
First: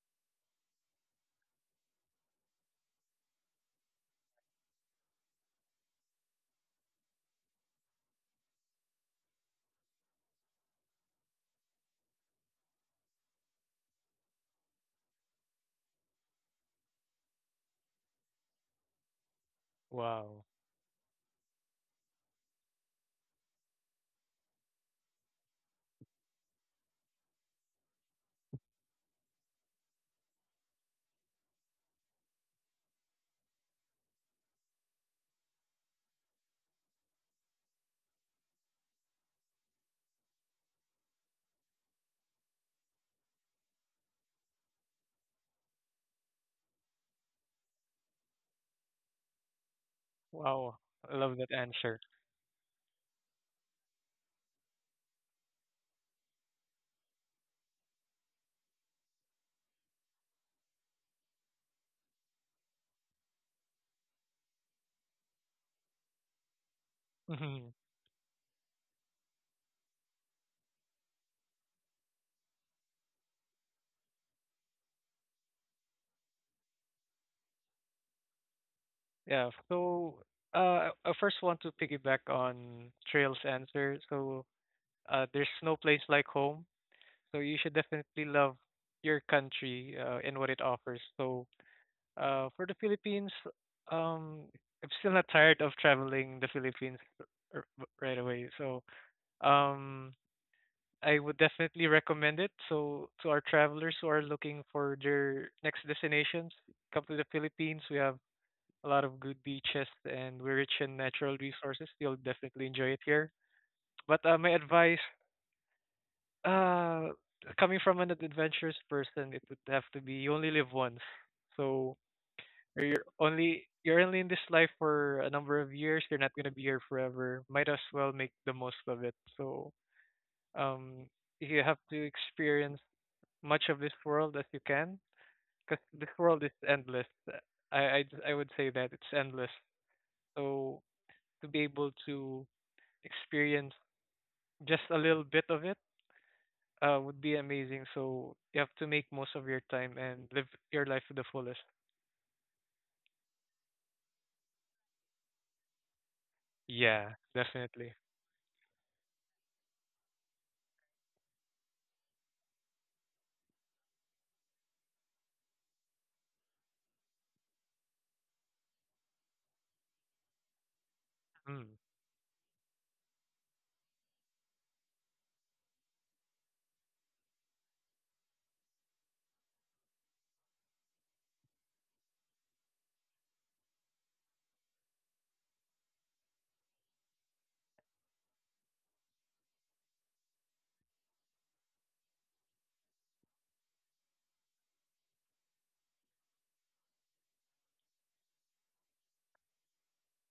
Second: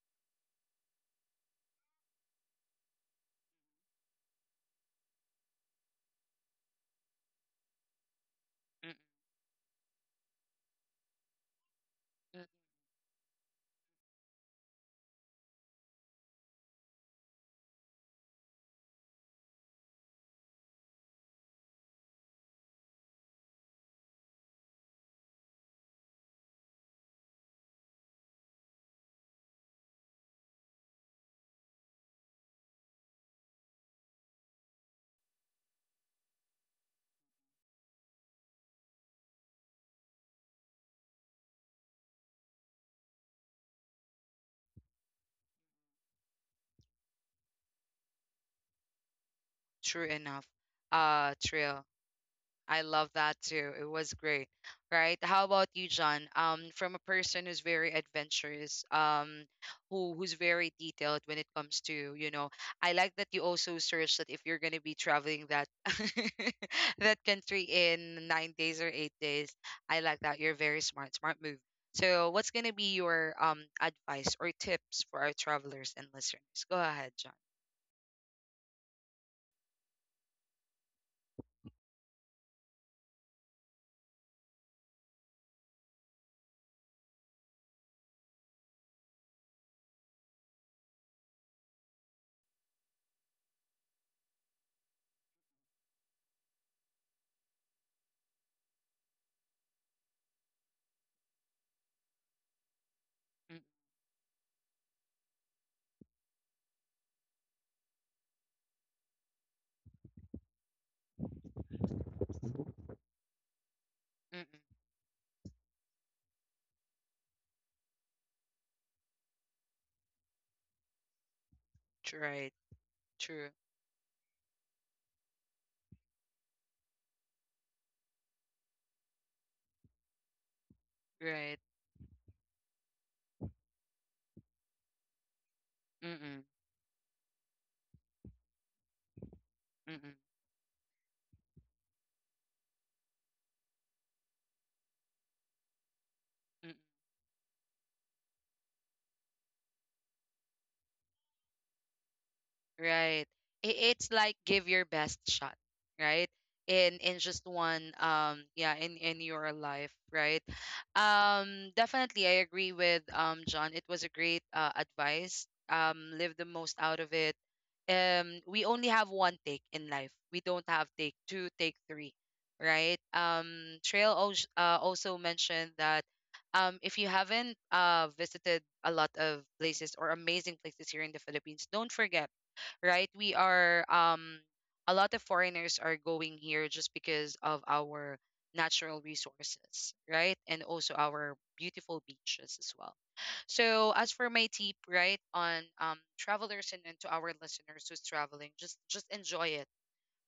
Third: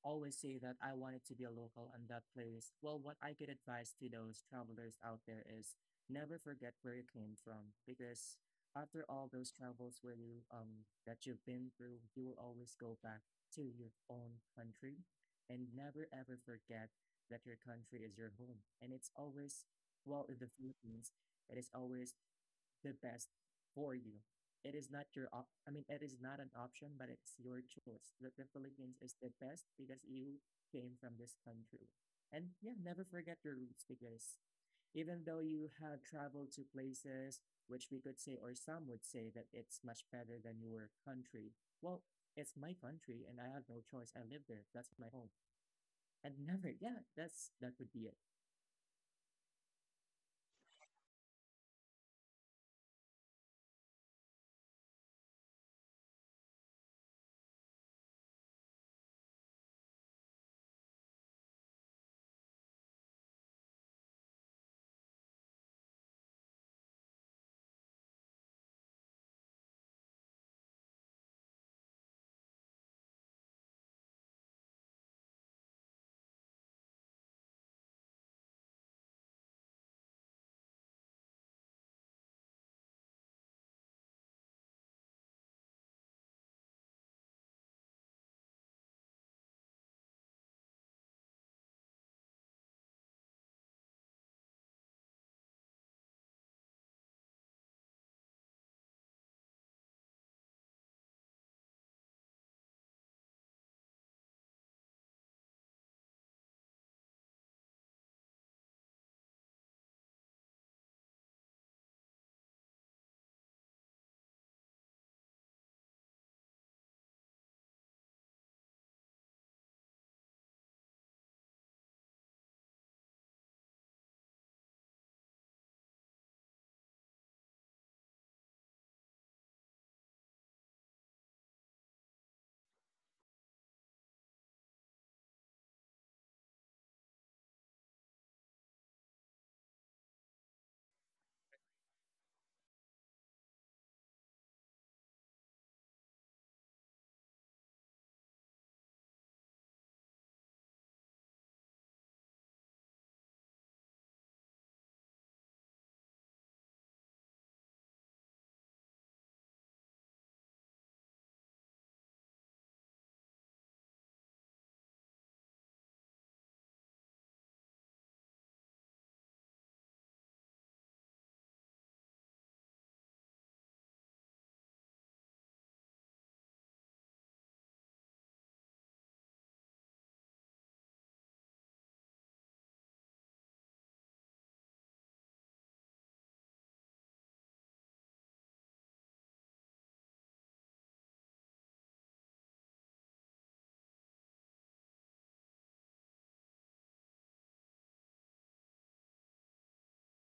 always say that I wanted to be a local on that place, well, what I could advise to those travelers out there is, never forget where you came from, because
Mm,
after all those travels where you um that you've been through, you will
mm,
always go back to your own country and never ever forget that your country is your home. And it's always, well, in
Wow.
the Philippines, it is always the best for you. It is not your op- I mean, it is not an option, but it's your choice. That the Philippines is the best because you came from this country. And yeah, never forget your roots, because even though you have traveled to places which we could say, or some would say, that it's much better than your country, well, it's my country and I have no choice. I live there. That's my home. And never, yeah, that's, that would be it.
true enough.
Wow. I love
Uh,
that
Trail.
answer.
I love that too. It was great. Right? How about you, John? Um, from a person who's very adventurous, um, who who's very detailed when it comes to, you know, I like that you also searched that if you're gonna be traveling that, that country
Hmm.
in nine days or eight days. I like that. You're very smart, smart move. So what's gonna be your um advice or tips for our travelers and listeners? Go ahead, John.
Yeah. So, uh, I I first want to piggyback on Trail's answer. So, uh, there's no place like home. So you should definitely love your country uh, and what it offers. So, uh, for the Philippines, um, I'm still not tired of traveling the Philippines r- r- right away. So, um, I would definitely recommend it. So, to our travelers who are looking for their next destinations, come to the Philippines. We have a lot of good beaches and we're rich in natural resources. You'll definitely enjoy it here. But uh, my
Mm-mm,
advice, uh, coming from an adventurous person, it would have to be you only live once. So,
right.
or you're
True.
only you're only in this life for a number of years. You're not gonna be here forever. Might as well make the most of it. So um,
Right.
you have to experience much of this world as you can, because this world
Mm-mm,
is endless. I I I would say that it's endless.
mm-mm, mm-mm.
So to be able to experience just a little bit of it uh, would be amazing. So you have to make most of your time and live your life to the fullest.
Right. I- It's like give your best shot, right? In
Yeah,
in just
definitely.
one um yeah, in in your life, right? Um, definitely I agree with um John. It was a great uh, advice. Um, live the most out of it. Um, we only have one take in life. We don't have take two,
Mm.
take three, right? Um Trail, als- uh, also mentioned that, um, if you haven't uh, visited a lot of places or amazing places here in the Philippines, don't forget, right? We are um a lot of foreigners are going here just because of our natural resources, right? And also our beautiful beaches as well. So as for my tip, right, on um travelers and, and to our listeners who's traveling, just just enjoy it.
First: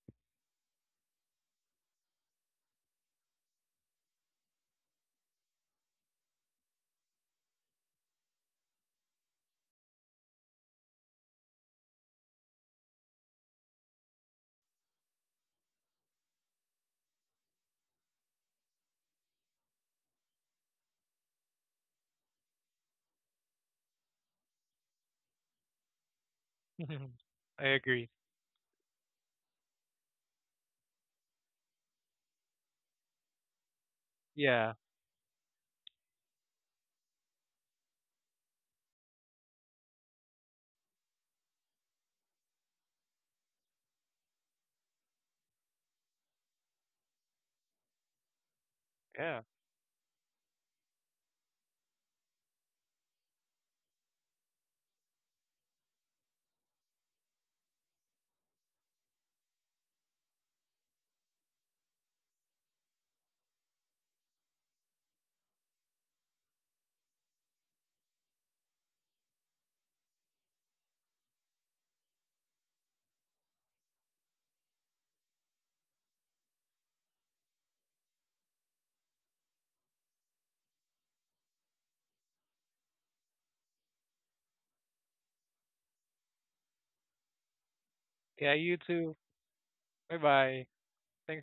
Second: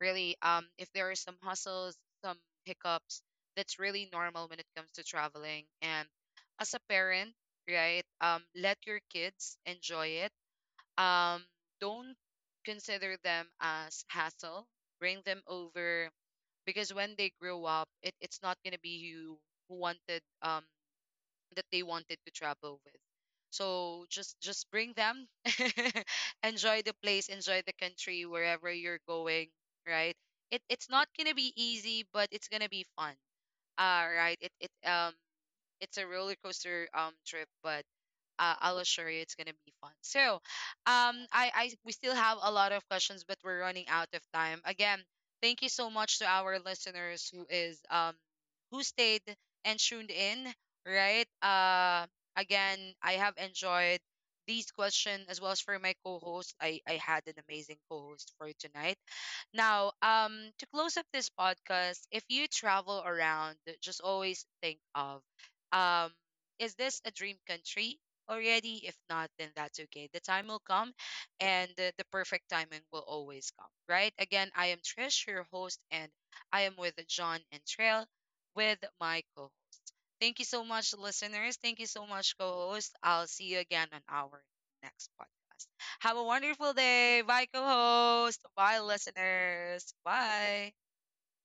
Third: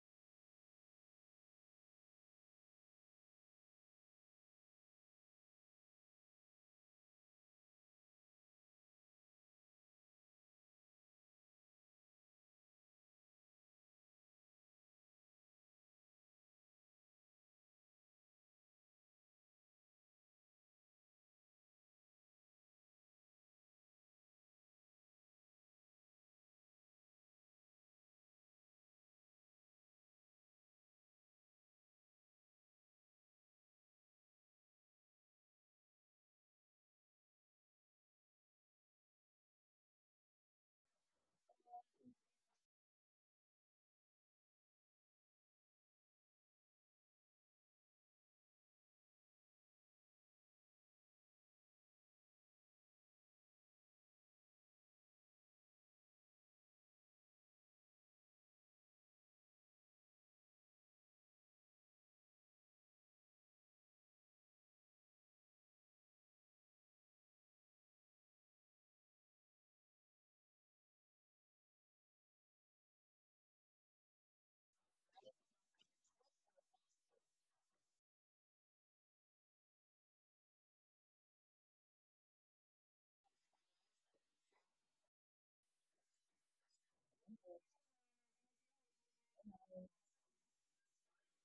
Really, um, if there are some hustles, some hiccups, that's really normal when it comes to traveling. And as a parent, right, um, let your kids enjoy it, um, don't consider them as hassle. Bring them over, because when they grow up, it, it's not gonna be you who wanted um that they wanted to travel with. So just just bring them, enjoy the place, enjoy
I
the
agree.
country wherever you're going. Right? It it's not gonna be easy, but it's gonna be fun. Uh, right? It it
Yeah.
um it's a roller coaster um trip, but uh, I'll assure you it's gonna be fun. So, um, I, I we still have a lot of questions, but we're running out of time. Again, thank you so much to our listeners who is um who stayed
Yeah.
and tuned in. Right. Uh, again, I have enjoyed these questions as well as for my co-host. I I had an amazing co-host for tonight. Now, um, to close up this podcast, if you travel around, just always think of, um, is this a dream country already? If not, then that's okay. The time will come, and the, the perfect timing will always come, right? Again, I am Trish, your host, and I am with John and Trail, with my co-host. Thank you so much, listeners. Thank you so much, co-host. I'll see you again on our next podcast. Have a wonderful day. Bye, co host.
Yeah, you
Bye,
too.
listeners.
Bye bye.
Bye.
Thanks.